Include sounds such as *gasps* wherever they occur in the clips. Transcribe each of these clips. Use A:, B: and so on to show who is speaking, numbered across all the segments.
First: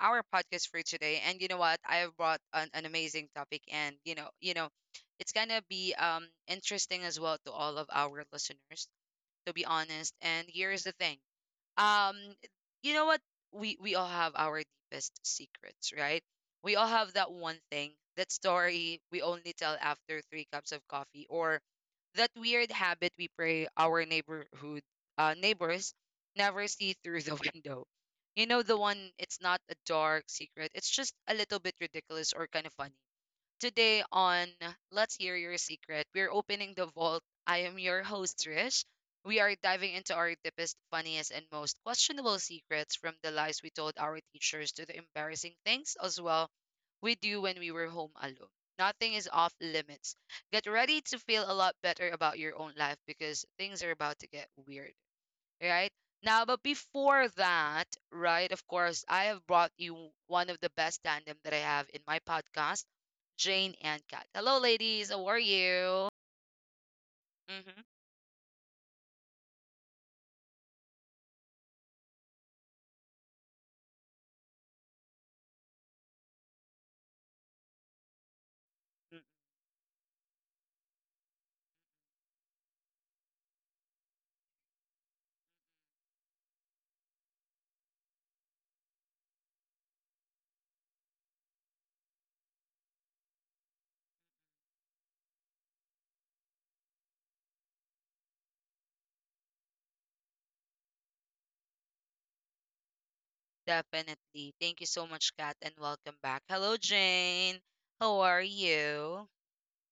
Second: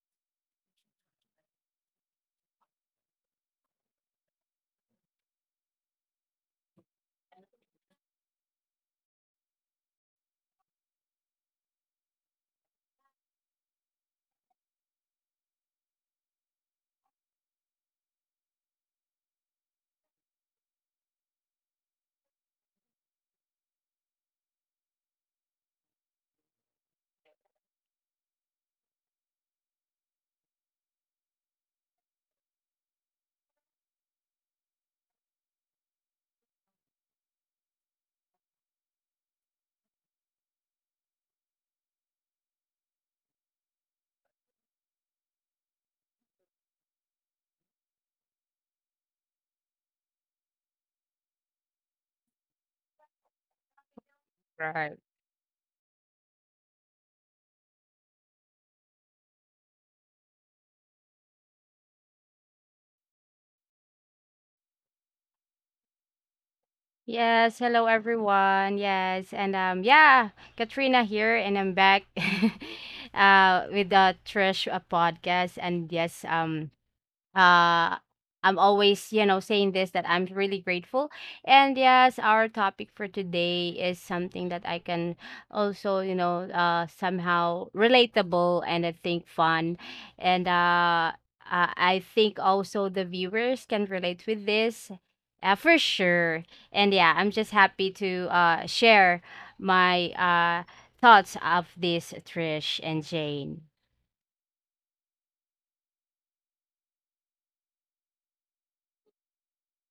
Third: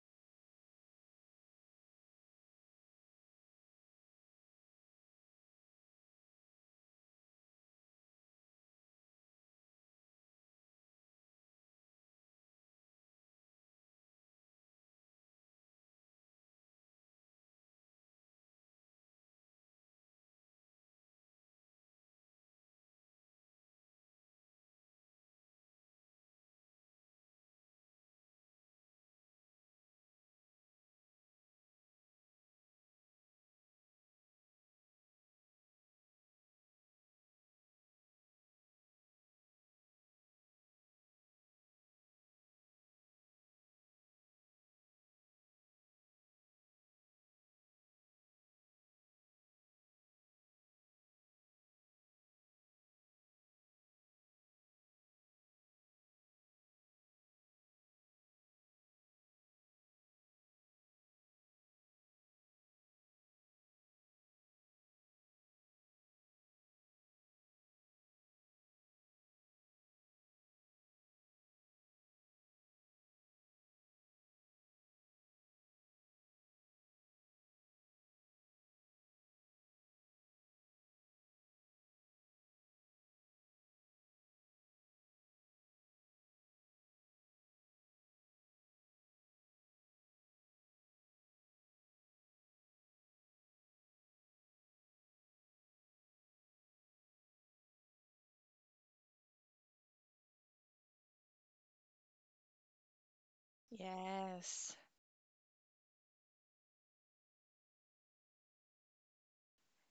A: our podcast for today, and you know what? I have brought an amazing topic, and it's gonna be interesting as well to all of our listeners. To be honest, and here is the thing um you know what, we all have our deepest secrets, right? We all have that one thing, that story we only tell after three cups of coffee, or that weird habit we pray our neighborhood neighbors never see through the *laughs* window. You know the one, it's not a dark secret, it's just a little bit ridiculous or kind of funny. Today on Let's Hear Your Secret, we're opening the vault. I am your host, Trish. We are diving into our deepest, funniest, and most questionable secrets, from the lies we told our teachers to the embarrassing things as well we do when we were home alone. Nothing is off limits. Get ready to feel a lot better about your own life, because things are about to get weird,
B: Right.
A: right? Now, but before that, right, of course, I have brought you one of the best tandem that I have in my podcast, Jane and Kat. Hello, ladies. How are you?
B: Yes, hello
A: Mm-hmm.
B: everyone. Katrina here and I'm back *laughs* with the Trish podcast and uh I'm always, saying this that I'm really grateful. And yes, our topic for today is something that I can also, somehow relatable and I think fun. And I think also the viewers can relate with this for sure. And yeah, I'm just happy to share my thoughts of this, Trish and Jane.
A: Definitely.
C: Yes.
A: Thank you so much, Kat, and welcome back. Hello, Jane. How are you?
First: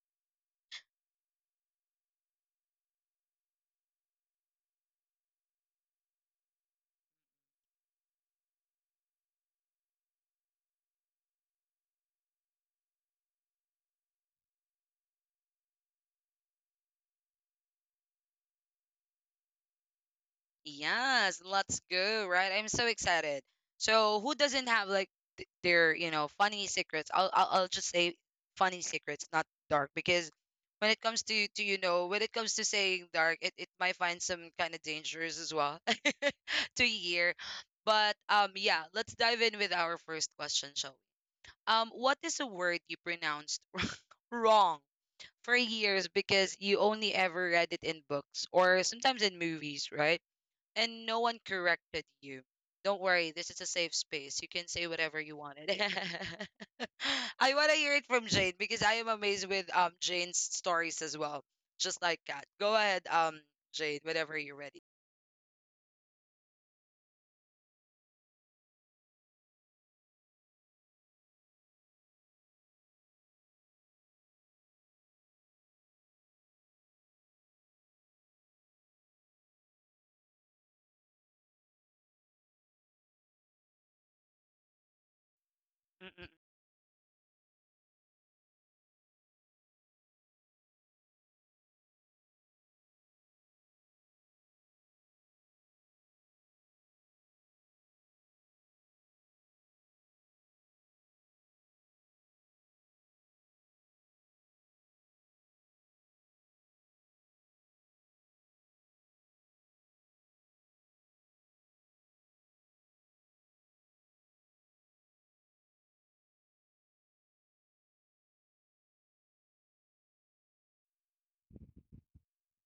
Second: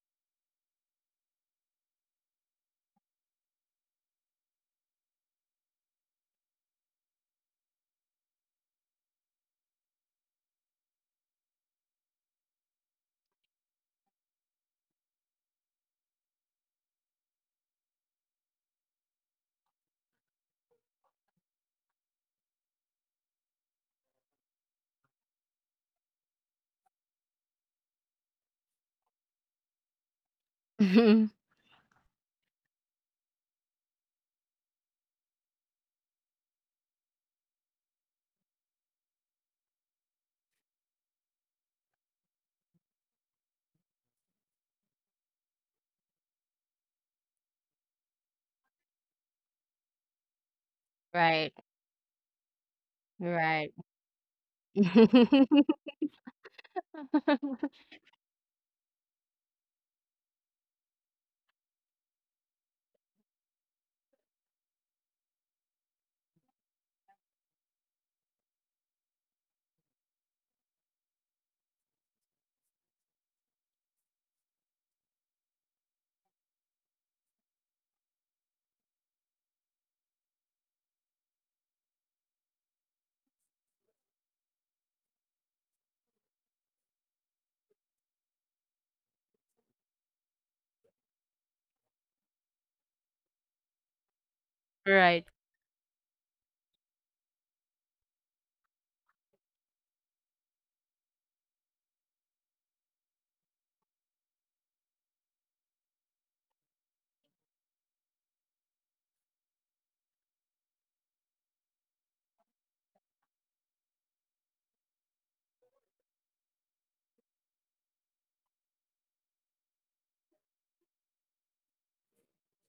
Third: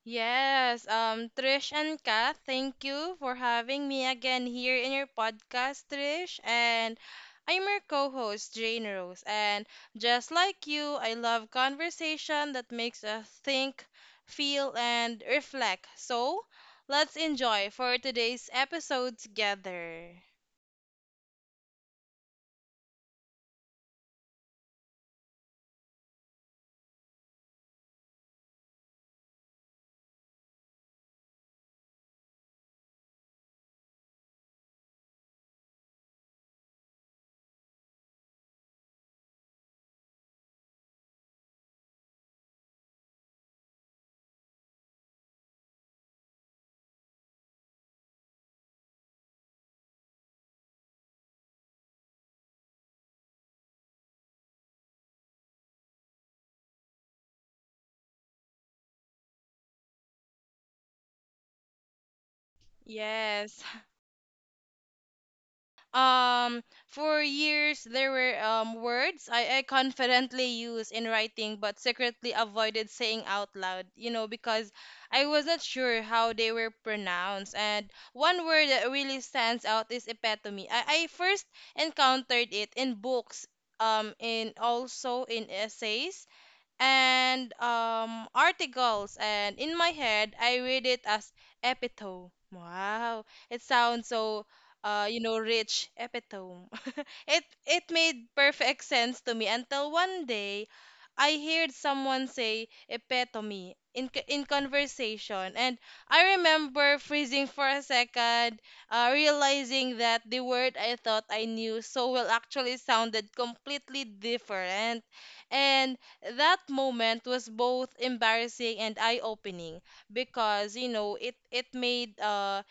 C: Yes. Trish and Kath, thank you for having me again here in your podcast, Trish. And I'm your co-host, Jane Rose. And just like you, I love conversation that makes us think, feel, and reflect. So let's enjoy for today's episode together.
A: Yes, let's go, right? I'm so excited. So, who doesn't have like their, funny secrets? I'll just say funny secrets, not dark, because when it comes to
B: *laughs*
A: when it comes to saying dark, it might find some kind of dangers as well *laughs* to hear. But yeah, let's dive in with our first question, shall we? What is a word you pronounced *laughs* wrong for years because you only ever read it in books or sometimes in movies, right? And no one
B: Right,
A: corrected you. Don't worry, this is a
B: right.
A: safe space. You can say whatever you wanted.
B: *laughs*
A: *laughs* I want to hear it from Jane because I am amazed with Jane's stories as well, just like Kat. Go ahead,
C: Yes.
A: Jane, whenever you're ready.
C: For years, there were words I confidently used in writing but secretly avoided saying out loud, you know, because I was not sure how they were pronounced. And one word that really stands out is epitome. I first encountered it in books, in also in essays
A: Mm-mm,
C: and articles, and in my head, I read it as epitome. Wow, it sounds so, you
B: Right,
C: know, rich epitome. *laughs* It made perfect sense to me until one day, I heard someone say epitome in conversation, and I remember freezing for a second, realizing that the word I thought I knew so well actually sounded completely different, and that moment was both embarrassing and eye-opening because you know it it made uh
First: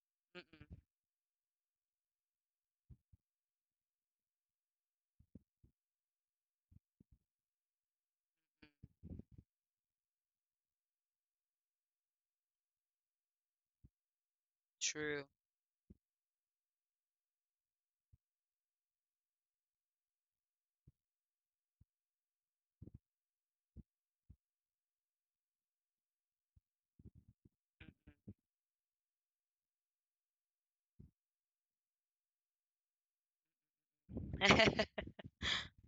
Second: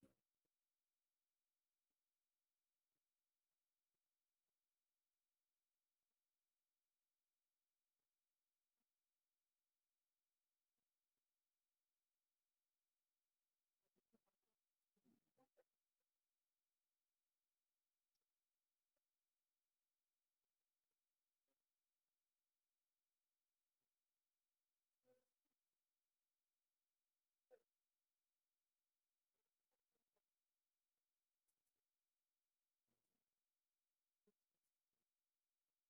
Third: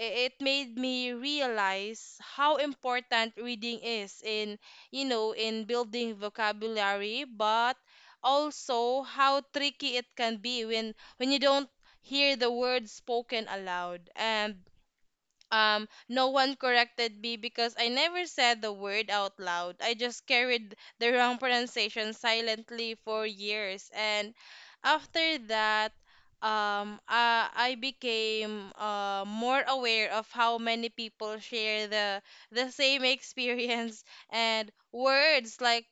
C: i- it made
A: mm-mm.
C: me realize how important reading is in you know in building vocabulary but also how tricky it can be when you don't hear the words spoken aloud and
A: True.
C: no one corrected me because I never said the word out loud. I just carried the wrong pronunciation silently for years and after that I became more aware of how many people share the same *laughs* experience and
A: Mm. *laughs*
C: words like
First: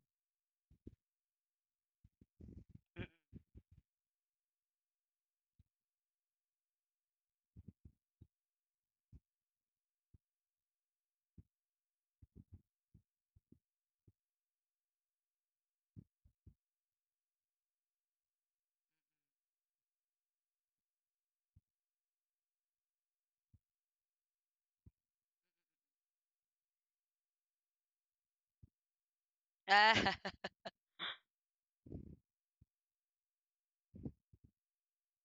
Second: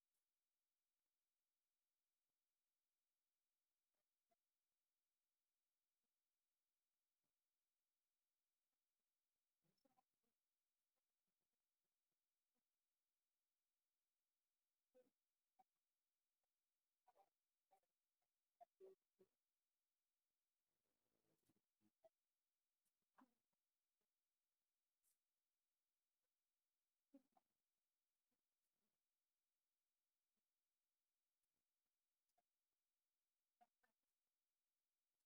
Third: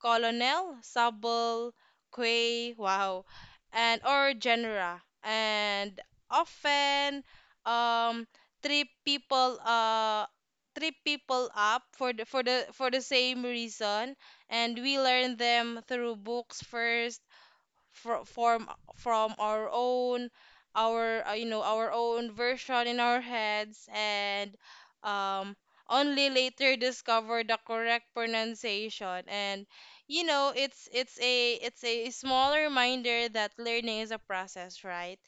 C: colonel, sable, quay,
A: Mm.
C: wow, and or genera and often um trip people uh trip people up for the for the same reason and we learn them through books first fro- from from our own our you know our own version in our heads and um only later discover the correct pronunciation and
A: Ah,
C: you know it's a small reminder that learning is a process right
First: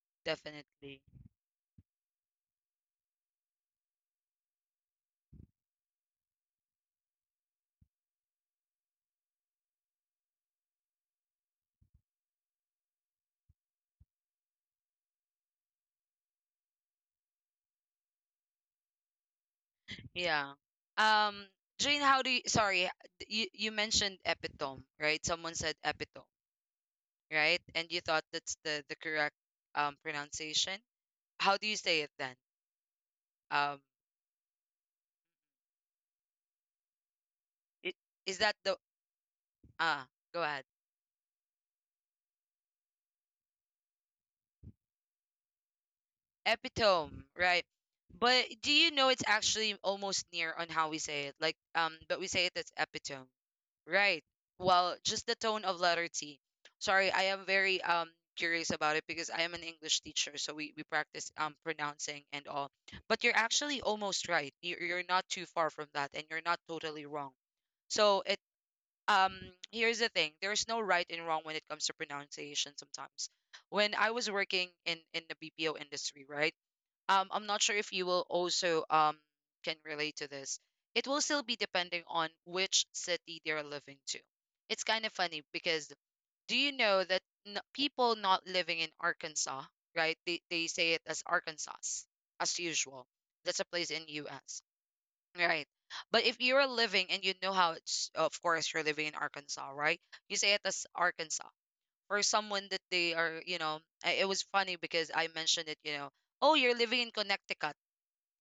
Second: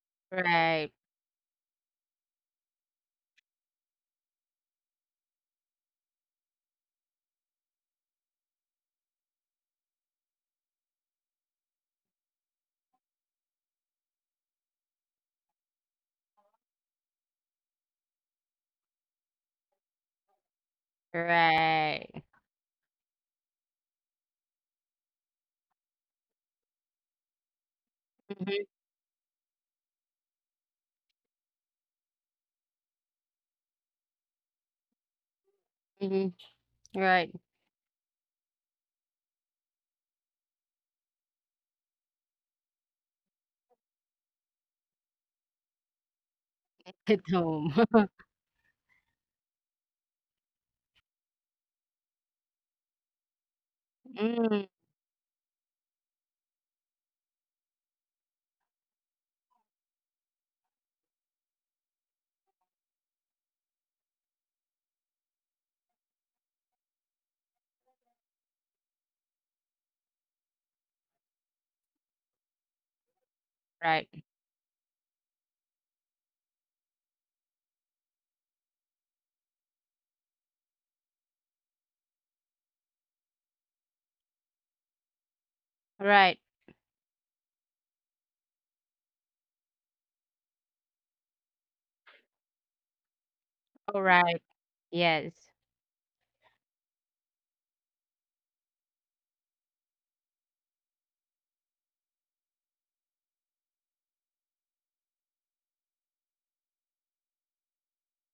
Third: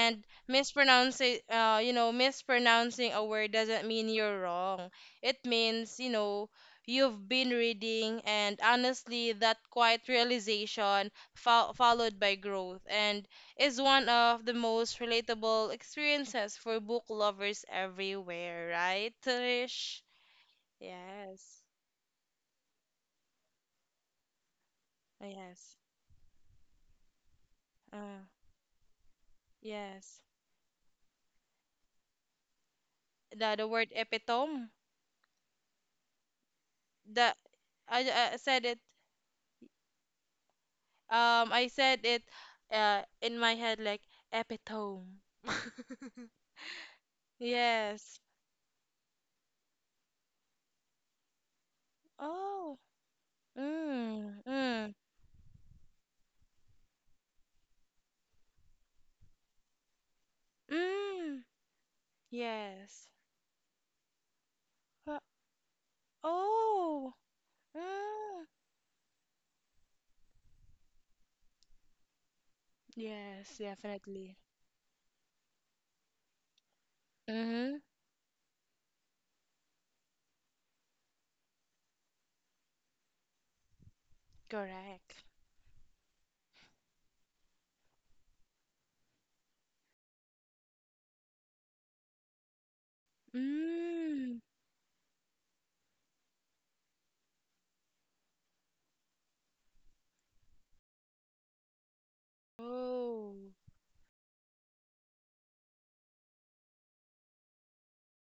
A: *laughs*
B: right,
A: Definitely.
C: mispronouncing you know mispronouncing a word doesn't mean you're wrong it means you know you've been reading and honestly that quiet realization followed by growth, and is one of the most relatable experiences for book lovers everywhere, right, Trish?
A: Yeah. Um,
C: Yes.
A: Jane, how
B: right.
A: do you, sorry, you, mentioned epitome,
C: Oh,
A: right? Someone said
C: yes.
A: epitome, right? And you
C: Uh,
A: thought that's
B: Mhm,
A: the correct
C: yes.
A: pronunciation. How do you say it then?
C: The
A: Um,
C: word epitome.
B: mhm. Right,
C: The
A: i-
C: I,
A: is
C: I
A: that
C: said
A: the
C: it.
A: ah? Go ahead.
C: I said it. In my head like epitome. *laughs*
B: at
A: Epitome, right?
B: home. *laughs*
C: Yes.
A: But do you know it's actually almost near on how we say it? Like but we say it as
C: Oh.
A: epitome, right?
C: Mm.
B: Mm,
A: Well,
C: Mm.
A: just the tone of letter T. Sorry, I am very curious about it because I am an English teacher, so we practice
C: Mm.
A: pronouncing and all.
C: Yes.
A: But you're actually almost right. You're
C: Uh,
A: not too far from that, and you're not totally
C: oh.
A: wrong. So
C: Ah,
A: um here's the thing, there's no right and wrong when it comes to pronunciation sometimes.
C: yes,
A: When I
B: right,
A: was
C: definitely.
A: working in the BPO industry, right? I'm not sure
C: Mm-hmm.
A: if you will also can relate to this. It will still be depending on which city they're living to. It's kind of
C: Correct.
A: funny because,
B: right,
A: do you know that people not living in Arkansas, right they say it as Arkansas, as usual. That's a place in
B: alright,
C: Mm.
A: US.
B: yes.
A: Right. But if you're living and you know how it's, of course, you're living in Arkansas, right? You say it as Arkansas. For someone that they are,
C: Oh.
A: you know, it was funny because I mentioned it, you know, oh, you're living in Connecticut,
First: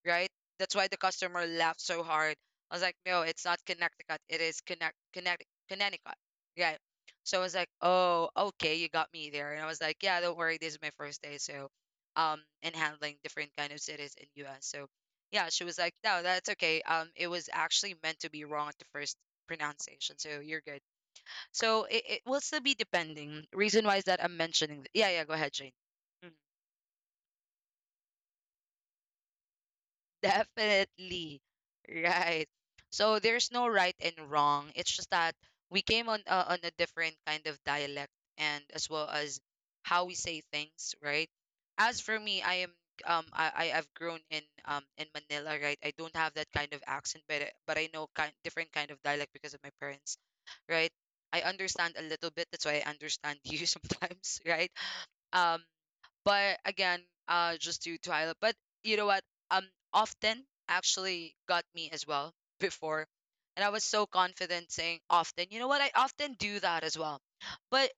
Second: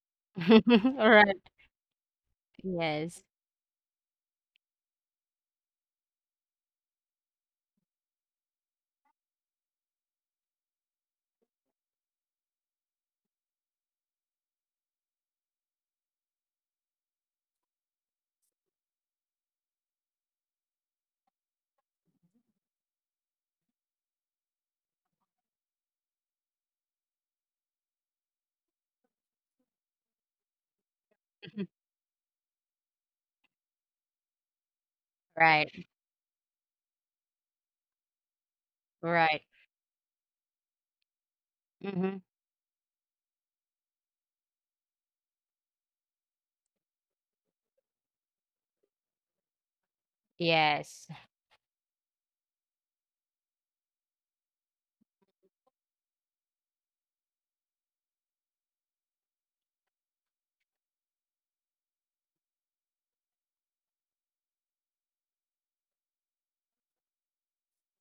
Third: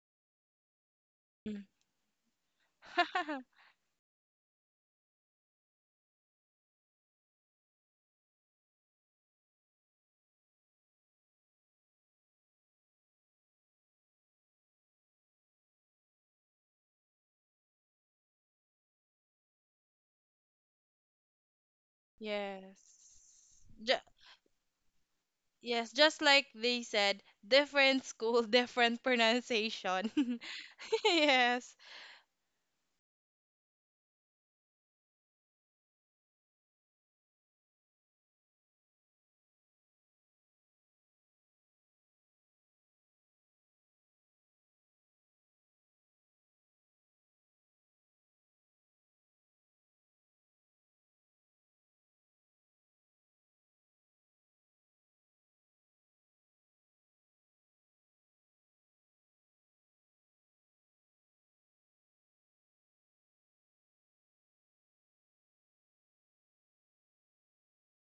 A: right? That's why the
B: *laughs*
A: customer
B: Alright,
C: Mm.
A: laughed so hard. I was like,
B: yes.
A: no, it's not
C: *laughs*
A: Connecticut. It is Connecticut, Connecticut. Yeah. So I was like, oh, okay, you got me there. And I was like, yeah, don't worry, this is my first day. So and handling different kind of cities in US. So yeah, she was like, no, that's okay. Um, it was actually meant to be wrong at the first pronunciation. So you're good. So it will still be
C: Yes.
A: depending. Reason
C: Ju
A: why is that I'm mentioning yeah, yeah, go ahead, Jane.
C: Yes, just
A: Mm-hmm.
C: like they said, different school, *laughs* different pronunciation. *laughs*
A: Definitely.
C: Yes.
A: Right. So there's no right and wrong. It's just that
B: *laughs* Right,
A: we came on a different kind of dialect, and as well
B: right.
A: as how we say things, right? As
B: Mhm,
A: for me, I am I've grown in Manila, right? I don't have that kind of accent, but but I know kind different kind of dialect because of my parents, right?
B: yes.
A: I understand a little bit. That's why I understand you *laughs* sometimes, right? Um but again, just due to Isla. But you know what? Um, Often actually got me as well *laughs* before, and I was so confident saying often. You know what? I often do that as well, but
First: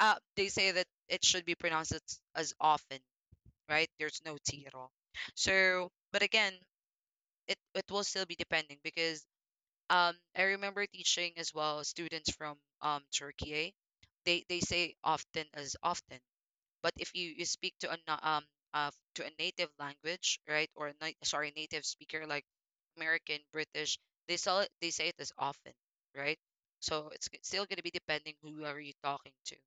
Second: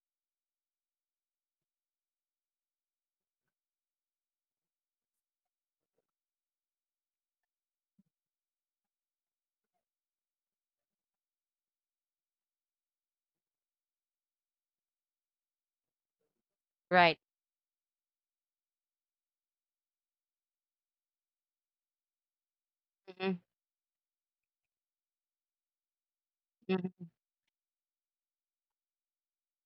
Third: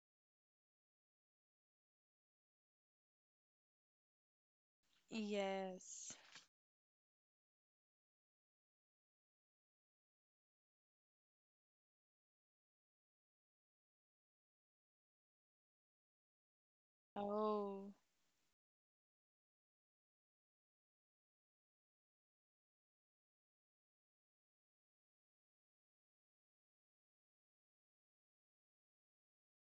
A: they say that it should be pronounced as often, right? There's no T at all. So,
C: Yes.
A: but again, it will still be depending because I remember teaching as well students from Turkey. They say often as often, but if
B: Right.
A: you speak to
C: Oh.
A: a uh to a native language, right, or a sorry, native speaker like American,
B: Mhm,
A: British, they say it as often, right? So
B: mhm,
A: it's still going to be depending who are you talking to.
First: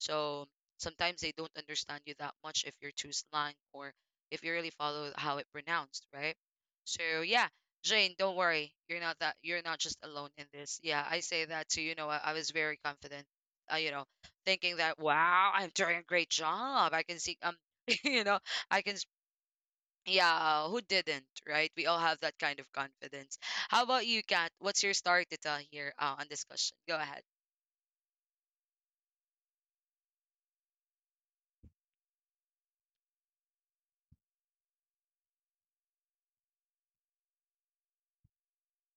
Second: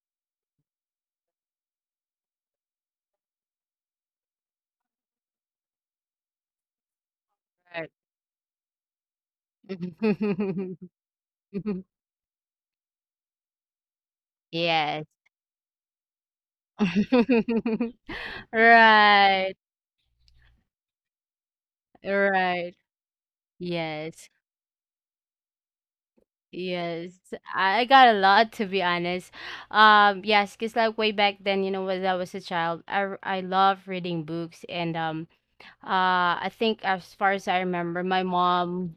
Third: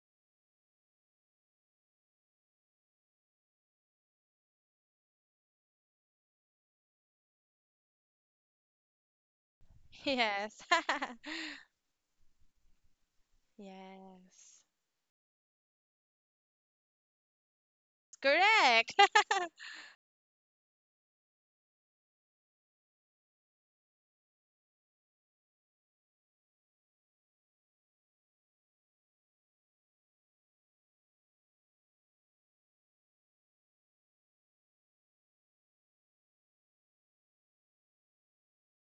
A: So sometimes they don't understand you that much if you're too slang or if you really follow how it pronounced, right? So yeah,
B: right.
A: Jane, don't worry. You're not that, you're not just alone in
C: Yes.
A: this.
C: *laughs*
A: Yeah, I say that too. You
B: *laughs*
A: know, I was very confident. You know,
C: Yes.
A: thinking that
B: Yes.
A: wow, I'm doing a great job. I can see *laughs*
B: *laughs*
A: you know, I
C: Correct.
A: can s-
C: *laughs*
B: Right,
A: yeah, who didn't, right? We all have that kind of
B: right.
A: confidence. How about you,
B: Yes.
A: Kat? What's your story to tell here on discussion? Go
B: Yes,
A: ahead.
B: I got a lot, to be honest. Yes, because like way back then, you know, when I was a child, I love reading books, and uh, I think as far as I remember, my mom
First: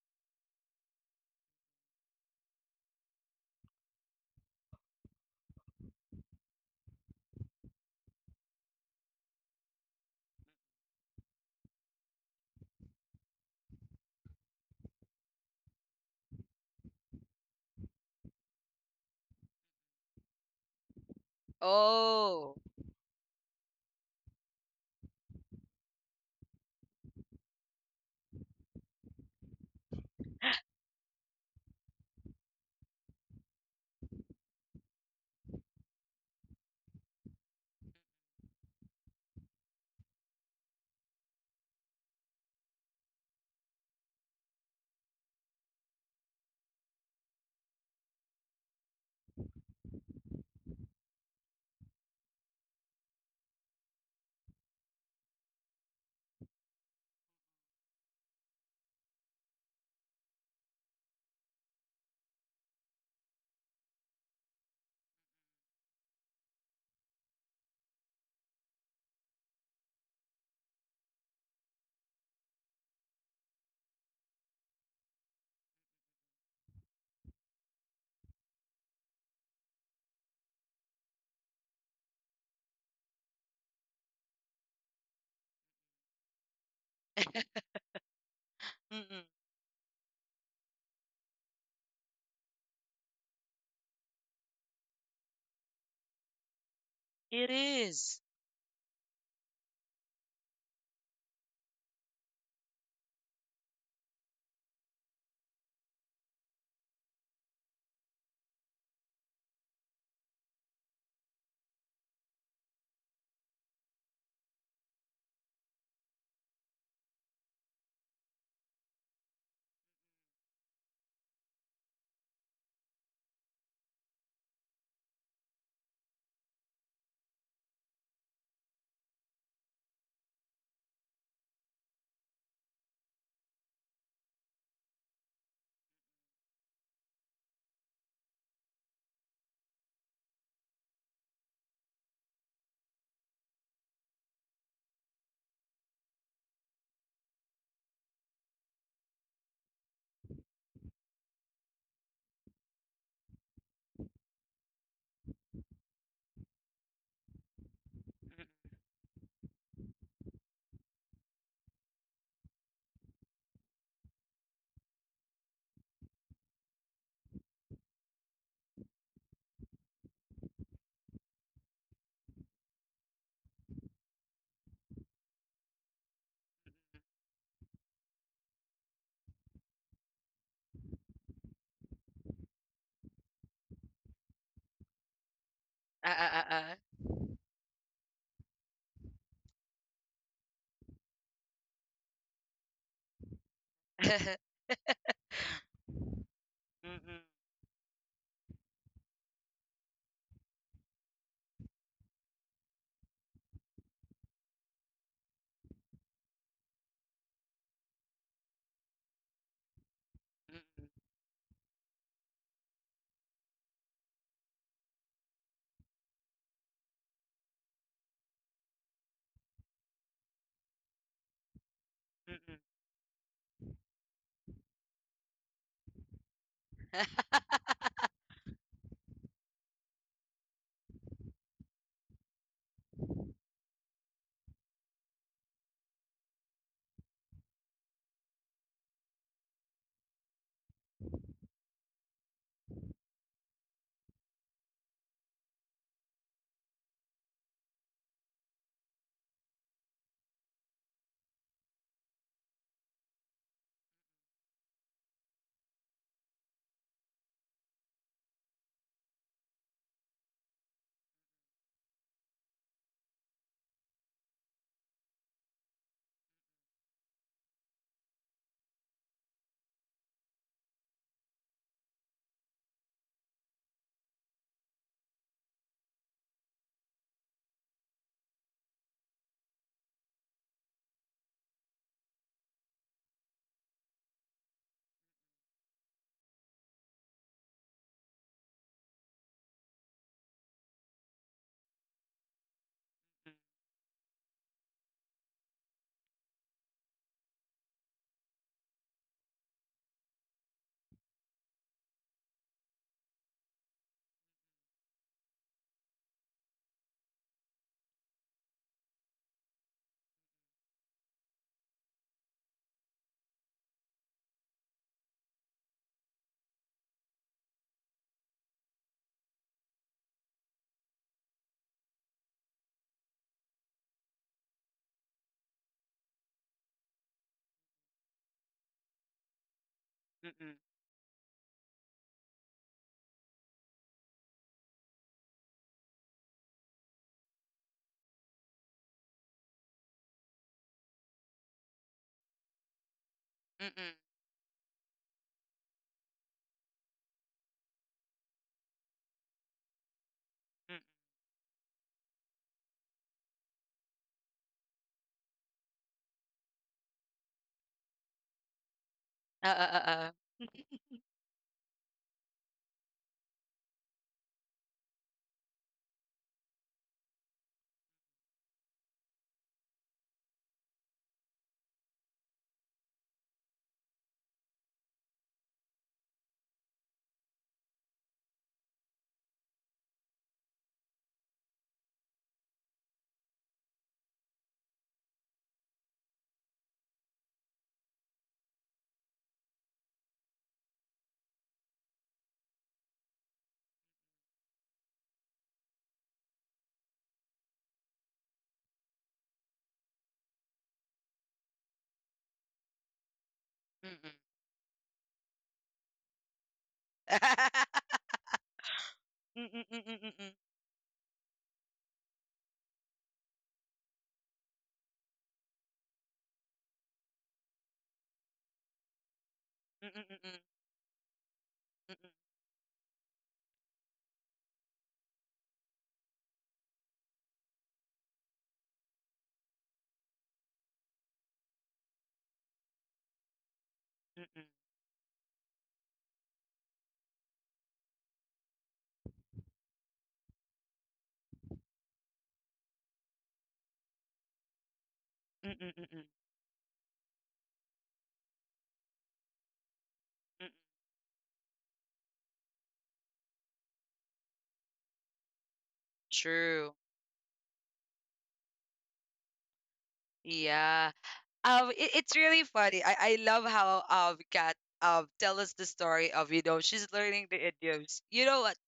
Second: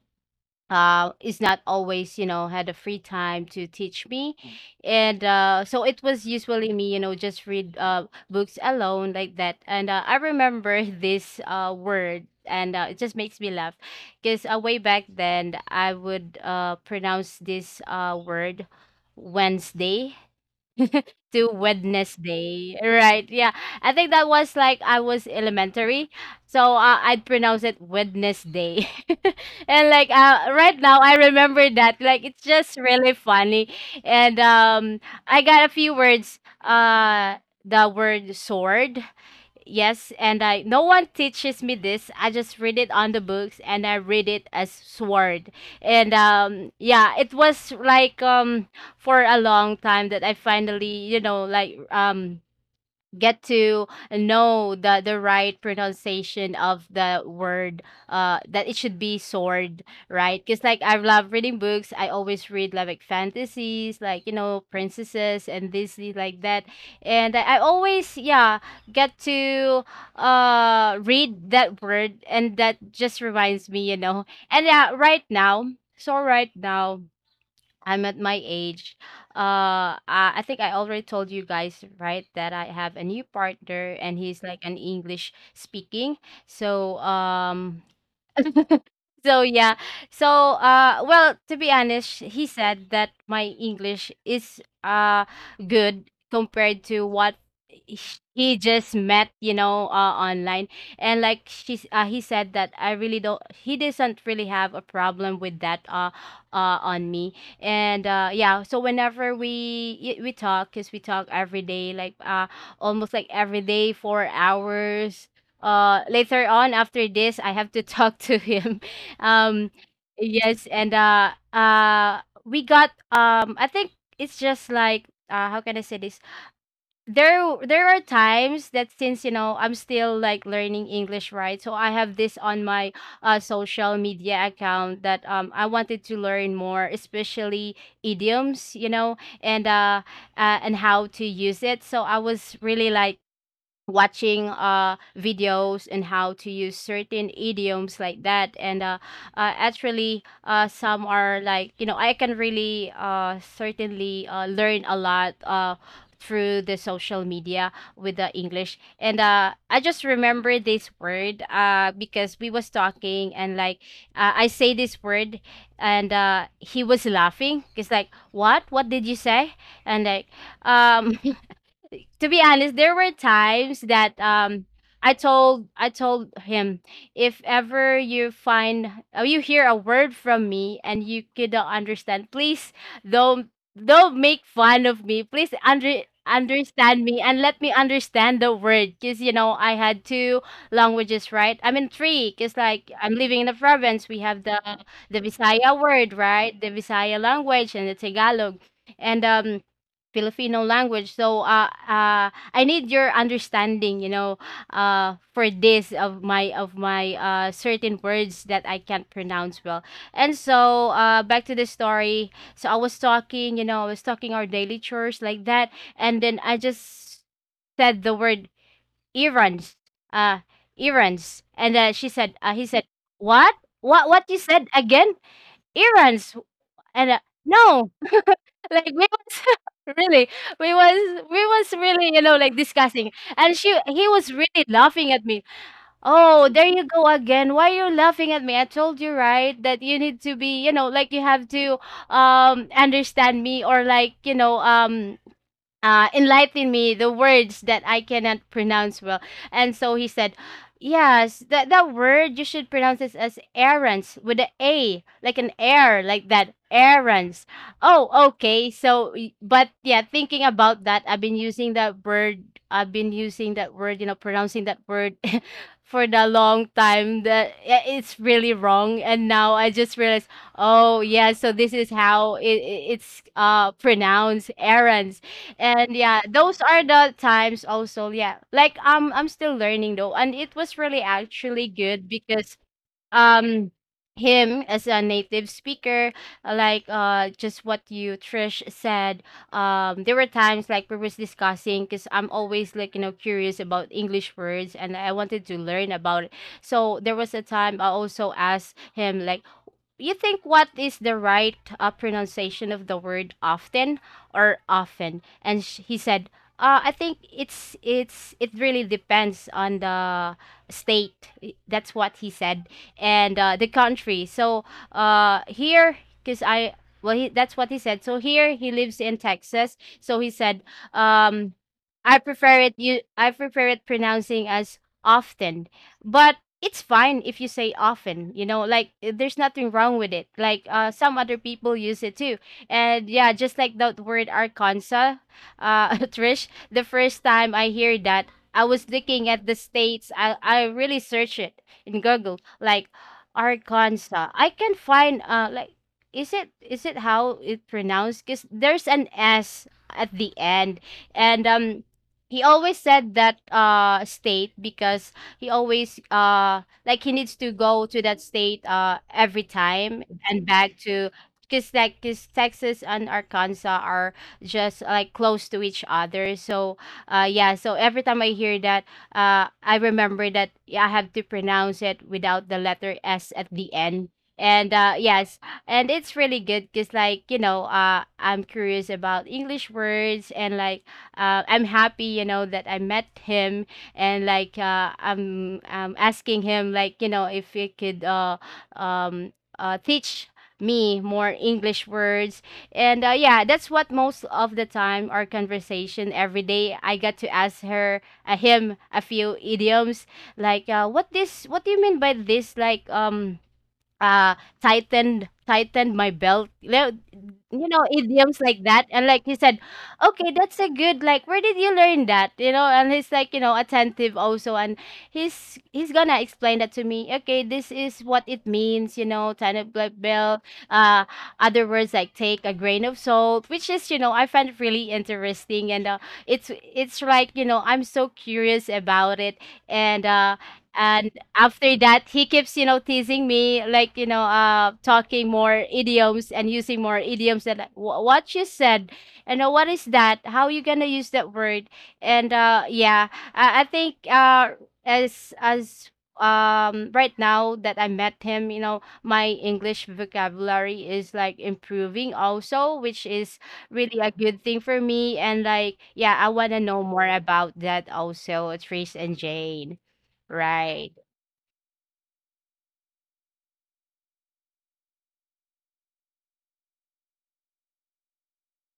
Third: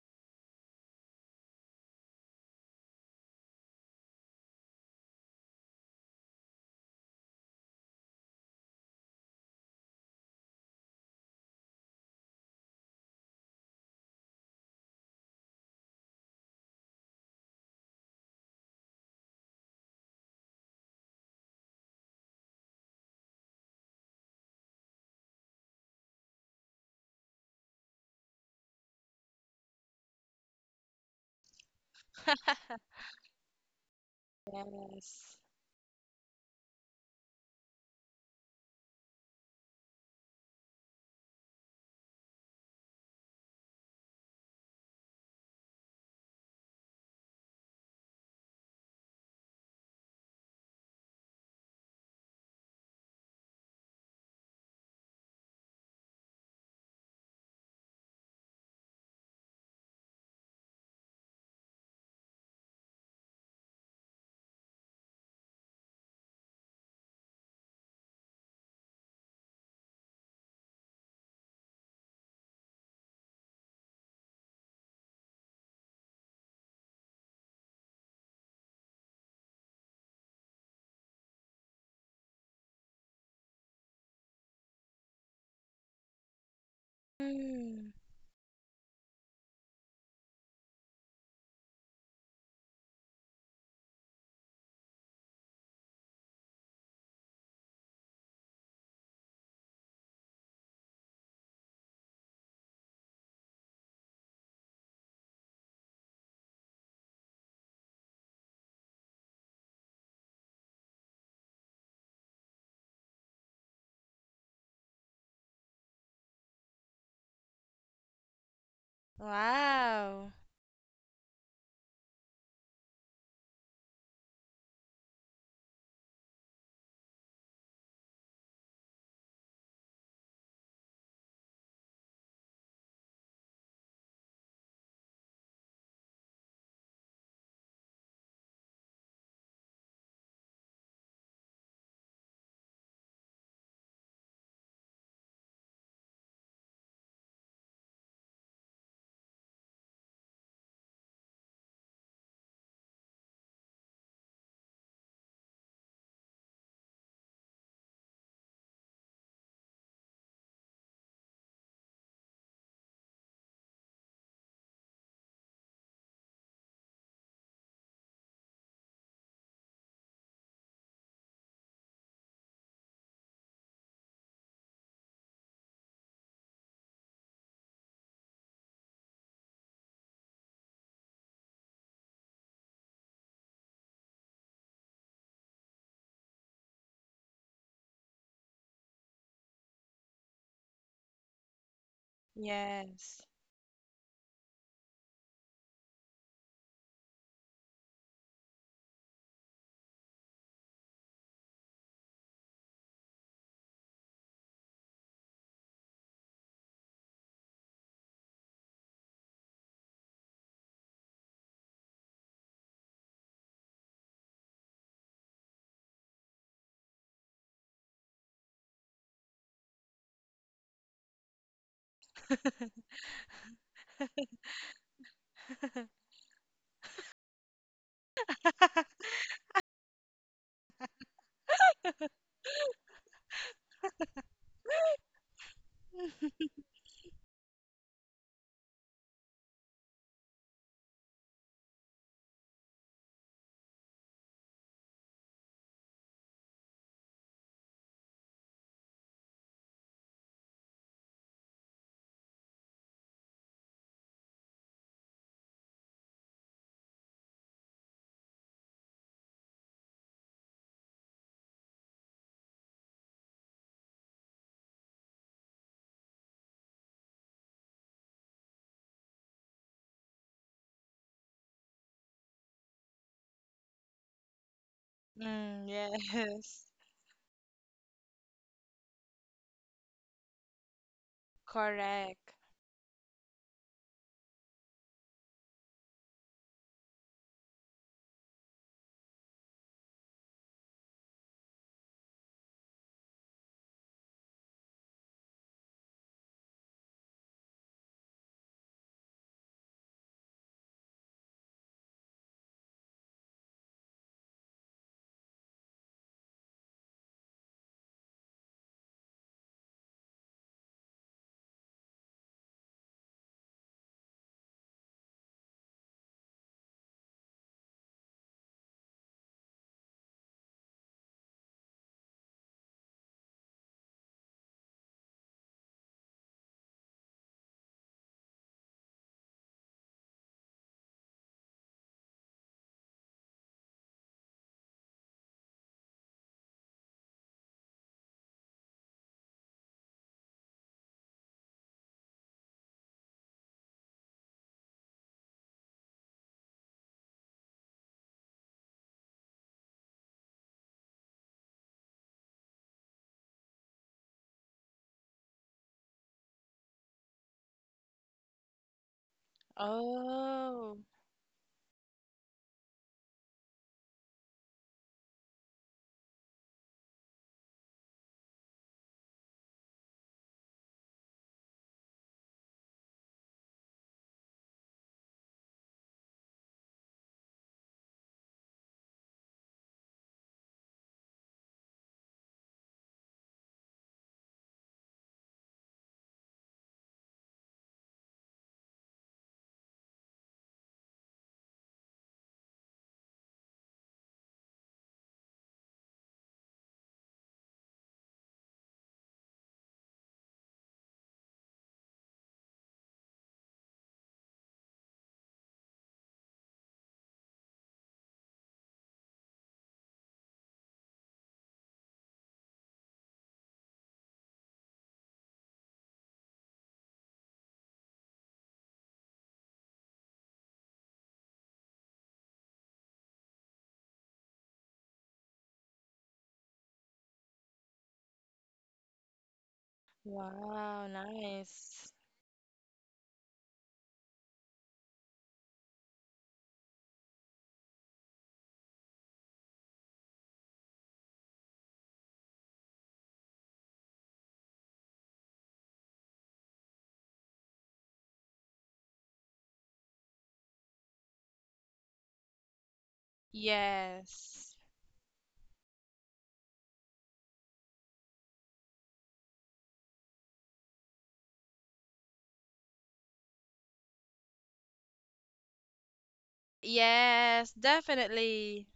B: is not always, you know, had a free time to teach me. And So it was usually me, you know, just read books alone like that. And I remember *laughs* this word and it just makes me laugh because way back then I would pronounce this word Wednesday to
A: Oh,
B: Wednesday. Right. Yeah. I think that was like I was elementary. So I'd pronounce it Wednesday. *laughs* And like right now I remember that like it's just really funny. And
C: Yes.
B: I got a few words, the word sword. Yes, and I, no one teaches me this. I just read it on the books and I read it as sword. And Yeah, it was like for a long time that I finally, you know, get to know the right pronunciation of the word, that it should be sword. Right, because like I love reading books, I always read like fantasies, like, you know, princesses and this, like that. And I always, yeah, get to read that word, and that just reminds me, you know. And yeah, right now, so right now I'm at my age. I think I already told you guys, right, that I have a new partner and he's like an English speaking. So,
C: Mm.
A: mm-mm.
B: so yeah. So well, to be honest, he said that my English is good compared to what
A: It is.
B: he just met, you know, online. And like, she's he said that I really don't, he doesn't really have a problem with that on me. And yeah, so whenever we talk, cuz we talk every day like almost like every day for hours. Later on after this I have to *laughs* talk to him. Um
C: Wow.
B: yes and We got, I think it's just like, how can I say this, there are times that since you know I'm still like learning English, right? So I have this on my social media account that I wanted to learn more, especially idioms, you know. And and how to use it, so I was really like watching videos and how to use certain idioms like that. And actually, some are like, you know, I can really certainly learn a lot through the social media with the
A: Mm-mm.
B: English. And I just remember this word, because we was talking, and like, I say this word, and he was laughing. It's like, what did you say? And like, um to be honest, there were times that, um, I told him, if ever you find or you hear a word from me and you could not understand, please don't don't make fun of me. Please
A: Uh, uh, uh, uh.
B: understand me, and let me understand the word, because you know I had two languages, right? I mean three, because like I'm
C: Yes.
B: living in the province,
A: *laughs*
B: we
A: Mm-mm,
B: have the Visaya word, right, the Visaya language and the Tagalog and Filipino language. So I need your understanding, you know, for this of my certain words that I can't pronounce well. And so
A: mm-mm,
B: back to the story. So I was talking, you know, I was talking our daily chores like that, and then I just said the word errands, uh, errands. And She said, he
A: mm-mm.
B: said, what, what you said again, errands. And
A: *laughs*
B: No, like
C: *laughs*
B: we was *laughs* really, we was we was really, you know, like discussing. And she he was really laughing at me. Oh, there you go again. Why you laughing at me? I told you right that you need to be, you know, like you have to understand me, or like, you know, enlighten me the words that I cannot pronounce well. And so he said, yes, that, that word you should pronounce this as errands, with the A, like an air, like that. Errands. Oh, okay. So, but yeah, thinking about that, I've been using that word. I've been using that word, you know, pronouncing that word *laughs* for the long time. That, yeah, it's really wrong. And now I just realized, oh yeah, so this is how it's pronounced. Errands.
C: Mm,
B: And yeah, those
C: yes,
B: are the times also, yeah. Like, I'm still learning though, and it was really
C: *laughs*
B: actually good
C: correct.
B: because, um him as a native speaker, just what you Trish said, there were times like we was discussing, because I'm always like, you know, curious about English words and I wanted to learn about it. So there was a time I also asked him like, you think what is the right pronunciation of the word often or often? And he said, I think it's, it really depends on the state, that's what he said, and the country. So here, because I well he, that's what he said, so here he lives in Texas, so he said, um I prefer it, you I prefer it pronouncing as often. But it's fine if you say often, you know, like, there's nothing wrong with it,
A: Mm-mm, mm-mm,
B: like some other people use it too. And yeah, just like that word Arkansas. *laughs* Trish, the first time I hear that, I was looking at the states, I really search it in Google, like
A: mm-mm.
B: Arkansas. I can find like, is it, is it how it pronounced, because there's an S at the end. And he always said that state, because he always like he needs to go to that state every
A: Uh, uh, uh,
B: time.
A: uh.
B: And back
C: Oh,
B: to, because like, cause Texas and Arkansas are just like close to each other. So yeah, so every time I hear that, I remember that, yeah, I have to pronounce it without the letter S at the end. And yes, and it's really good because, like, you know, I'm curious about English words, and like, I'm happy, you know, that I met him, and like, I'm asking him, like, you know, if he could um teach me more English words. And yeah, that's what most of the time our conversation every day. I got to ask her him a few idioms like, what this, what do you mean by this, like,
A: Mm-mm.
B: uh tightened, tightened my belt, you know, you know,
A: *laughs*
B: idioms like that. And like he said,
A: Mm-mm, mm-mm,
B: okay,
A: mm-mm,
B: that's a good, like, where did you learn that, you know? And he's like, you know, attentive also, and he's gonna explain that to me. Okay, this is what it means, you know, tightened black
A: mm-mm,
B: belt.
A: mm-mm,
B: uh Other words like take a grain of salt, which is, you know, I find it really interesting. And it's like, you know, I'm so curious about it. and uh
C: wow,
B: and after
C: nice.
B: that, he keeps, you know, teasing me, like, you know, talking more idioms and using more idioms that, like, what you said, and what is that, how you gonna use that word?" And yeah, I think,
A: mm-mm, mm-mm,
B: as
A: mm-mm, mm-mm.
B: right now that I met him, you know, my English vocabulary is like improving also, which is really a good
C: Yes.
B: thing for me. And like, yeah, I want to know
A: True.
B: more about that also, Trace and Jane, right?
A: Yeah. It, it's really funny, I love how Kat tell us the story of, you know, she's learning
C: Yes,
A: the idioms. You know what,
C: definitely.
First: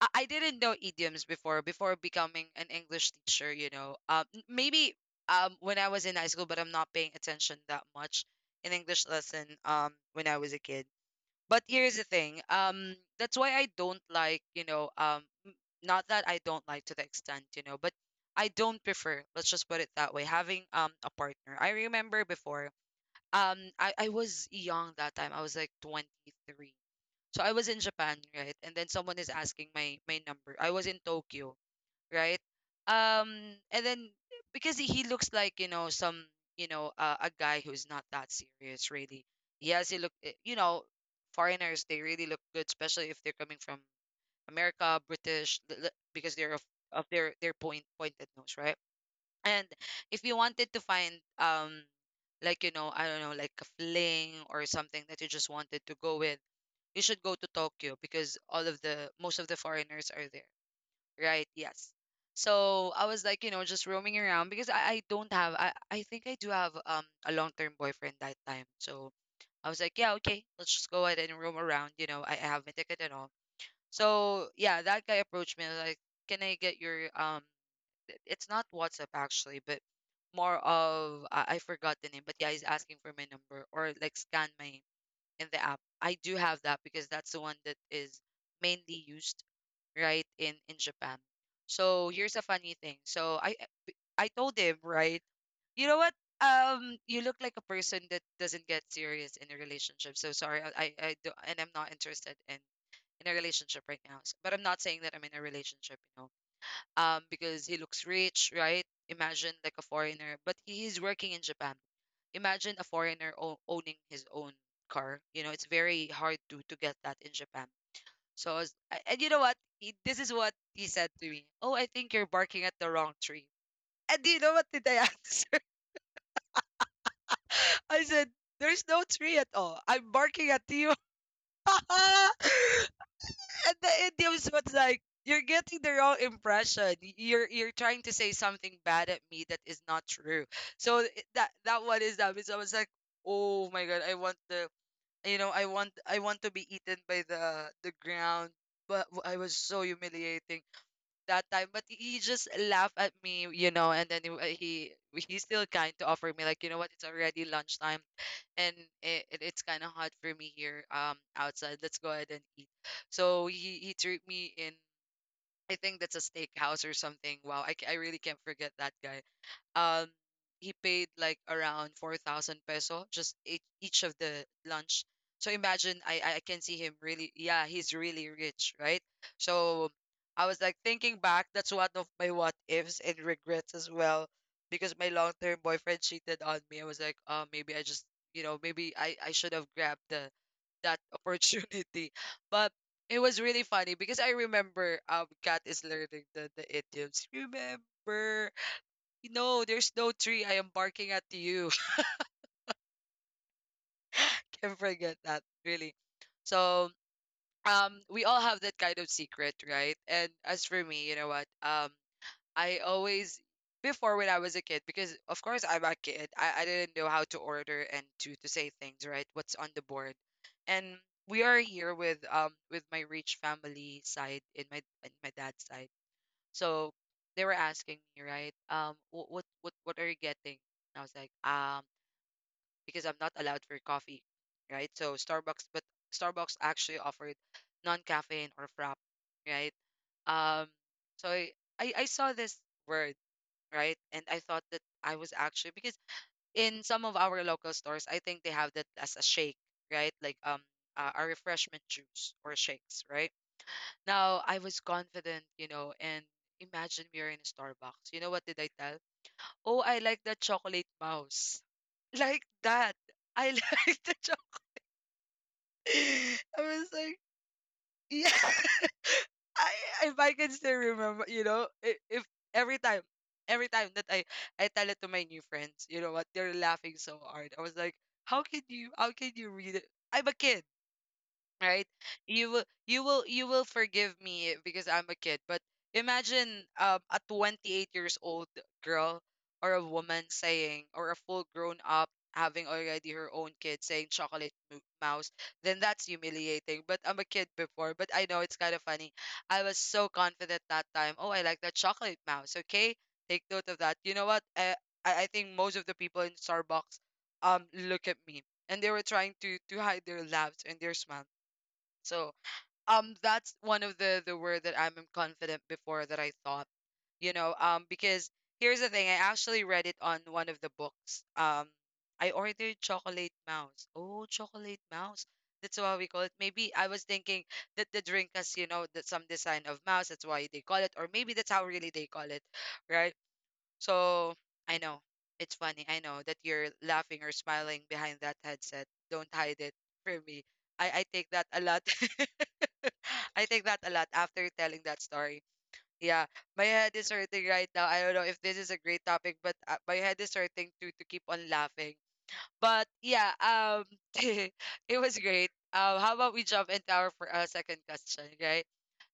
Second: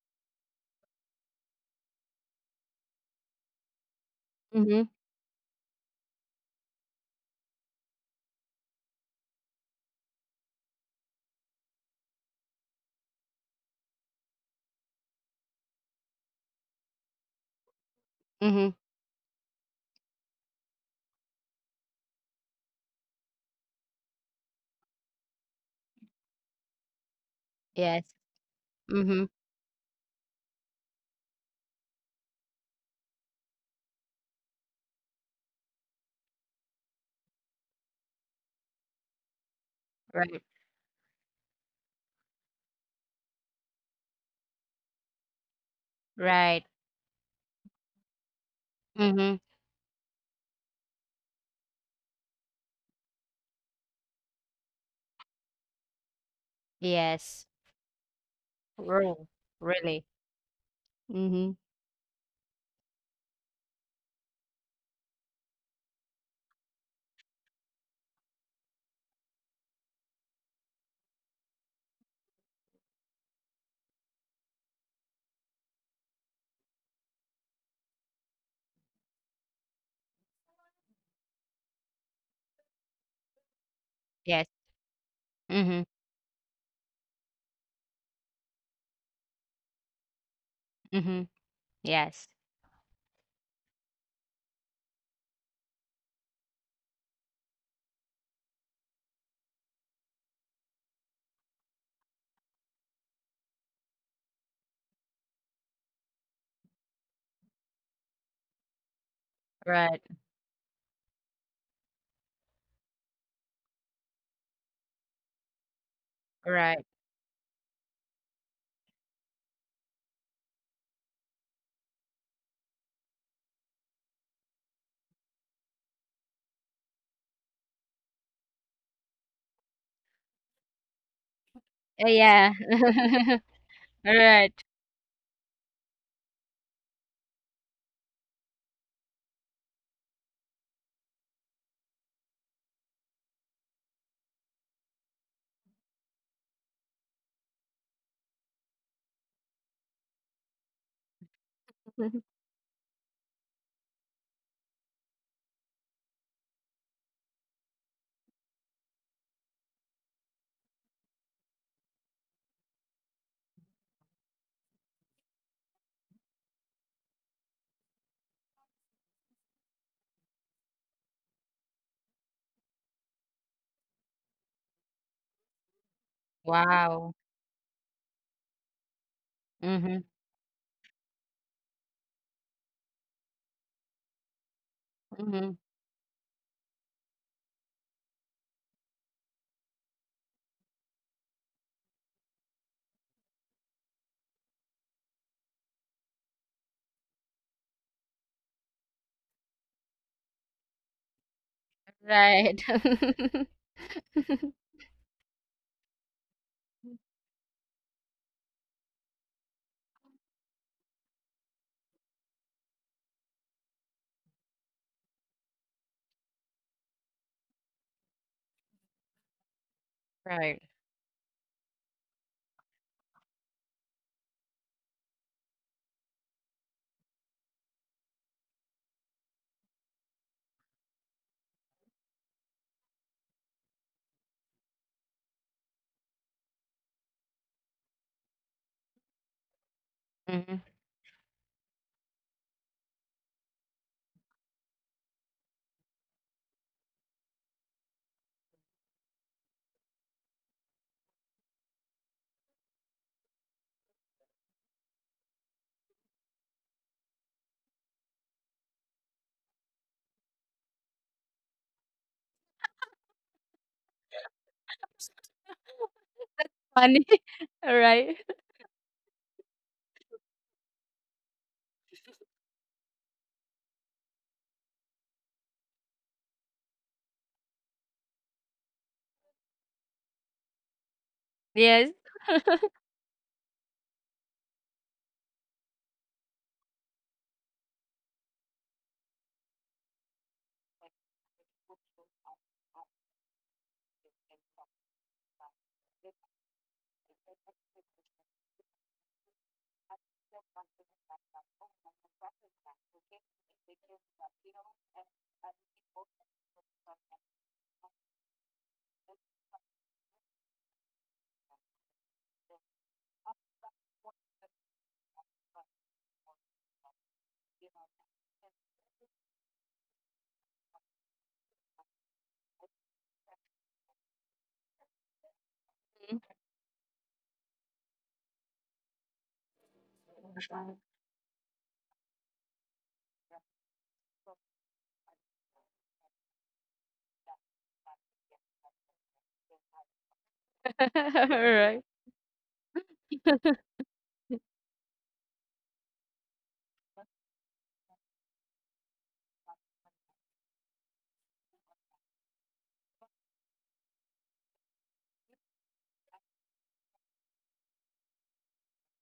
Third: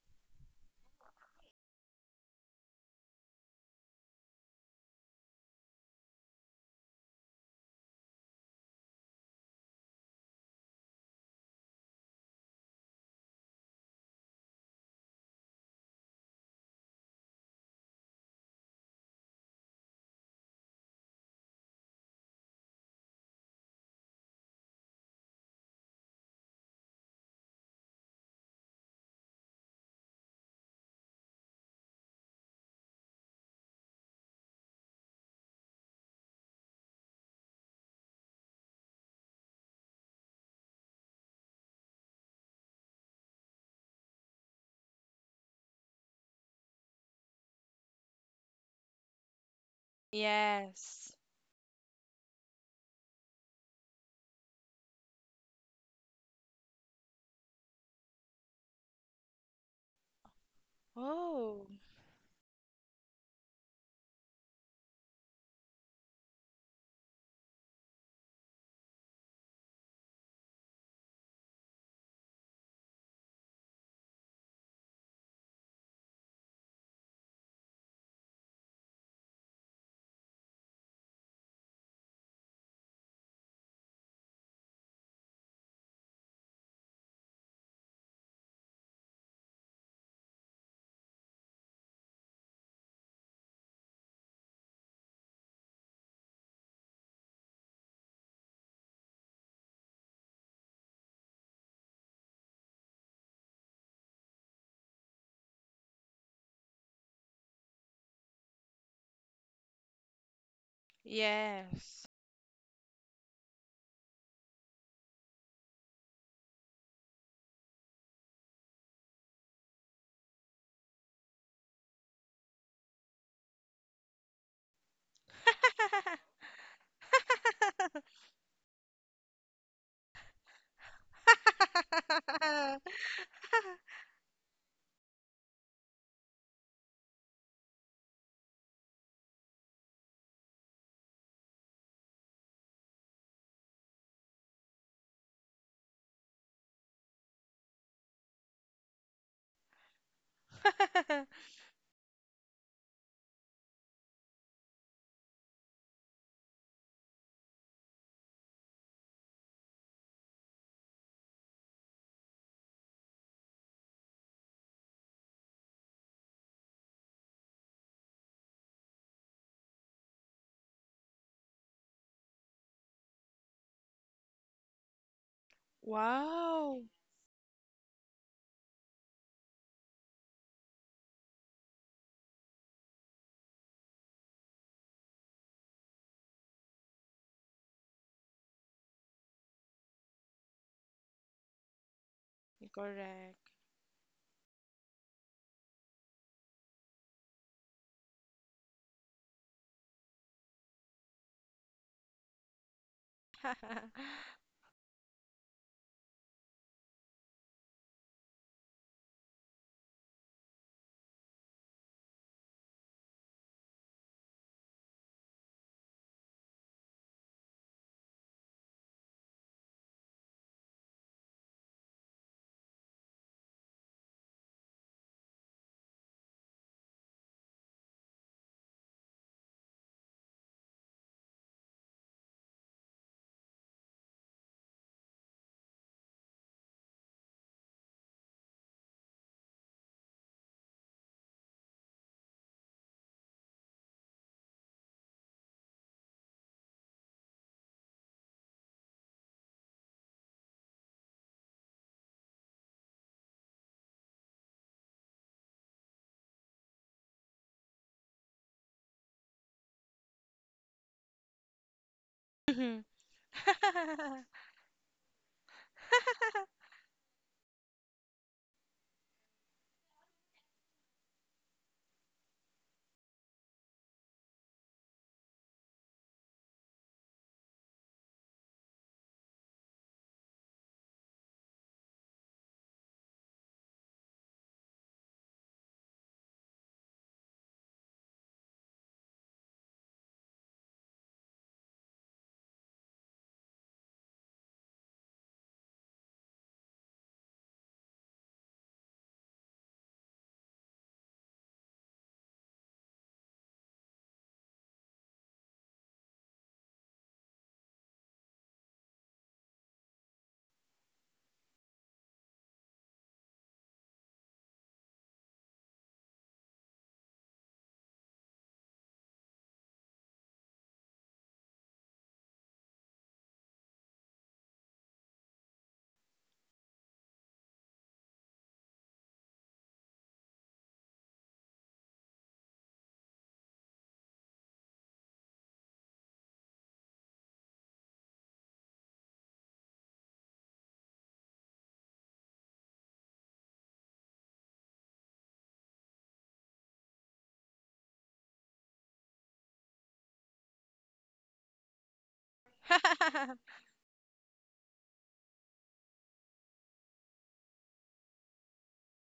A: I didn't know idioms before before becoming an English teacher, you know.
B: Mhm,
A: Maybe when I was in high school, but I'm not paying attention that much in English lesson when I was a kid. But here's the thing, that's why I don't like, you know, not that I don't like to the extent, you know, but I
B: mhm.
A: don't prefer, let's just put it that way, having a partner. I remember before I was young that time. I was like 23. So I was in
B: Yes.
A: Japan, right? And then someone is
B: Mhm.
A: asking my number. I was in Tokyo, right? Um and then because he looks like, you know, some, you know, a guy who's not that serious really. Yes, he look
B: Right.
A: you know, foreigners, they really look good, especially if they're coming from America, British, because they're
B: Right.
A: of their pointed nose, right?
B: Mhm.
A: And if you wanted to find
C: Yes.
A: like, you know, I don't know, like a fling or something that you just wanted to go with, you should go to
B: Yes.
A: Tokyo because all of the
B: Rule.
A: most of the foreigners
B: Really.
A: are there, right?
B: Mhm.
C: Oh,
A: Yes. So I was like, you know, just roaming around because I don't have, I think I do have a long term boyfriend that time. So I was like, yeah, okay, let's just go ahead and roam around. You know, I have my ticket and all. So yeah, that guy approached me and was like, can I get your it's not WhatsApp actually, but more of I forgot the name, but yeah, he's asking for my number or like scan
B: Yes.
A: my in the app.
B: Mhm.
A: I do have that because that's the one that is mainly used right in Japan.
B: Mhm.
A: So
B: Yes.
A: here's a funny thing. So I told him, right, you know what? You look like a person that doesn't get serious in a relationship. So sorry, I do, and I'm not interested in a relationship right now. But I'm not saying that I'm in a relationship, you know, because he looks rich, right? Imagine like a
B: Right.
A: foreigner, but he is working in Japan.
C: yes.
A: Imagine a foreigner owning his own car. You know, it's very hard to
B: Right.
A: get that in Japan. So, and you know what? He, this is what he said to me. Oh, I think you're barking at the wrong tree. And you know what did I *laughs* answer?
C: *laughs*
A: I said, "There's no tree at all. I'm barking at you." *laughs*
B: Yeah.
A: And the
B: *laughs*
A: idioms
B: Right.
A: was like, you're getting the wrong impression. You're trying to say something bad at me that is not true. So that one is that. So I was like, oh my god, I want the, I want to be eaten by the ground. But I was so humiliating that time, but he
B: Mhm.
A: just laughed at me, you know, and then he he's still kind to offer me like, you know what, it's already lunchtime, and it's kind of hot for me here outside, let's go ahead and eat. So he threw me in, I think that's a steakhouse or something. Wow, I really can't forget that guy. Um, he paid like around 4,000 peso just each of the lunch. So imagine I can see him,
C: Wow.
B: Wow.
A: really. Yeah, he's really rich, right? So
B: Mhm.
A: I was like thinking back. That's one of my what ifs and regrets as well, because my long term
B: Mhm.
A: boyfriend cheated on me. I was like, oh, maybe I just, you know, maybe I should have grabbed the that opportunity. *laughs* But it was
C: Correct.
A: really funny because I remember Kat is learning the idioms. Remember, you know, there's no tree. I am barking at you. *laughs*
B: Right.
C: *laughs*
A: Can't
B: *laughs*
A: forget that, really. So we all have that kind of secret, right? And as for me, you know what? I always, before when I was a kid, because of course I'm a kid, I didn't know how to order and to say things, right? What's on the board.
B: Right.
A: And we are here with my rich family side in my, in my dad's side. So they were asking me, right? What are you getting? And I was like, because I'm not allowed for coffee, right? So Starbucks, but Starbucks actually offered non-caffeine or frap, right? Um,
B: Mhm.
A: so I saw this word, right? And I thought that I was, actually, because in some of our local stores, I think they have that as a shake, right? Like a refreshment juice or shakes, right? Now I was confident, you know, and imagine we are in a Starbucks. You know what did I tell? Oh, I like the chocolate mouse. *laughs* Like
C: Mhm.
A: that. I like *laughs* the
C: *laughs*
A: chocolate. I was
B: Funny,
A: like,
B: *laughs* right?
A: yeah. *laughs* I If I can still remember, you know, if every time, every time that I tell it to my new friends, you know what, they're laughing so hard. I was like, how can you read it? I'm a kid, right.
B: Yes.
A: You will forgive me because I'm a kid, but imagine a 28 years old girl or a woman saying, or a full grown up having already her own kid, saying chocolate mouse, then that's humiliating. But I'm a kid before, but I know it's kind of funny. I was so
B: *laughs*
A: confident that time, oh, I like that chocolate mouse. Okay, take note of that. You know what, I think most of the people in Starbucks look at me, and they were trying to hide their laughs and their smile. So that's one of the word that I'm confident before that I thought, you know, because here's the thing, I actually read it on one of the books. I ordered chocolate mouse. Oh, chocolate mouse. That's why we call it. Maybe I was thinking that the drink has, you know, that some design of mouse, that's why they call it, or maybe that's how really they call it, right? So I know it's funny. I know that you're laughing or smiling behind that headset. Don't hide it from me. I take that a lot.
B: Right.
A: *laughs* *laughs* I think that a lot after telling that story. Yeah, my head is hurting right now. I don't know if this is a great topic, but my head is hurting to keep on laughing. But yeah, *laughs* it was great. How about we jump into our second question, right?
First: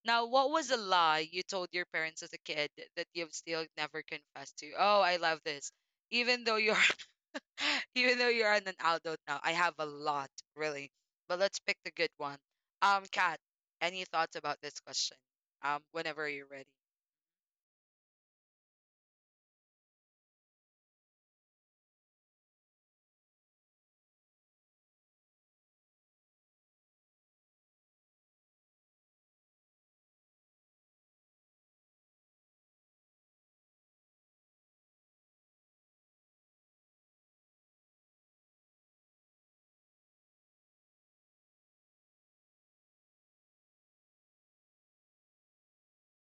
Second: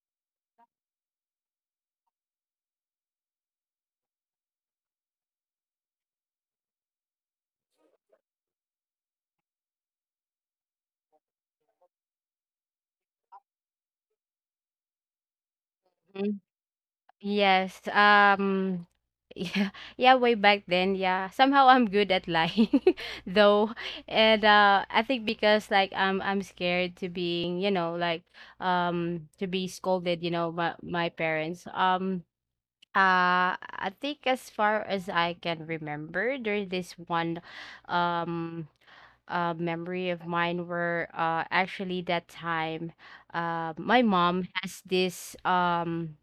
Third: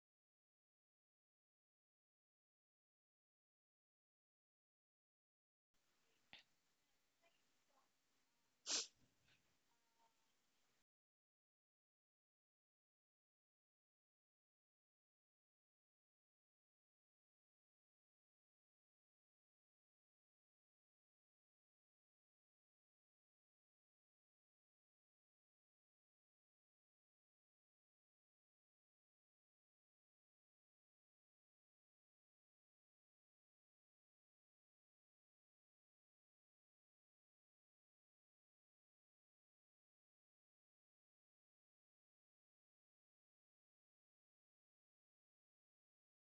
A: Now, what was a lie you told your parents as a kid that you've still never confessed to? Oh, I love this. Even though you're *laughs* Even though you're an adult now, I have a lot, really. But let's pick the good one. Kat, any thoughts about this question? Whenever
B: Mm,
A: you're ready.
B: yes. Yeah, *laughs* yeah, way back then, yeah. Somehow I'm good at lying *laughs* though. And I think because like I'm scared to being, you know, like to be scolded, you know, by my parents. I think as far as I can remember, there's this one um memory of mine where actually that time my mom has this um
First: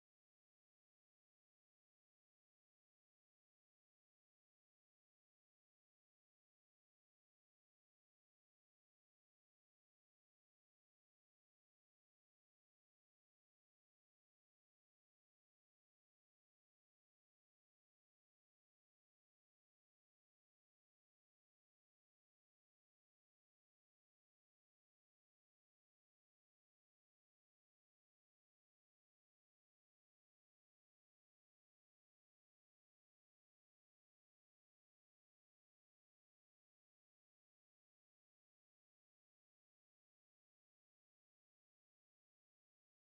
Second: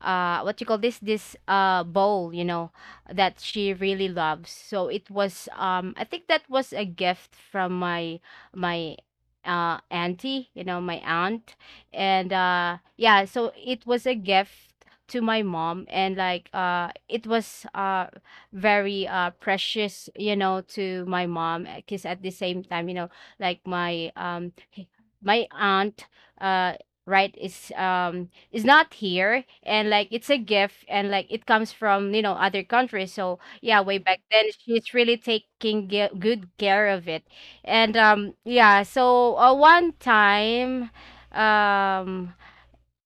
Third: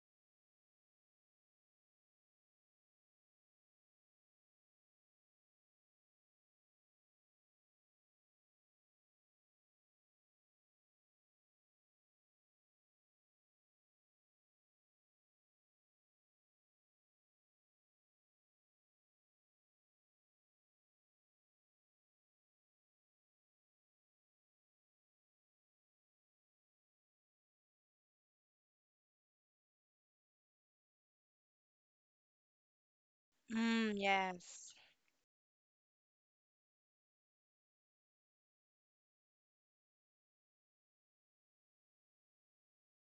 B: uh what you call this bowl, you know, that she really loves. So it was I think that was a gift from my my auntie, you know, my aunt. And yeah, so it was a gift to my mom. And like it was very precious, you know, to my mom because at the same time, you know, like h- my aunt, uh right, is not here, and like it's a gift, and like it comes from, other countries. So yeah,
C: Mm,
B: way back then
C: yes.
B: she's really taking good care of it. And yeah, so one time um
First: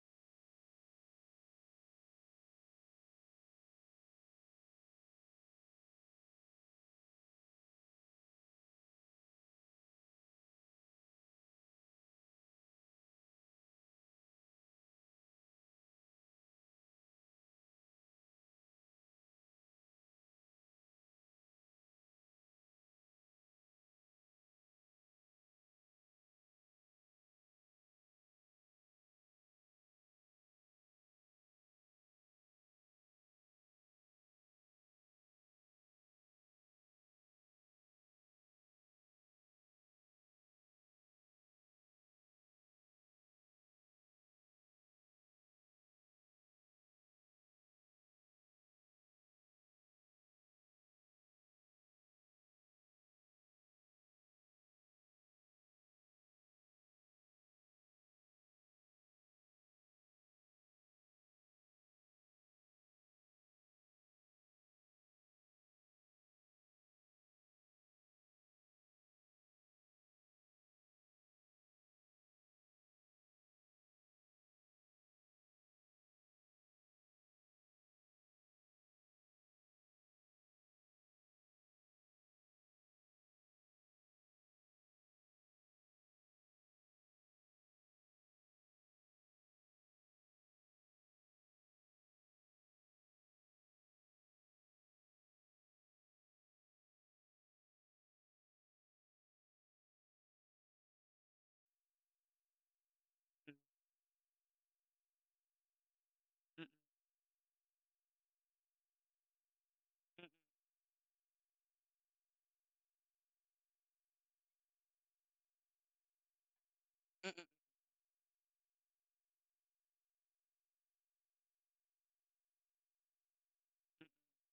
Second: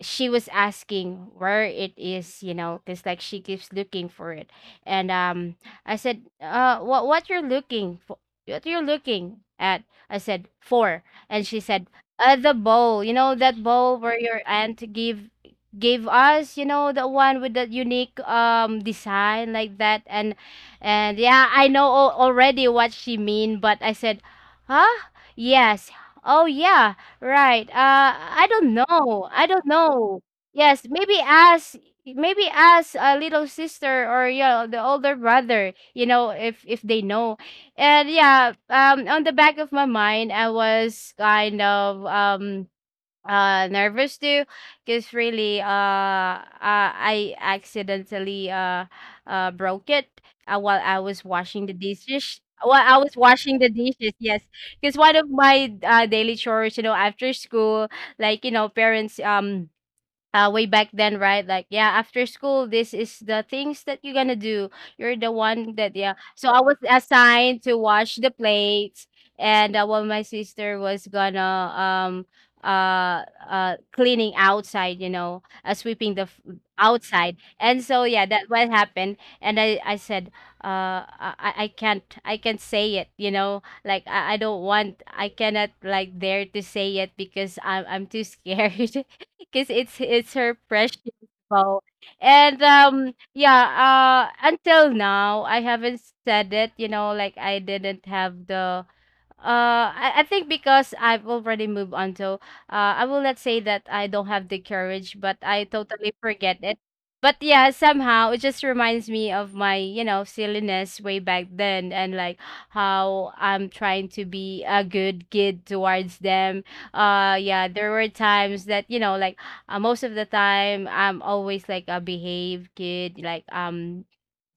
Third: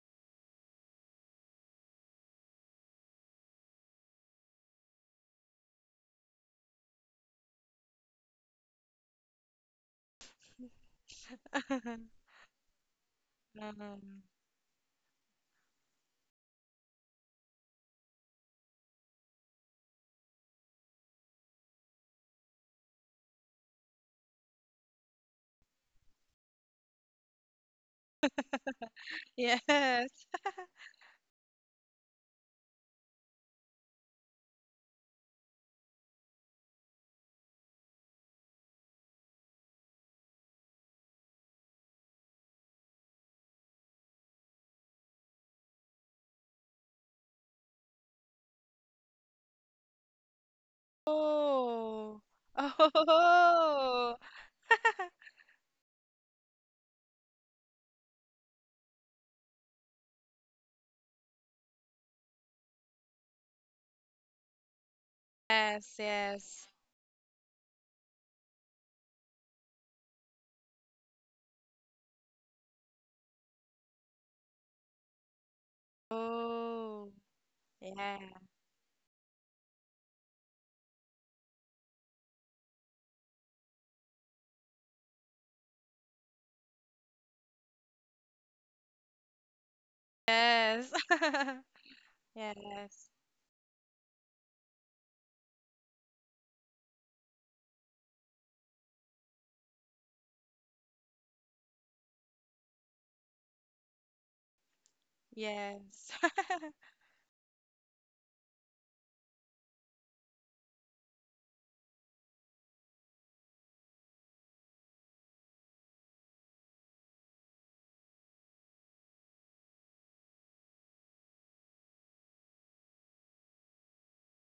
B: she was asking where it is, you know, because like she keeps looking for it. And I said, what you're looking for, what you're looking at? I said, for. And she said,
C: *laughs*
B: the bowl, you know, that bowl where
C: Um,
B: your aunt give gave us, you know, the one with the unique design like that. And yeah, I know already what she mean, but I said, huh? Yes. Oh yeah. Right. I don't know. I don't
C: yes.
B: know. Yes, maybe ask, a little sister, or, the older brother, if they know. And yeah, on the back of my mind I was kind of nervous too, because really I accidentally broke it, while I was washing the
C: Oh.
B: dishes,
C: Oh.
B: yes. Because one of
C: *laughs*
B: my daily chores, you know, after school, like, you know, parents, way back then, right? Like, yeah, after school, this is the things that you're gonna do. You're the one
C: Yes,
B: that, yeah. So I
C: yes.
B: was assigned to wash the plates, and while my sister was gonna cleaning outside, you know, sweeping the
C: Oh.
B: outside. And so
C: Yeah.
B: yeah, that what happened. And I said, I can't, I can't say it, you know, like I don't want, I cannot like dare to say it because I'm too scared. *laughs* Because it's her
C: Yes.
B: precious
C: *laughs*
B: bow. And
C: Yes.
B: yeah, until now I haven't said it, you know, like I didn't have the I think because I've already moved on, so I will not say that I don't have the courage, but I
C: Yes.
B: totally forget
A: Mm, mm,
B: it.
C: *laughs*
B: But yeah, somehow it just reminds me of my,
A: mm,
B: silliness way back then, and like how I'm trying to be a good kid towards them.
A: mm, mm,
B: Yeah, there were times that, you know, like most of the time I'm always like a behave kid, like um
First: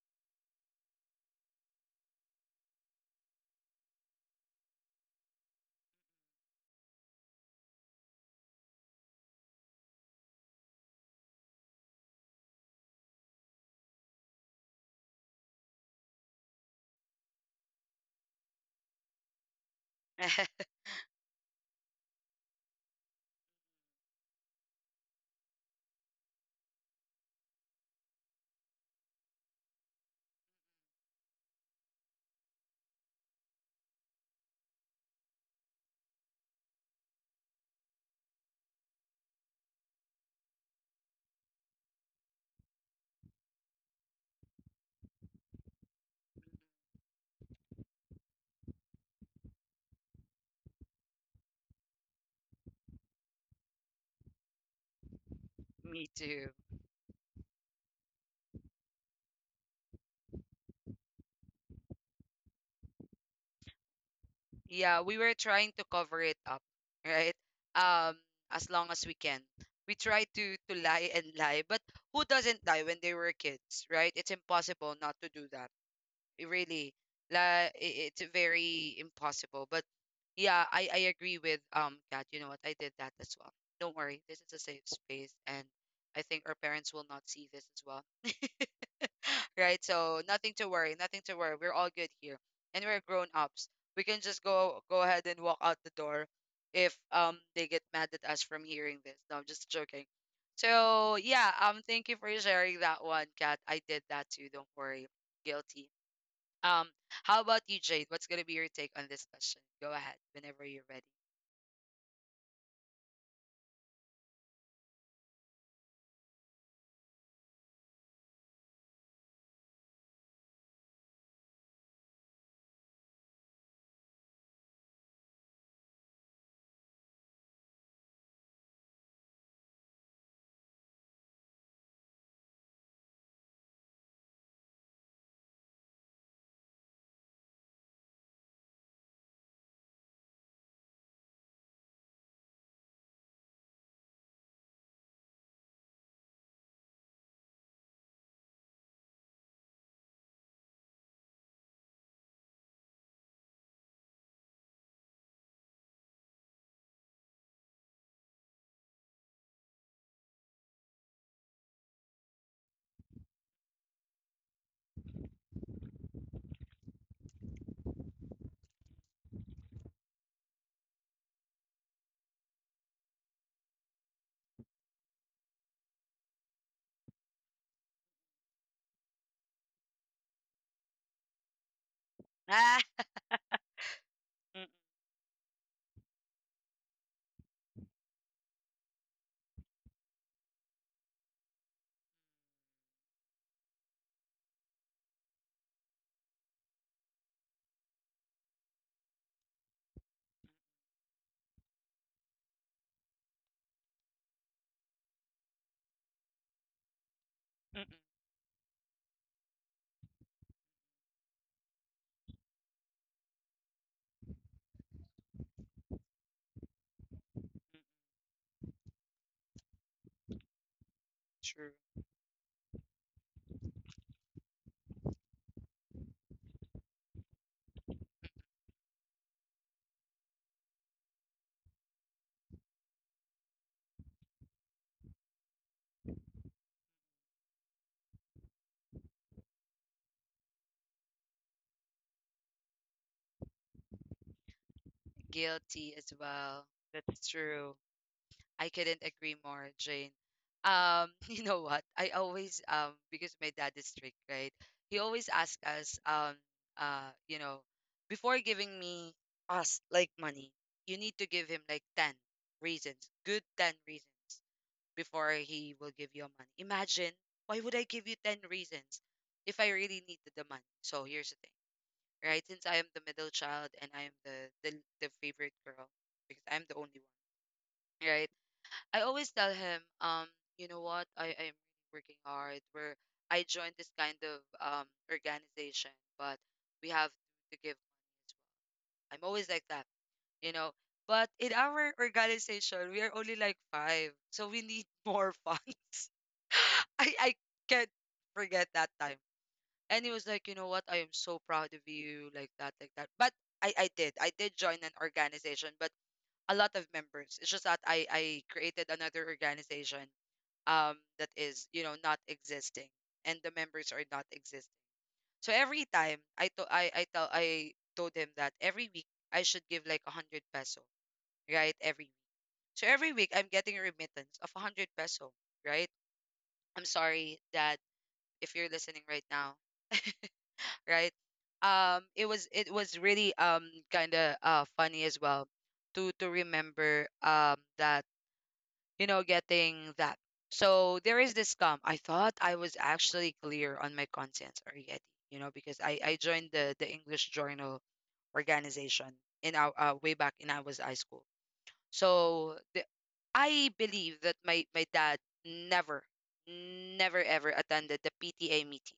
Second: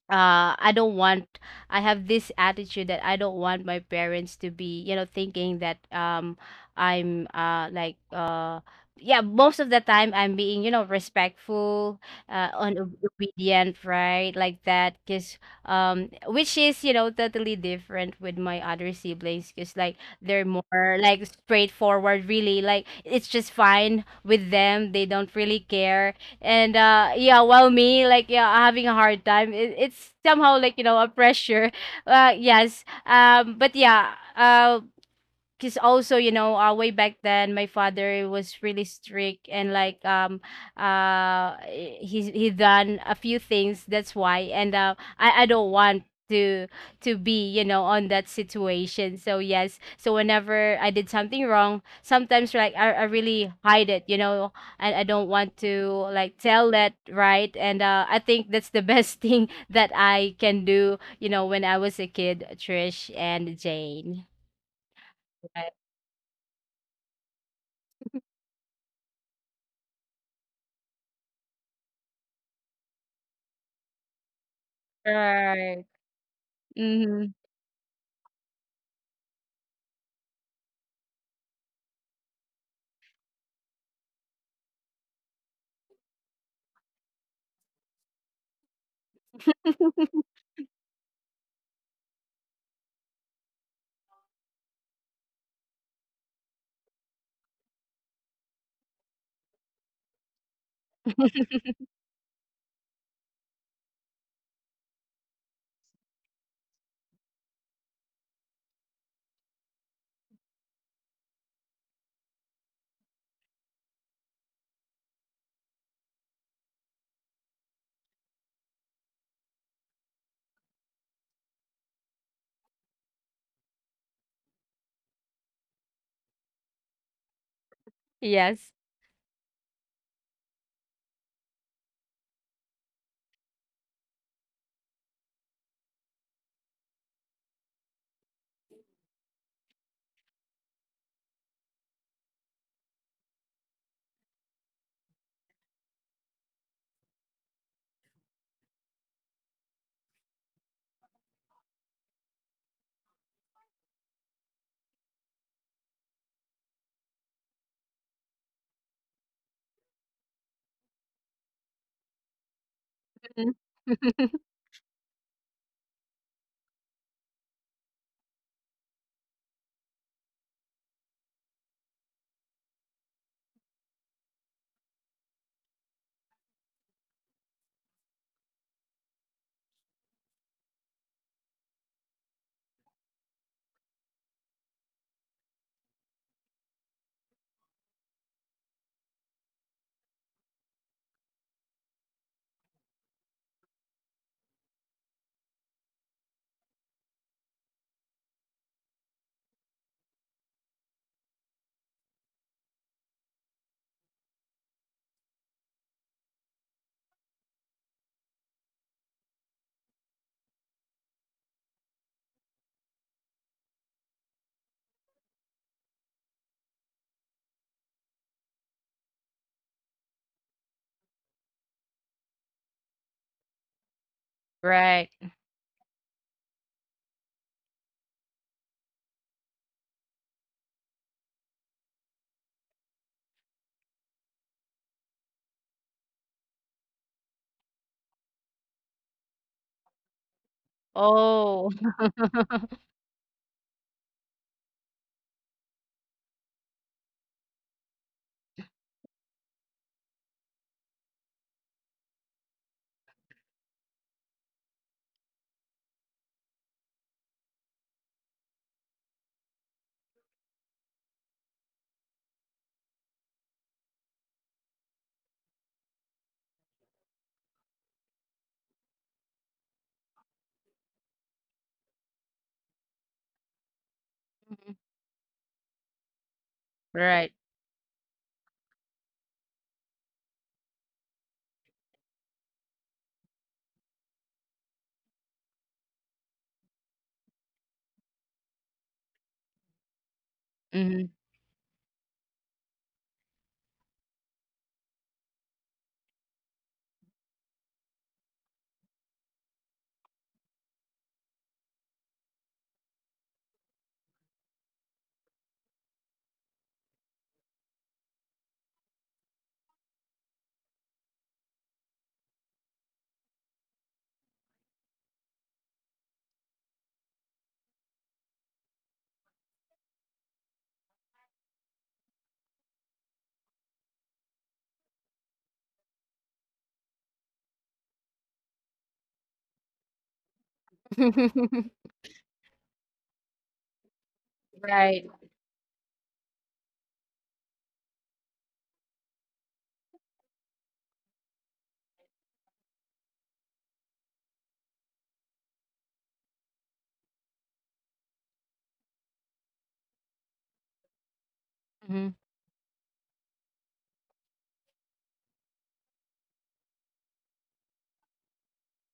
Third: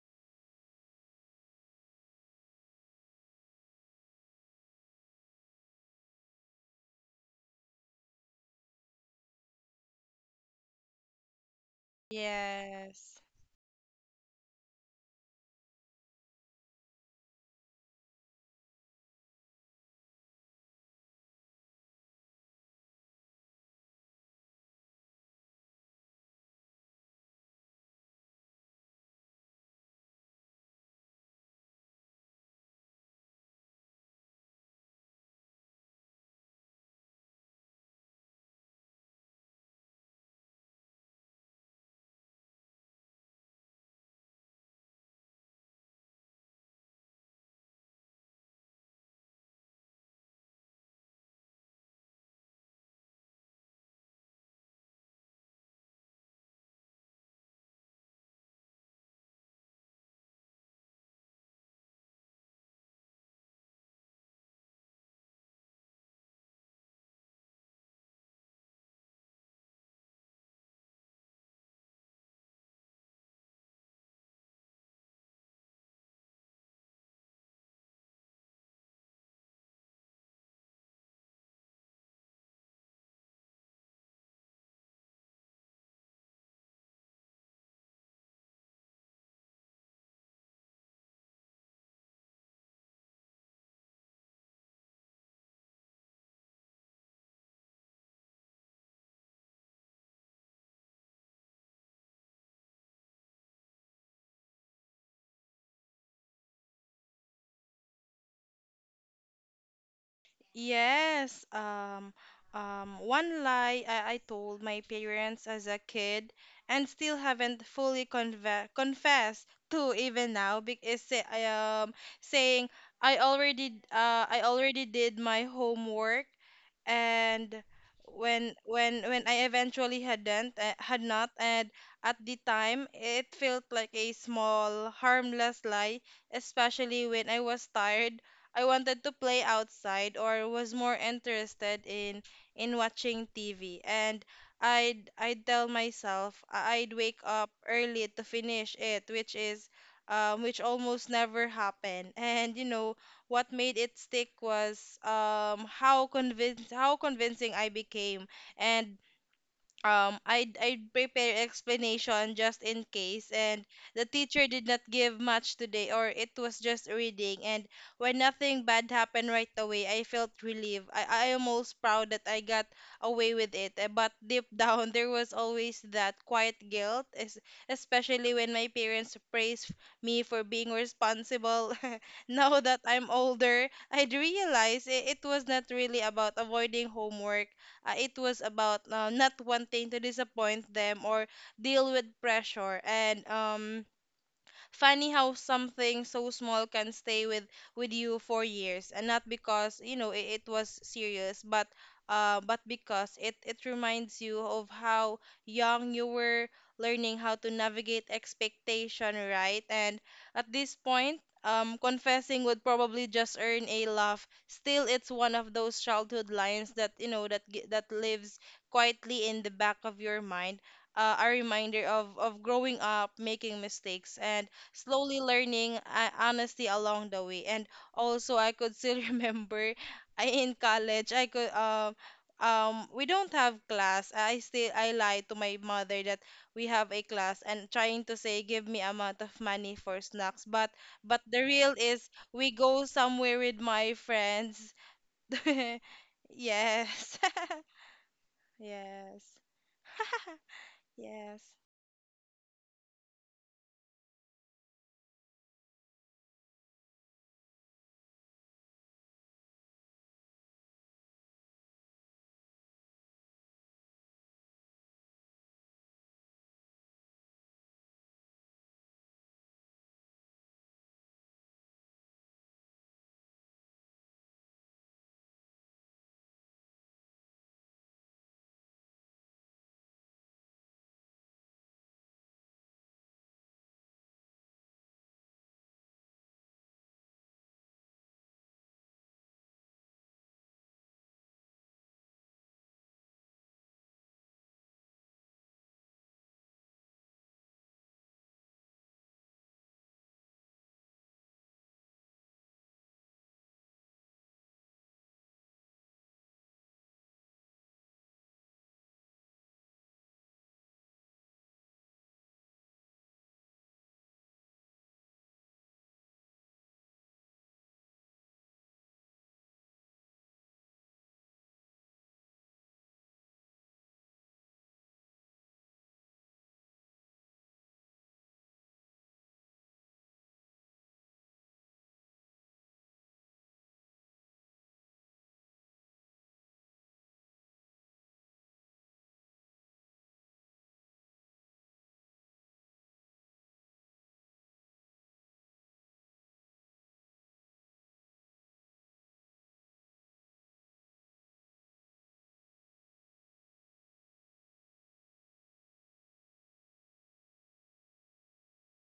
B: uh I don't want I have this attitude that I don't want my parents to be, thinking that I'm like yeah, most of the time I'm being, you know, respectful and
C: Yes.
B: obedient, right, like that. Because which is, you know, totally different with my other siblings, because like they're
A: mm.
B: more like straightforward, really, like it's just fine with them, they don't really care. And yeah, while me, like, yeah, having a hard time, it's somehow like, you know, a pressure *laughs* yes, but yeah. Because also, you know, way back then my father was really strict, and like he done a few things, that's why. And I don't want to be, you know, on that situation. So yes, so whenever I did something wrong sometimes, like I really hide it, and I don't want
A: *laughs*
B: to
A: Me
B: like
A: too.
B: tell that, right. And I think that's the best *laughs* thing that I can do, when I was a kid, Trish and Jane.
A: Yeah, we were trying to cover it up, right? Um, as long as we can. We try to lie and lie, but who doesn't lie when they were kids, right? It's impossible not to do that.
B: Right.
A: It really,
B: Mhm.
A: like it's very impossible. But yeah, I agree with Kat. You know what? I did that as well. Don't worry, this is a safe space, and I think our parents will not see this as well, *laughs* right? So nothing to worry, nothing to worry. We're all good here, and we're grown ups. We can just go ahead and walk out the door if they get mad at us from hearing this. No, I'm just joking. So yeah, thank you for sharing that one, Kat. I did that too. Don't worry, guilty. Um, how about you, Jade? What's gonna be your take on this question? Go ahead whenever you're ready.
C: Yes, um, One lie I told my parents as a kid and still haven't fully conve confessed to even now because say, um, saying I already did my homework and when
B: Yes.
C: when when I eventually had not and at the time it felt like a small harmless lie especially when I was tired I wanted to play outside or was more interested in watching TV. And I'd tell myself I'd wake up early to finish it, which is which almost never happened. *laughs* And you know what made it stick was how convinced how convincing I became, and I'd prepare explanation just in case
B: Mhm.
C: and the
B: *laughs*
C: teacher did not give much today or it was just reading and when nothing bad happened right away I felt relieved. I almost proud that I got away with it eh, but deep down *laughs* there was always that quiet guilt especially when my parents praised me for being responsible. *laughs* Now that
A: Ah,
C: I'm older, I'd
A: mm,
C: realize it was not really about avoiding homework it was about not wanting to disappoint them or deal with pressure. And funny how something so small can stay with you for years and not because you know it was serious but because it reminds you of how young you were learning how to
A: mm, mm, mm,
C: navigate expectation right and at this point confessing would probably just earn a laugh. Still, it's one of those childhood lines that you know
A: mm.
C: that lives quietly in the back of your mind, a
A: True.
C: reminder of growing up, making mistakes, and
B: Right.
C: slowly learning honesty along the way. And also, I could still *laughs* remember in college, I could we don't have class. I lied to my mother that we have a class and trying to say give me amount of money for snacks. But the
B: Oh.
C: real is we go
B: *laughs*
C: somewhere with my friends. *laughs*
A: Guilty as well.
C: Yes.
A: That's
C: *laughs*
A: true. I couldn't agree
C: Yes.
A: more, Jane.
C: *laughs*
A: *laughs*
C: Yes.
A: You know what? I always, because my dad is strict, right? He always asks us uh you know before giving me us like money, you need to give him like ten reasons, good ten reasons, before he will give you money. Imagine, why would I give you 10 reasons if I really needed the money? So here's the thing, right? Since I am the middle child and I am the,
B: Mhm.
A: the favorite girl, because I'm the only
B: Right.
A: one, right? I always tell him, you know what? I'm working hard. Where I joined this kind of um, organization, but we have to give. I'm always like that, you know.
B: Mhm.
A: But in our organization, we are only like five, so we need more funds. *laughs* I can't forget that time. And he was like, you know what? I am so proud of you, like that, like that. But I did join an organization, but a lot of members. It's just that I created another organization that is, you know, not existing, and the members are not existing. So every time I tell, I told him that every week I should give like a hundred peso, right? Every week. So every week I'm getting a remittance of 100 peso, right? I'm sorry, Dad, if you're listening right now, right?
B: *laughs*
A: It was, it was really kind of funny
B: Right.
A: as well to remember that, you know, getting that. So there is this scam. I thought I was actually clear on my conscience already, you know, because I joined the English Journal organization in our way back in, I was high school.
B: Mhm.
A: So I believe that my dad never, never ever attended the PTA meeting,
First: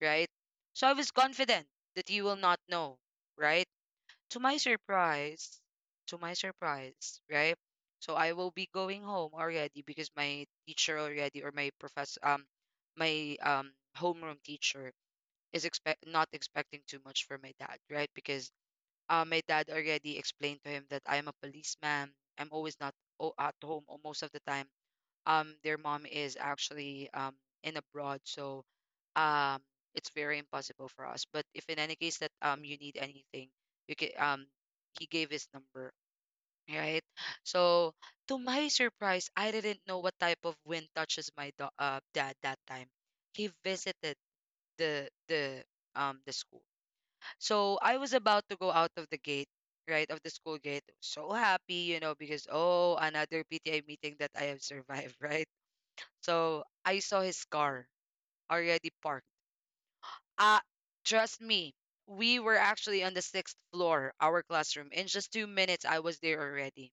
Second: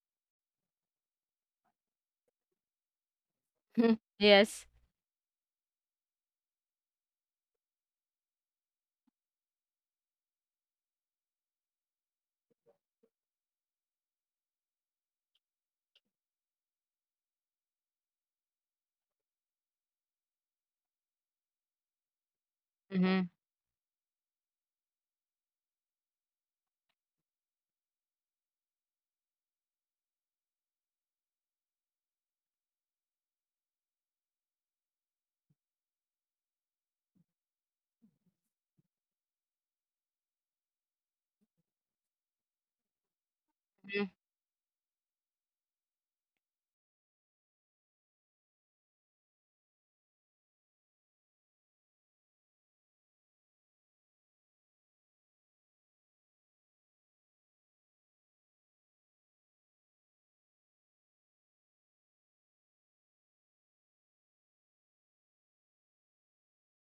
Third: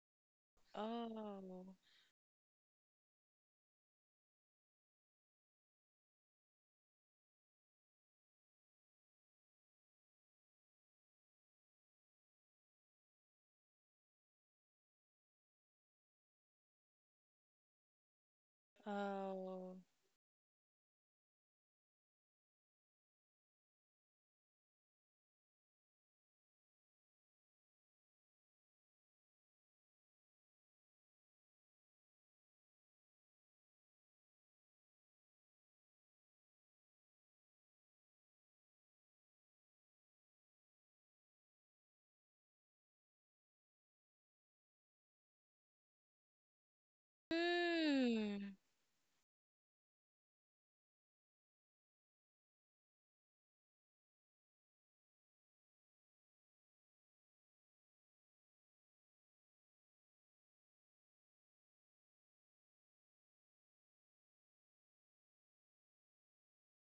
A: right? So I was
C: Oh.
A: confident that you will not know, right?
B: *laughs*
A: To my
B: Yes.
A: surprise, to my surprise, right? So I will be going home already because my teacher already, or my professor, my homeroom teacher is expect not expecting too much from my dad, right? Because my dad
C: Oh.
A: already explained to him that I'm a policeman. I'm always not
B: Mhm.
A: at home or most of the time. Their mom is actually in abroad, so um it's very impossible for us. But if in any case that you need anything, you can he gave his number, right? So to my surprise, I didn't know what type of wind touches my dad that time. He
B: Mhm.
A: visited the the the school. So I was about
C: Hmm.
A: to go out of the gate, right, of the school gate. So happy, you know, because oh, another PTA meeting that I have survived, *laughs* right? So I saw his car already parked. Ah, trust me, we were actually on the sixth floor, our classroom. In just 2 minutes, I was there already.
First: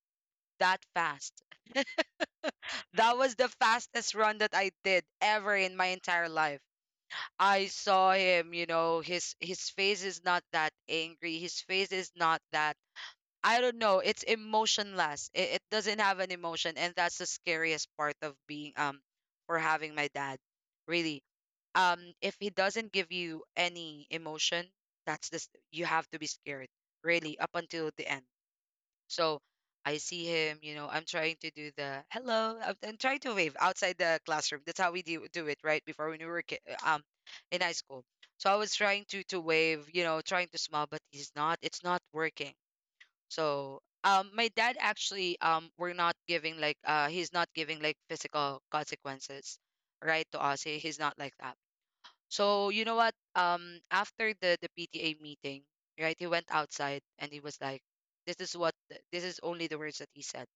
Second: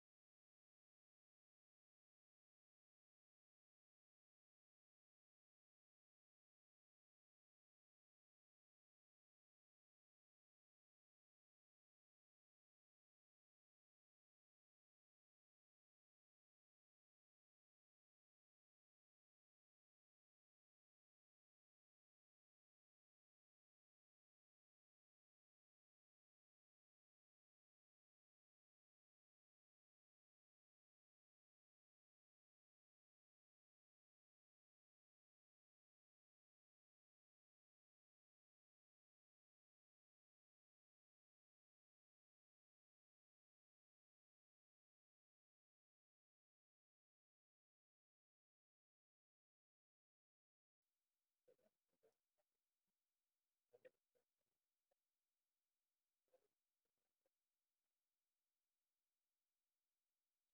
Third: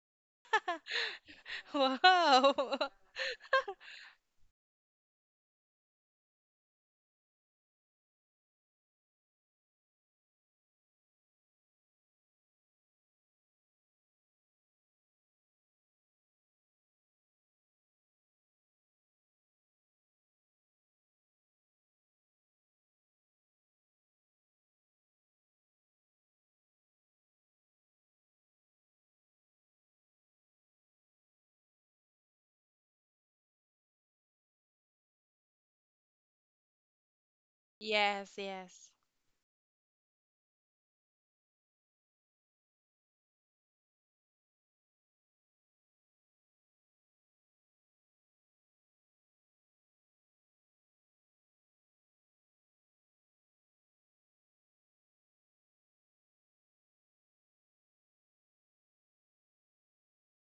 A: That fast.
C: *laughs* Wow. *laughs*
A: That was the fastest run that I did ever in my entire life. I saw him, you know, his face is not that angry. His face is not that, I don't know. It's emotionless. It doesn't have an emotion, and that's the scariest part of being for having my dad. Really, if he doesn't give you any emotion, that's this. You have to be scared, really, up until the end. So I see him. You know, I'm trying to do the hello. I'm trying to wave outside the classroom. That's how we do it, right? Before when we were uh, um in high school.
C: Yes,
A: So I was
C: yes.
A: trying to wave. You know, trying to smile, but he's not. It's not working, so my dad actually, we're not giving like he's not giving like physical consequences, right, to us. He's not like that. So you know what? After the PTA meeting, right, he went outside and he was like, this is what this is only the words that he said.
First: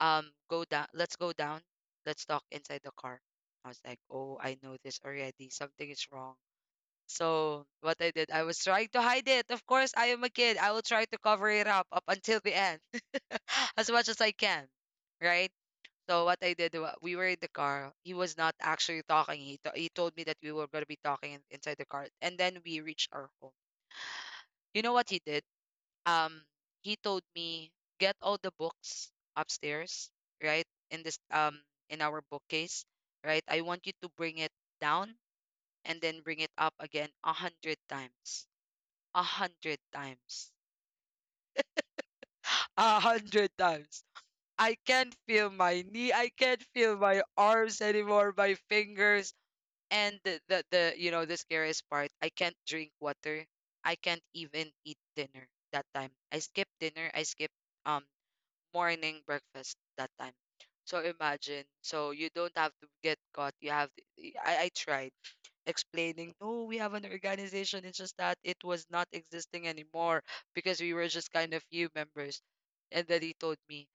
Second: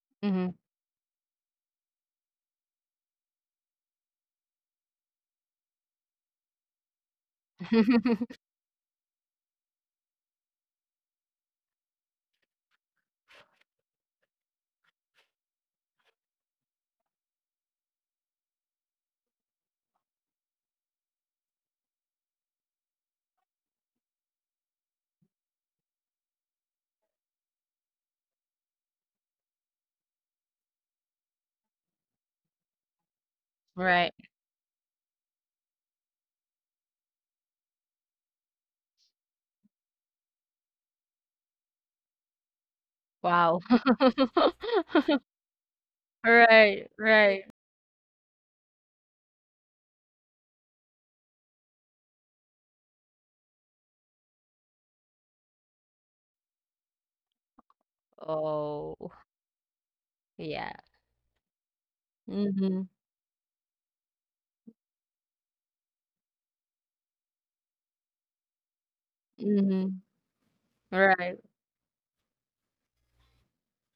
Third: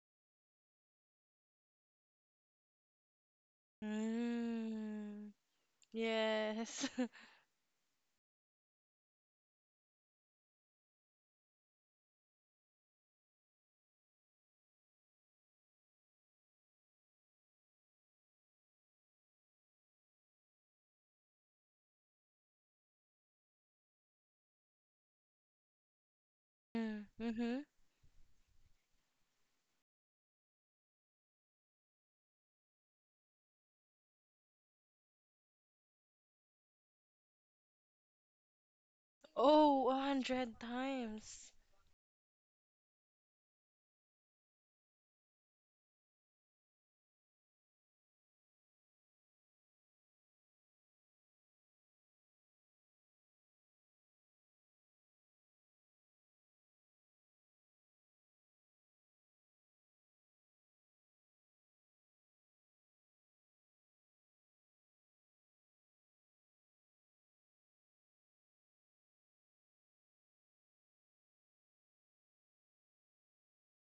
B: Mhm.
A: Go down, let's go down, let's talk inside the car. I was like, oh, I know this
C: Mm,
A: already. Something is wrong.
C: yes. *laughs*
A: So what I did,
B: *laughs*
A: I was trying to hide it. Of course, I am a kid. I will try to cover it up up until the end. *laughs* As much as I can, right? So what I did, we were in the car. He was not actually talking. He told me that we were gonna be talking inside the car, and then we reached our home. You know what he did? Um, he told
C: Mm-hmm.
A: me, get all the books upstairs, right? In this in our bookcase, right? I want you to
B: Right.
A: bring it down and then bring it up again a hundred
C: Oh,
A: times,
C: 100 times.
A: *gasps* *laughs* a hundred
B: Wow.
A: times. I can't
B: *laughs*
A: feel my knee. I can't
B: Right,
A: feel my
B: right.
A: arms anymore, my fingers. And the you know, the scariest part, I can't drink water. I can't even eat dinner that time. I skipped dinner. I skipped um
B: Oh,
A: morning breakfast that time.
B: yeah.
A: So imagine. So you don't have to
B: Mhm.
A: get caught. You have. To, I tried explaining. No, we have an organization. It's just that it was not existing
B: Mhm.
A: anymore because we were just
B: Right.
A: kind of few members. And then he told me,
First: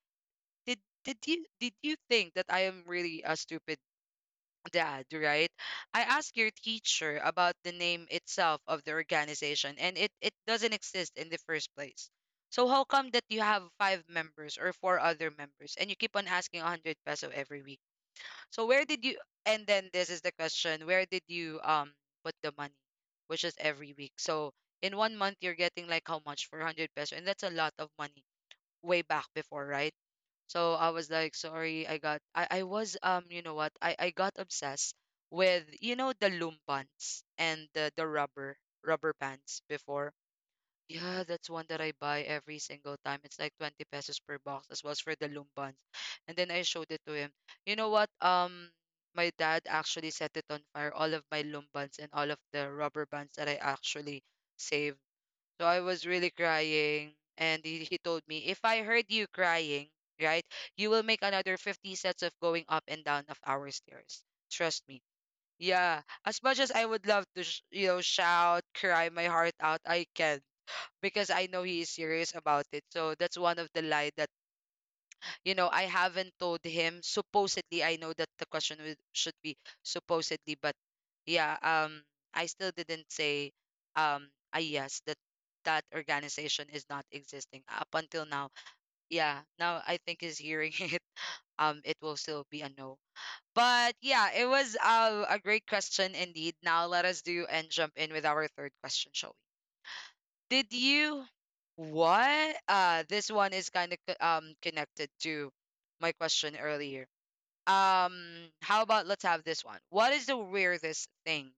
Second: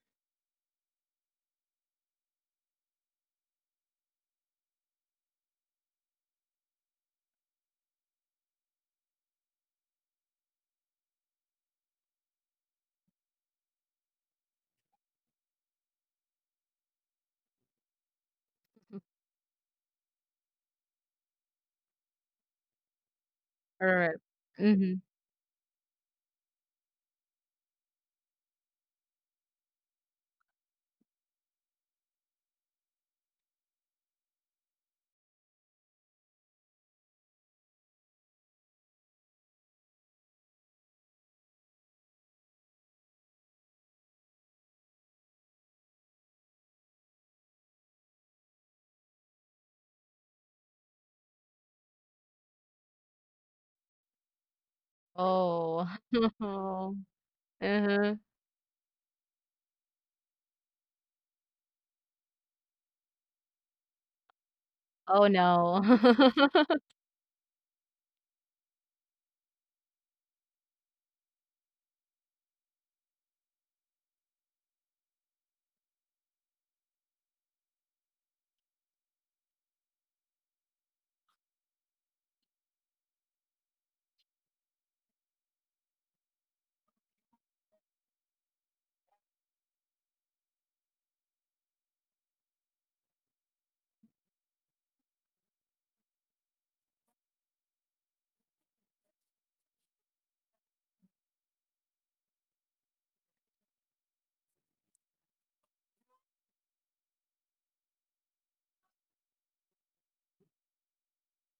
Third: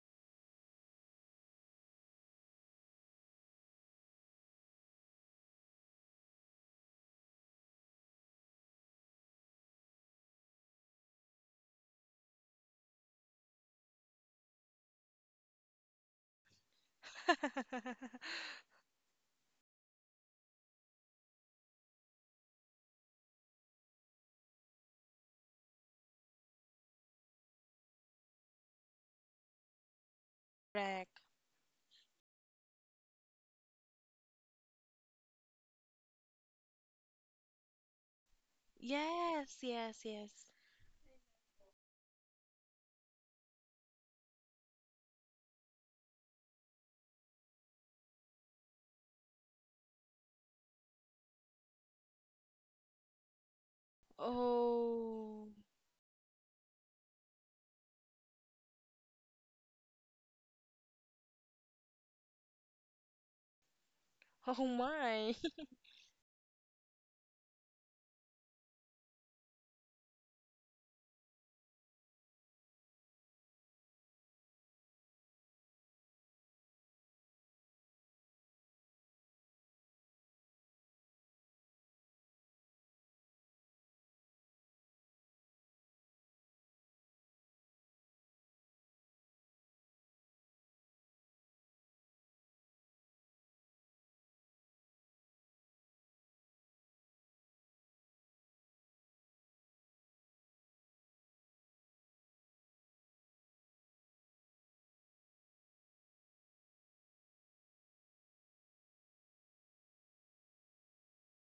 A: did did you think that I am really a stupid dad, right? I asked your teacher about the name itself of the organization and it doesn't exist in the first place. So how come that you have five members or four other members and you keep on asking 100 peso every week?
C: *laughs*
A: So where did you, and then this is the question, where did you put the money? Which is every week.
B: Right.
A: So in
B: Mhm.
A: one month you're getting like how much? 400 peso, and that's a lot of money way back before, right? So I was
C: Correct.
A: like, sorry, I got I was you know what? I got obsessed with you know the loom pants and the, the rubber
C: Yes,
A: pants
C: yes,
A: before.
C: yes.
A: Yeah, that's one that I buy every single time. It's like 20 pesos per box as well as for the loom pants. And then I showed it to him. You know what? My dad actually set it on fire, all of my loom pants and all of the rubber bands that I actually saved.
C: Oh,
A: So I
B: Oh.
A: was really
B: *laughs* Oh.
A: crying. And he
B: Uh-huh.
A: told me, if I heard you crying, right, you will make another 50 sets of going up and down of our stairs.
C: oh
A: Trust me.
B: Oh,
C: my.
A: Yeah. As
B: no.
A: much as I would love to, you know, shout, cry my heart out, I can't because I know he is serious about it. So that's one of the lie that you know, I haven't told him. Supposedly, I know that the question would, should be supposedly, but yeah, I still didn't say, I, yes, that that organization is not existing up until now. Yeah, now I think he's hearing *laughs* it. It will still be a no. But yeah, it was a great question indeed. Now let us do and jump in with our third question, shall we? Did you what? This one is kind of connected to my question earlier. Um, how about let's have this one. What is the weirdest thing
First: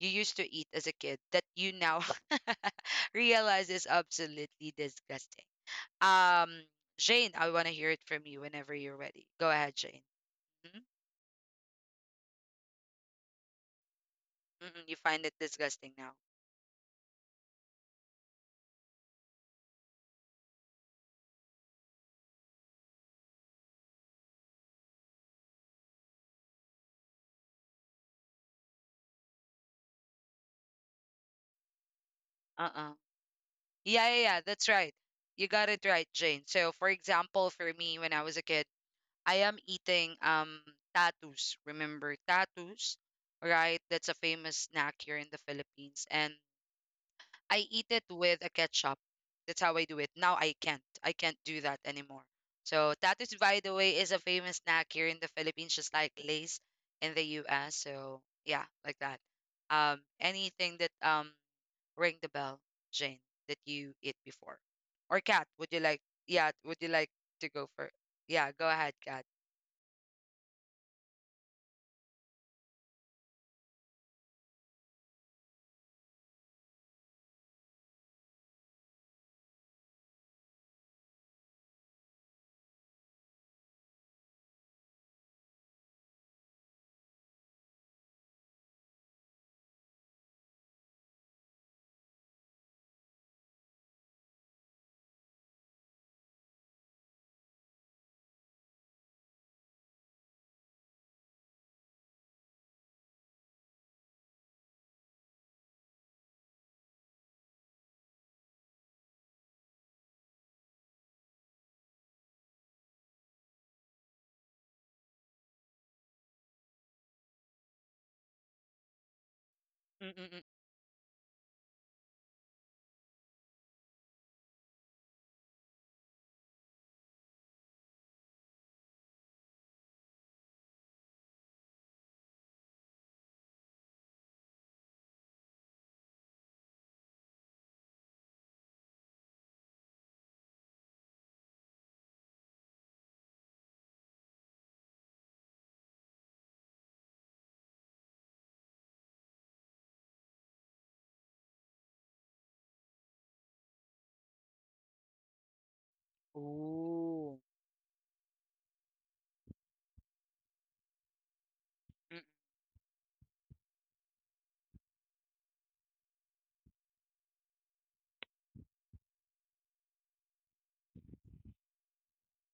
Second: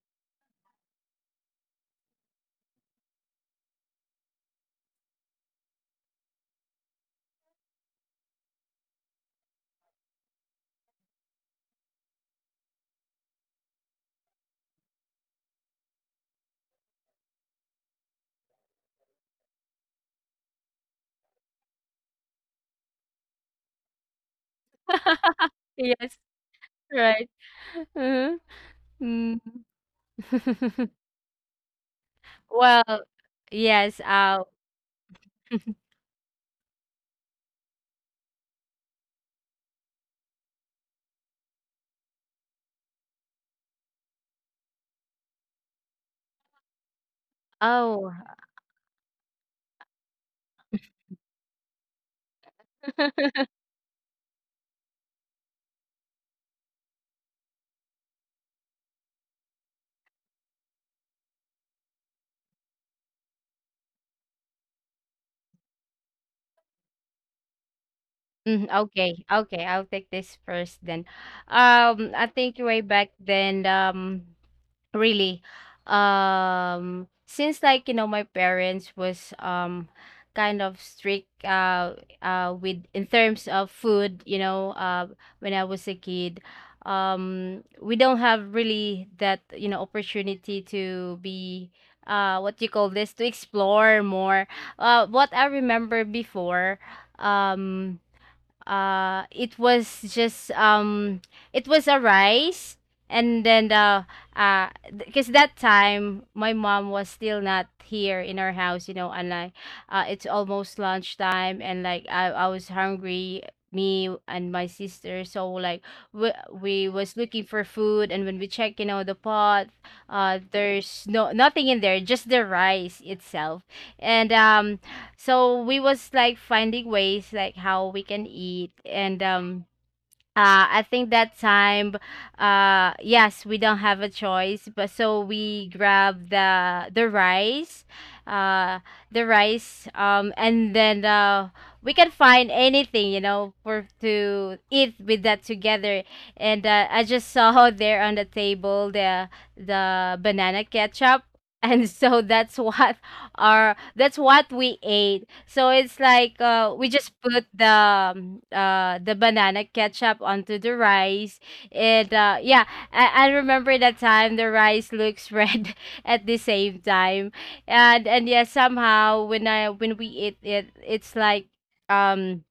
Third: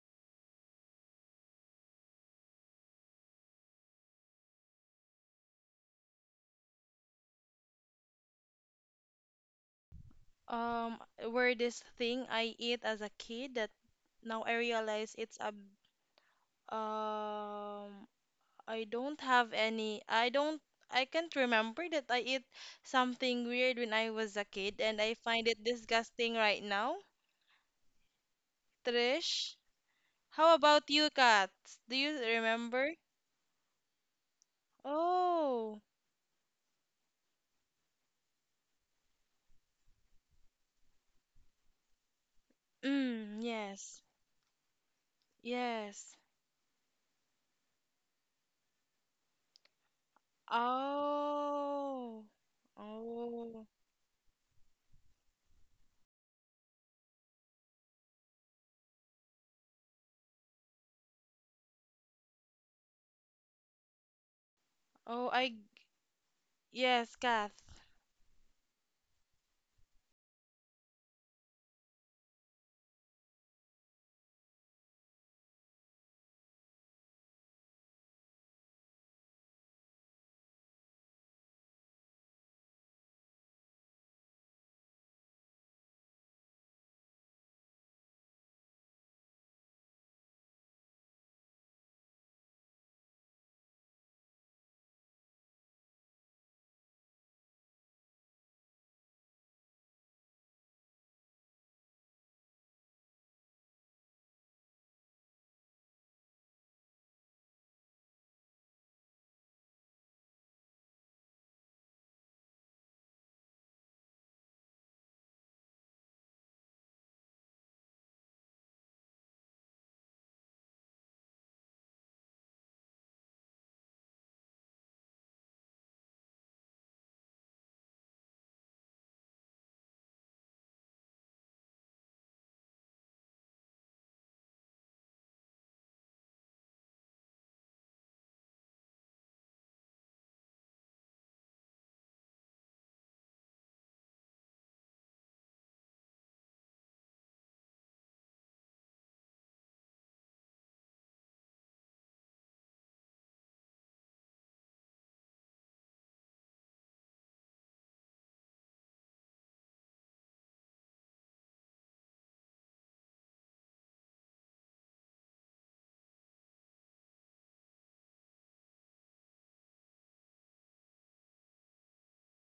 A: you used to eat as a kid that you now *laughs* realize is absolutely disgusting? Um, Jane, I want to hear it from you whenever you're ready. Go ahead, Jane.
C: *laughs*
A: Mhm.
C: Um, where this thing I eat as a kid that now I
A: Mm-mm, you
C: realize
A: find it
C: it's a
A: disgusting now.
C: um I don't have any. I don't. I can't remember that I eat something weird when I was a kid, and I find
B: *laughs*
C: it
B: Yes.
C: disgusting right now.
B: Right. Uh-huh. Mm.
C: Trish, how about
B: *laughs*
C: you, cats? Do you
A: Uh-uh.
C: remember?
B: Well, yes,
A: Yeah, yeah, yeah, that's right. You got
C: Oh,
A: it right, Jane. So, for example, for me when I was a kid, I am eating tattoos. Remember tattoos,
C: mm,
A: right?
C: yes,
A: That's a famous snack here in the Philippines.
C: yes.
A: And I eat it
B: oh.
A: with a ketchup. That's how I do it. Now I can't. I can't do that anymore.
C: Oh,
A: So tattoos,
B: *laughs*
A: by
C: oh,
A: the way, is a famous snack here in the Philippines, just like Lay's in the US. So yeah, like that. Anything that ring the bell, Jane, that you eat before, or
C: oh.
A: Kat,
C: I
A: would you like? Yeah, would you like
C: Yes,
A: to
C: cats.
A: go for? Yeah,
B: Mm,
A: go ahead, Kat.
B: okay. Okay, I'll take this first then. I think way back then. Really. Since like, you know, my parents was kind of strict, with in terms of food, you know, when I was a kid, we don't have really that, you know, opportunity to be what you call this, to explore more. What I remember before, um it was just it was a rice, and then the uh because that time my mom was still not here in our house, and like it's almost lunchtime, and like I was hungry, me and my sister. So like we was looking for food, and when we check, the pot,
A: Mm-mm-mm.
B: there's no nothing in there, just the rice itself. And so we was like finding ways like how we can eat. And I think that time, yes, we don't have a choice, but so we grabbed the rice, uh, the rice, and then we can find anything, you know, for to eat with that together. And I just saw *laughs* there on the table the banana ketchup, *laughs* and so that's what we ate. So it's like we just
A: Ooh.
B: put the banana ketchup onto the rice. And yeah, I remember that time the rice looks red *laughs* at the same time. And yeah, somehow when I when we eat it, it's like um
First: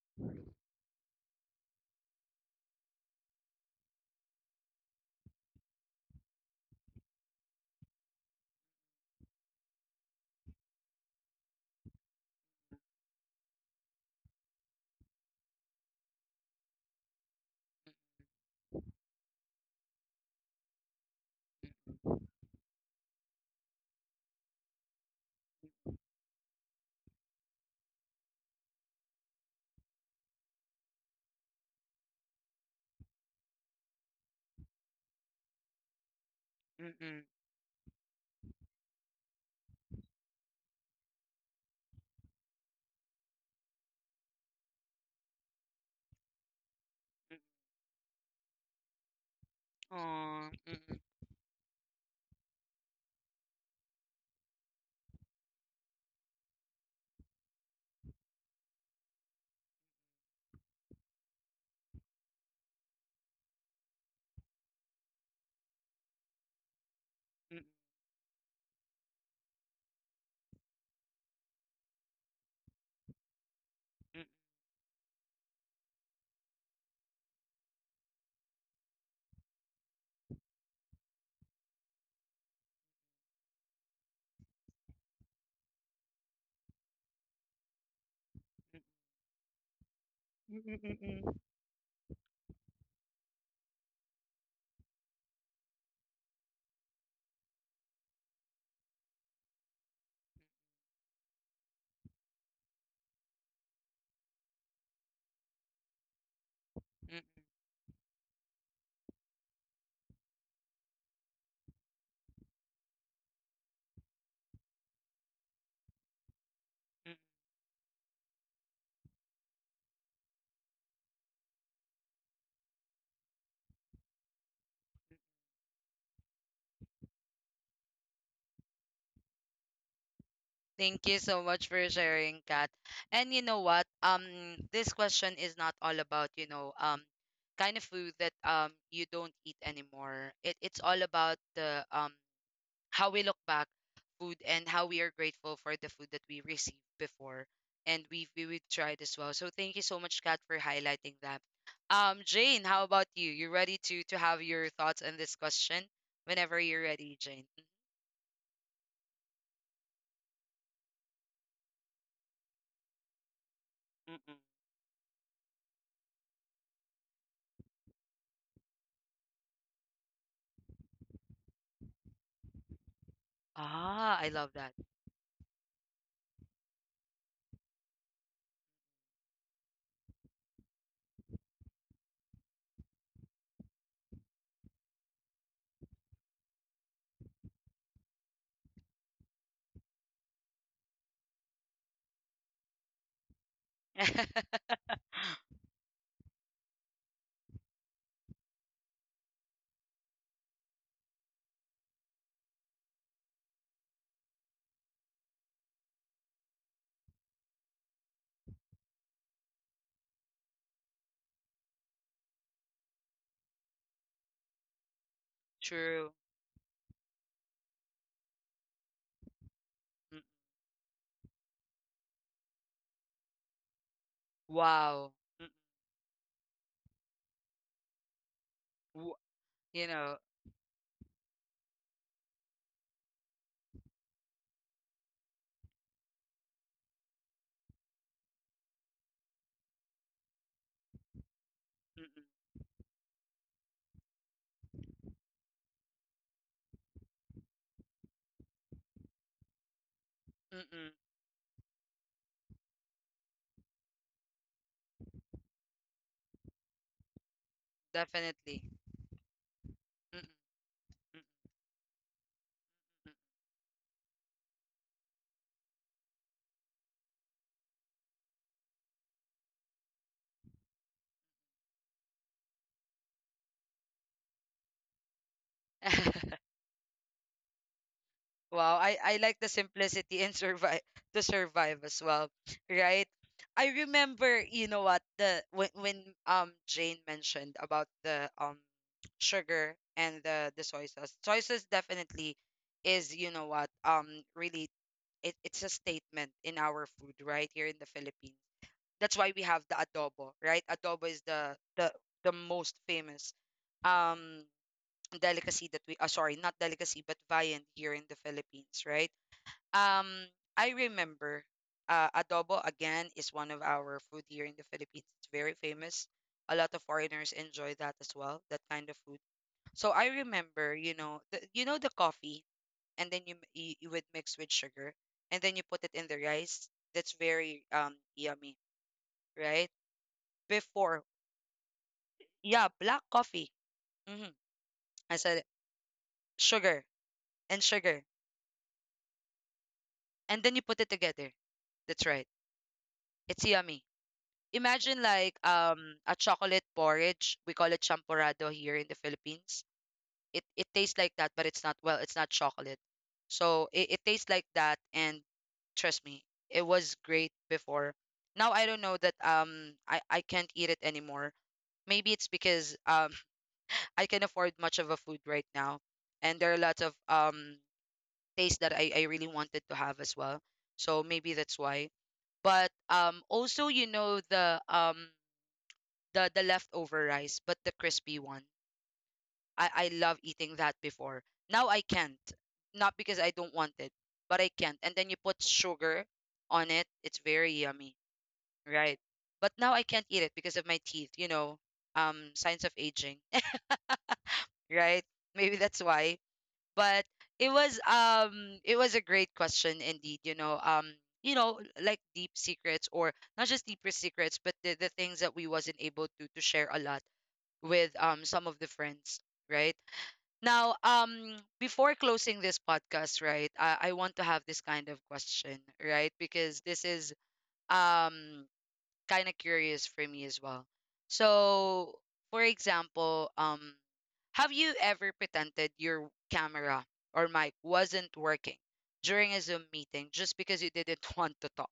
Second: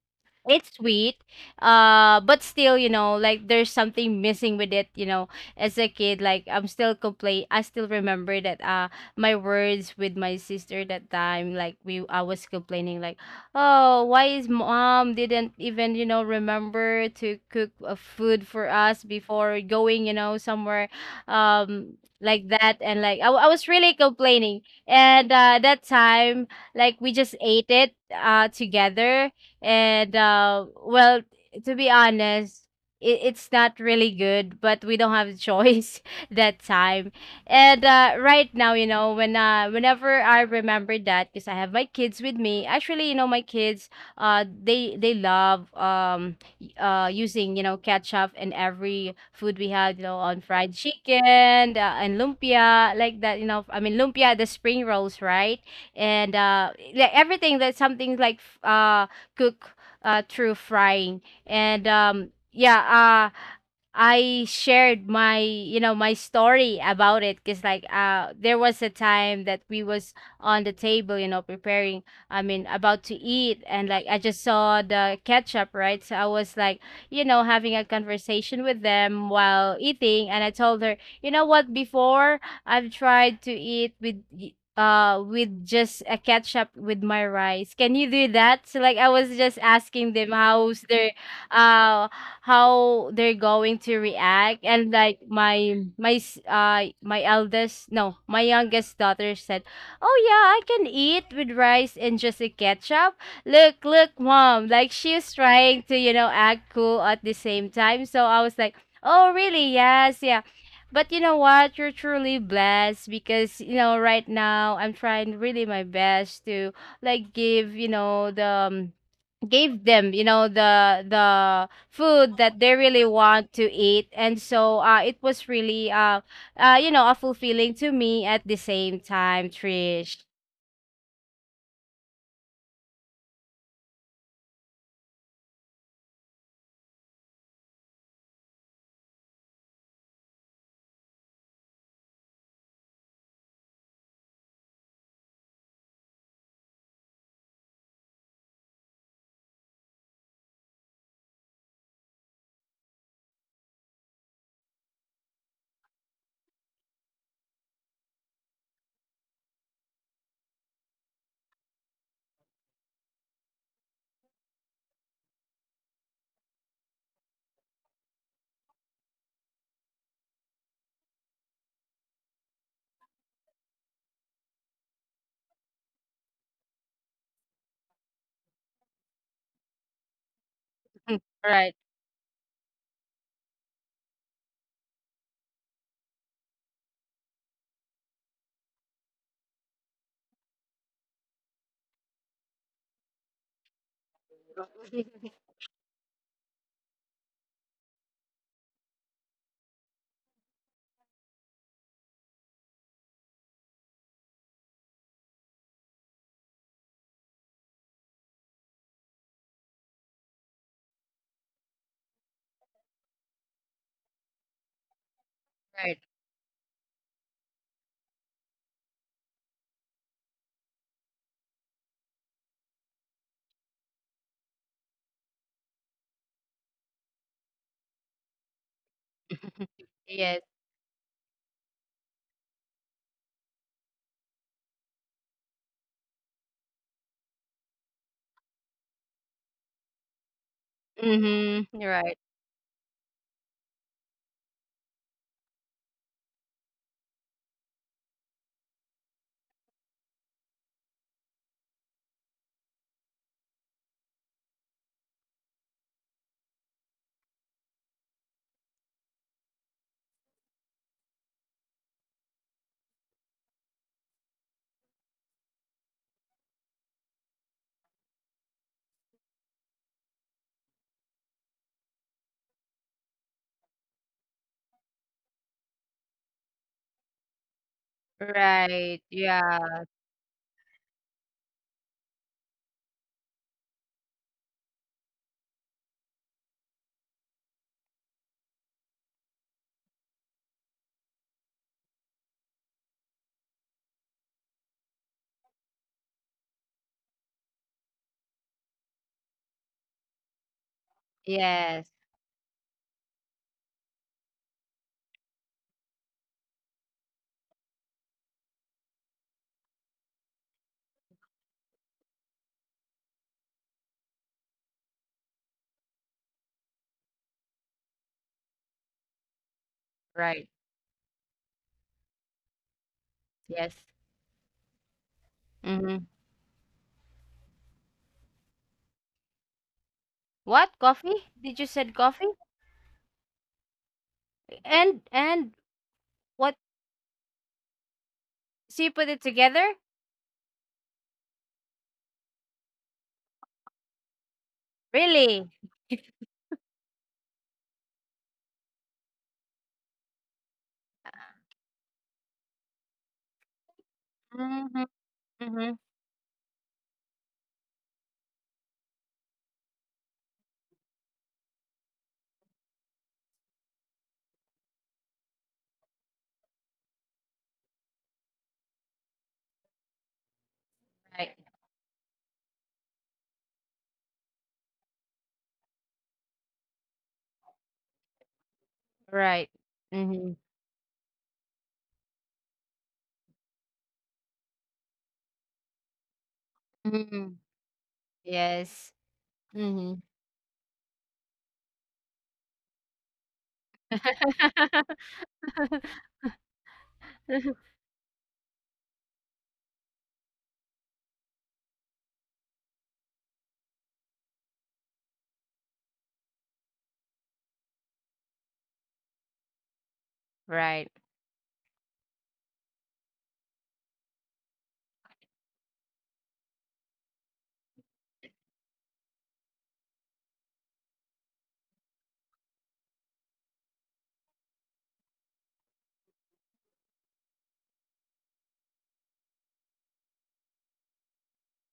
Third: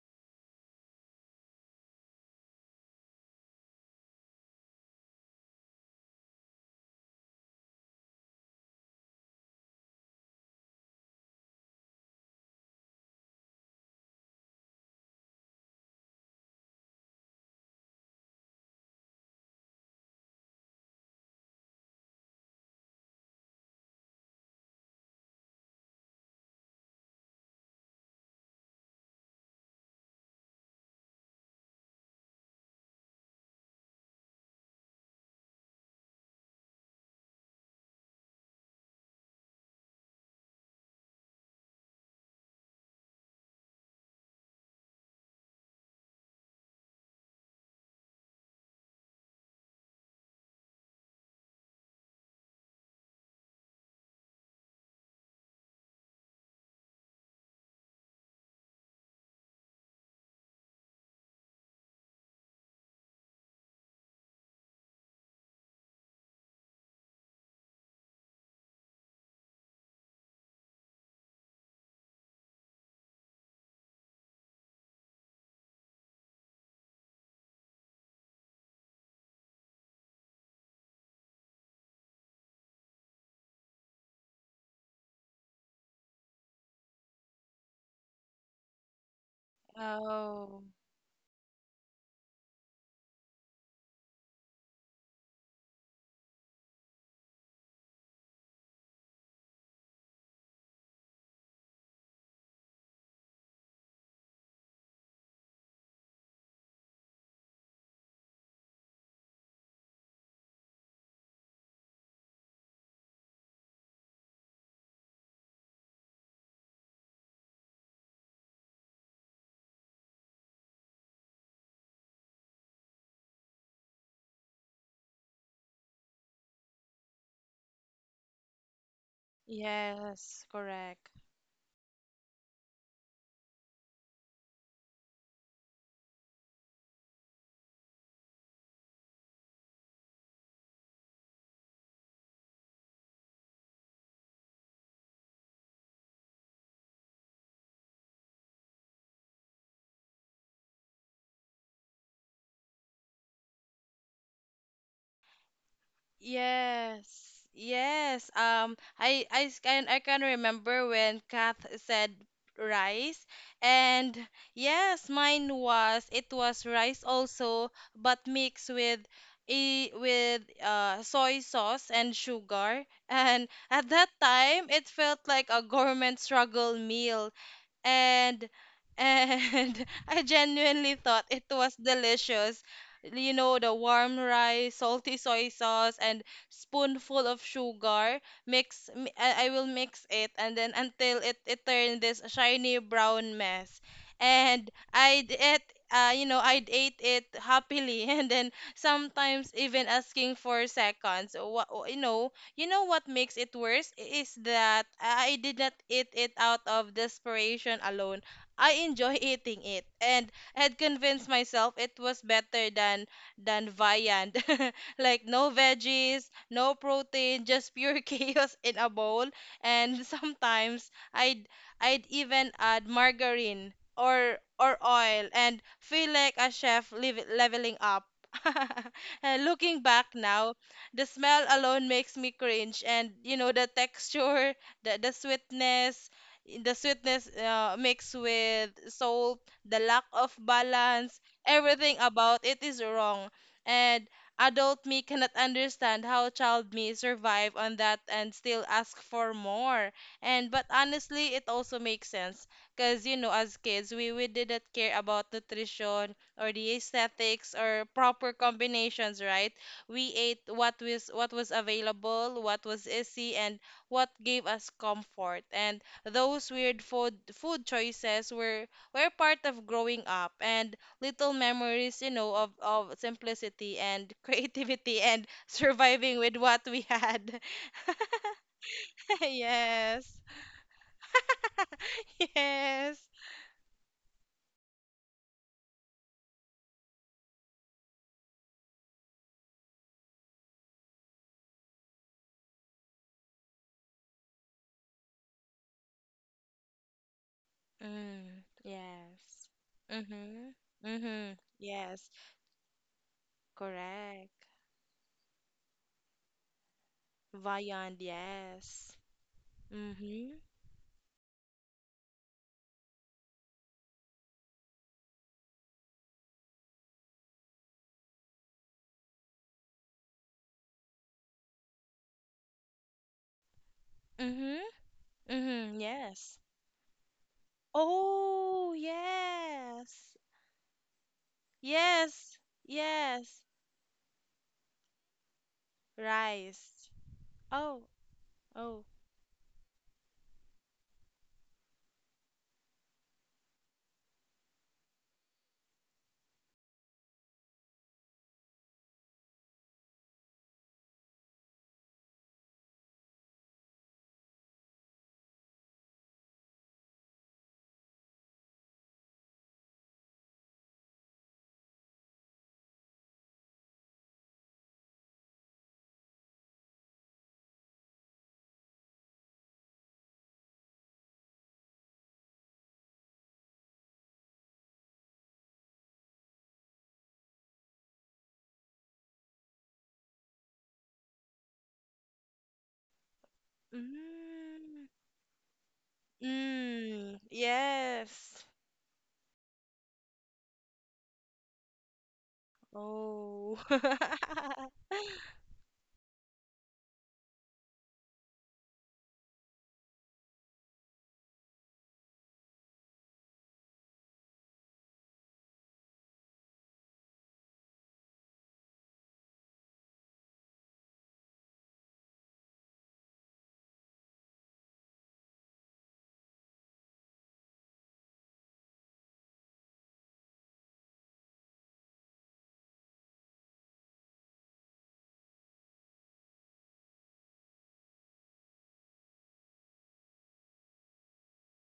B: it's sweet, but still, like there's something missing with it, as a kid. Like I'm still complain. I still remember that, my words with my sister that time. Like we I was complaining like, oh, why is mom didn't even, you know, remember to cook a food for us before going, you know, somewhere, um like that. And like I was really complaining, and that time, like we just ate it together. And well, to be honest, it's not really good, but we don't have a choice *laughs* that time.
A: Mm-mm-mm.
B: And right now, you know, when whenever I remember that, because I have my kids with me. Actually, you know, my kids, they love using, ketchup in every food we had, you
A: Aw.
B: know, on fried
A: Mm-mm-mm.
B: chicken, and lumpia like that. You know, I mean lumpia, the spring rolls, right? And like everything that's something like cook, through frying. And yeah, I shared my, my story about it because like there was a time that we was on the table, you know, preparing, I mean, about to eat. And like I
A: Mm-mm-mm.
B: just saw the ketchup, right, so I was like, having a conversation with them while eating, and I told her, you know what, before I've tried to eat with, with just a ketchup with my rice. Can you do that? So like I was just asking them
C: Oh,
A: Mm-mm-mm.
B: uh how they're going to react. And like my my eldest, no, my youngest daughter said, "Oh yeah, I can eat with rice and just a ketchup. Look, look, mom," like she's trying to, act cool at the same time. So I was like, "Oh really? Yes, yeah." But you know what? You're truly blessed because, right now I'm trying really my best to like give, the give them, the food that they really want to eat. And so it was really a fulfilling to me at the same time, Trish.
C: yes,
A: Thank
C: correct.
A: you so much for sharing, Kat. And you know what? This question is not all about, you know, kind of food that you don't eat anymore. It it's all about the how we look back food and how we are grateful for the food that we received before and we tried as well. So thank you so much, Kat, for highlighting that. Jane, how about you? You ready to have your thoughts on this question? Whenever you're ready,
C: Yes,
A: Jane.
C: yes. Can I can remember when Kath said rice, and
A: Mm-mm.
C: yes, mine was it was rice also, but mixed with a with soy sauce and sugar. *laughs* And at that
A: Ah, I love
C: time,
A: that.
C: it felt like a government struggle meal and and *laughs* I genuinely thought
B: *laughs*
C: it was
B: Right,
C: delicious. You know, the warm rice, salty soy sauce, and spoonful of sugar. I will mix it, and then until it turned this shiny brown mess. And
A: *laughs*
C: I'd it. You know, I'd ate it happily, *laughs* and then sometimes even asking for seconds. What you know what makes it worse is that I did not eat it out of desperation alone. I enjoy *laughs* eating it and had convinced myself it was better than viand. *laughs* Like no
B: right.
A: True.
C: veggies, no protein, just pure *laughs* chaos in a bowl. And *laughs*
A: Mm.
C: sometimes I'd even add margarine or
A: Wow.
C: oil
A: Mm.
C: and feel like a chef live leveling up. *laughs*
A: W-
C: And
B: *laughs*
C: looking
A: You
C: back
A: know,
B: Yes.
C: now, the smell alone makes me cringe and you know the texture the sweetness mixed with salt the lack of balance
B: Mm-hmm.
C: everything
B: Right,
A: mm-mm,
C: about it is wrong and adult me cannot understand how child me survive on that and still ask for more and but
A: mm-mm,
C: honestly it also makes sense because you know as kids we didn't care about nutrition or the aesthetics or proper
A: definitely.
C: combinations right we
A: Mm-mm,
C: ate what was available, what was
A: mm-mm.
C: easy, and what gave us comfort. And those weird food choices were part of growing up and little memories, you know, of simplicity and *laughs* creativity and surviving with
A: *laughs*
C: what we had. *laughs*
A: Wow,
B: right.
A: I like the
B: Yeah.
C: Yes.
A: simplicity and survive to survive as
C: *laughs*
A: well,
C: Yes.
A: right? I remember, you know what, the when Jane mentioned about the sugar and the soy sauce. Soy sauce definitely is, you know what, really it's a statement in our food right here in the Philippines.
C: Mm,
A: That's why we
C: yes.
A: have the adobo, right?
C: Mm-hmm.
A: Adobo is
C: Mm-hmm.
B: Yes.
C: Yes.
A: the most famous um
C: Correct.
A: delicacy that we sorry, not delicacy but viand here
C: Viand,
A: in the Philippines,
C: yes.
A: right? Um
C: Mm-hmm.
A: I remember adobo again is one of our food here in the Philippines. It's very famous. A lot of foreigners enjoy that as well, that kind of food. So I
B: Right.
A: remember, you know the coffee, and then you, you
B: Yes.
A: you would mix with
C: Mhm.
A: sugar and then you
C: Mhm.
A: put it
B: Mm-hmm.
A: in the
C: Yes.
A: rice. That's very yummy,
C: Oh,
A: right?
C: yes.
B: What?
A: Before.
B: Coffee? Did you said coffee?
C: Yes.
A: Yeah, black
C: Yes.
A: coffee. Mm-hmm.
B: And
A: I said it.
B: and what?
A: Sugar
C: Rice.
A: and
C: Oh.
A: sugar,
B: So
C: Oh.
B: you put it together?
A: and then you put it together. That's right. It's yummy. Imagine like
B: Really?
A: a chocolate porridge. We call it champorado here in the Philippines. It tastes like that, but it's not, well, it's not chocolate. So it tastes like
B: Mm-hmm.
A: that, and
B: Mm-hmm.
A: trust me, it was great before. Now I don't know that I can't eat it anymore. Maybe it's because *laughs* I can afford much of a food right now, and there are lots of taste that I really wanted to have as well. So
B: Right.
A: maybe that's why. But also you know the leftover rice, but the crispy one.
B: Right.
A: I love
B: Mm-hmm.
A: eating that before. Now I can't. Not because I don't want it, but I can't.
C: Mm.
A: And then you put sugar on it.
C: Mm.
A: It's
B: Mm-hmm.
A: very yummy,
C: Yes.
B: Yes.
A: right? But now I
B: Mm-hmm.
A: can't eat it because of my teeth, you know, signs of aging,
C: Oh.
A: *laughs* right?
C: *laughs*
A: Maybe that's why. But it was a great question indeed, you know, you know, like deep secrets or not just deeper secrets, but the things that we wasn't able to share a lot with some of the friends, right? Now
B: Right.
A: before closing this podcast, right, I want to have this kind of question, right, because this is um kind of curious for me as well. So, for example, have you ever pretended your camera or mic wasn't working during a Zoom meeting just because you didn't *laughs* want to talk,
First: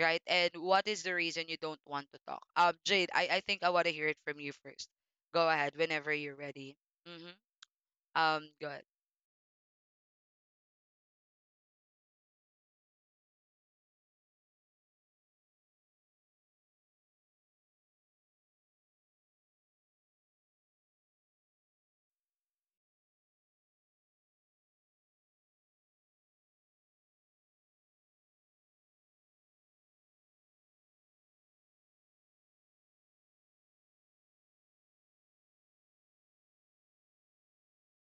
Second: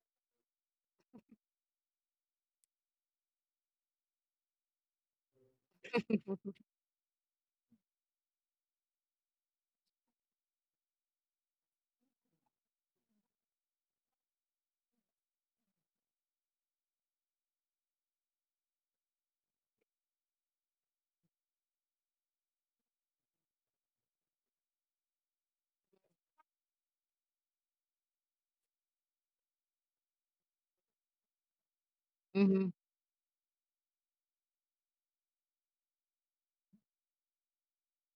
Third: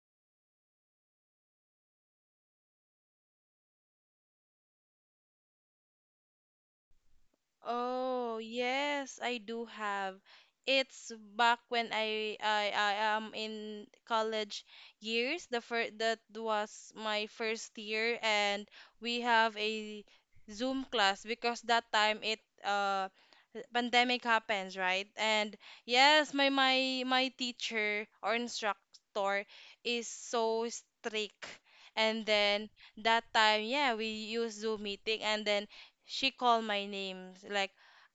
A: right? And what is the reason you don't want to talk? Jade, I think I want to hear it from you first. Go ahead whenever you're ready. Mm-hmm.
C: Oh,
A: Go ahead.
C: yes, I do have. It's back when I am in college years. The first that was my first year and we have a Zoom class because that time it pandemic happens, right? And yes, my teacher or instructor is so strict. And
B: Mm-hmm.
C: then that time, yeah, we use Zoom meeting and then she called my name like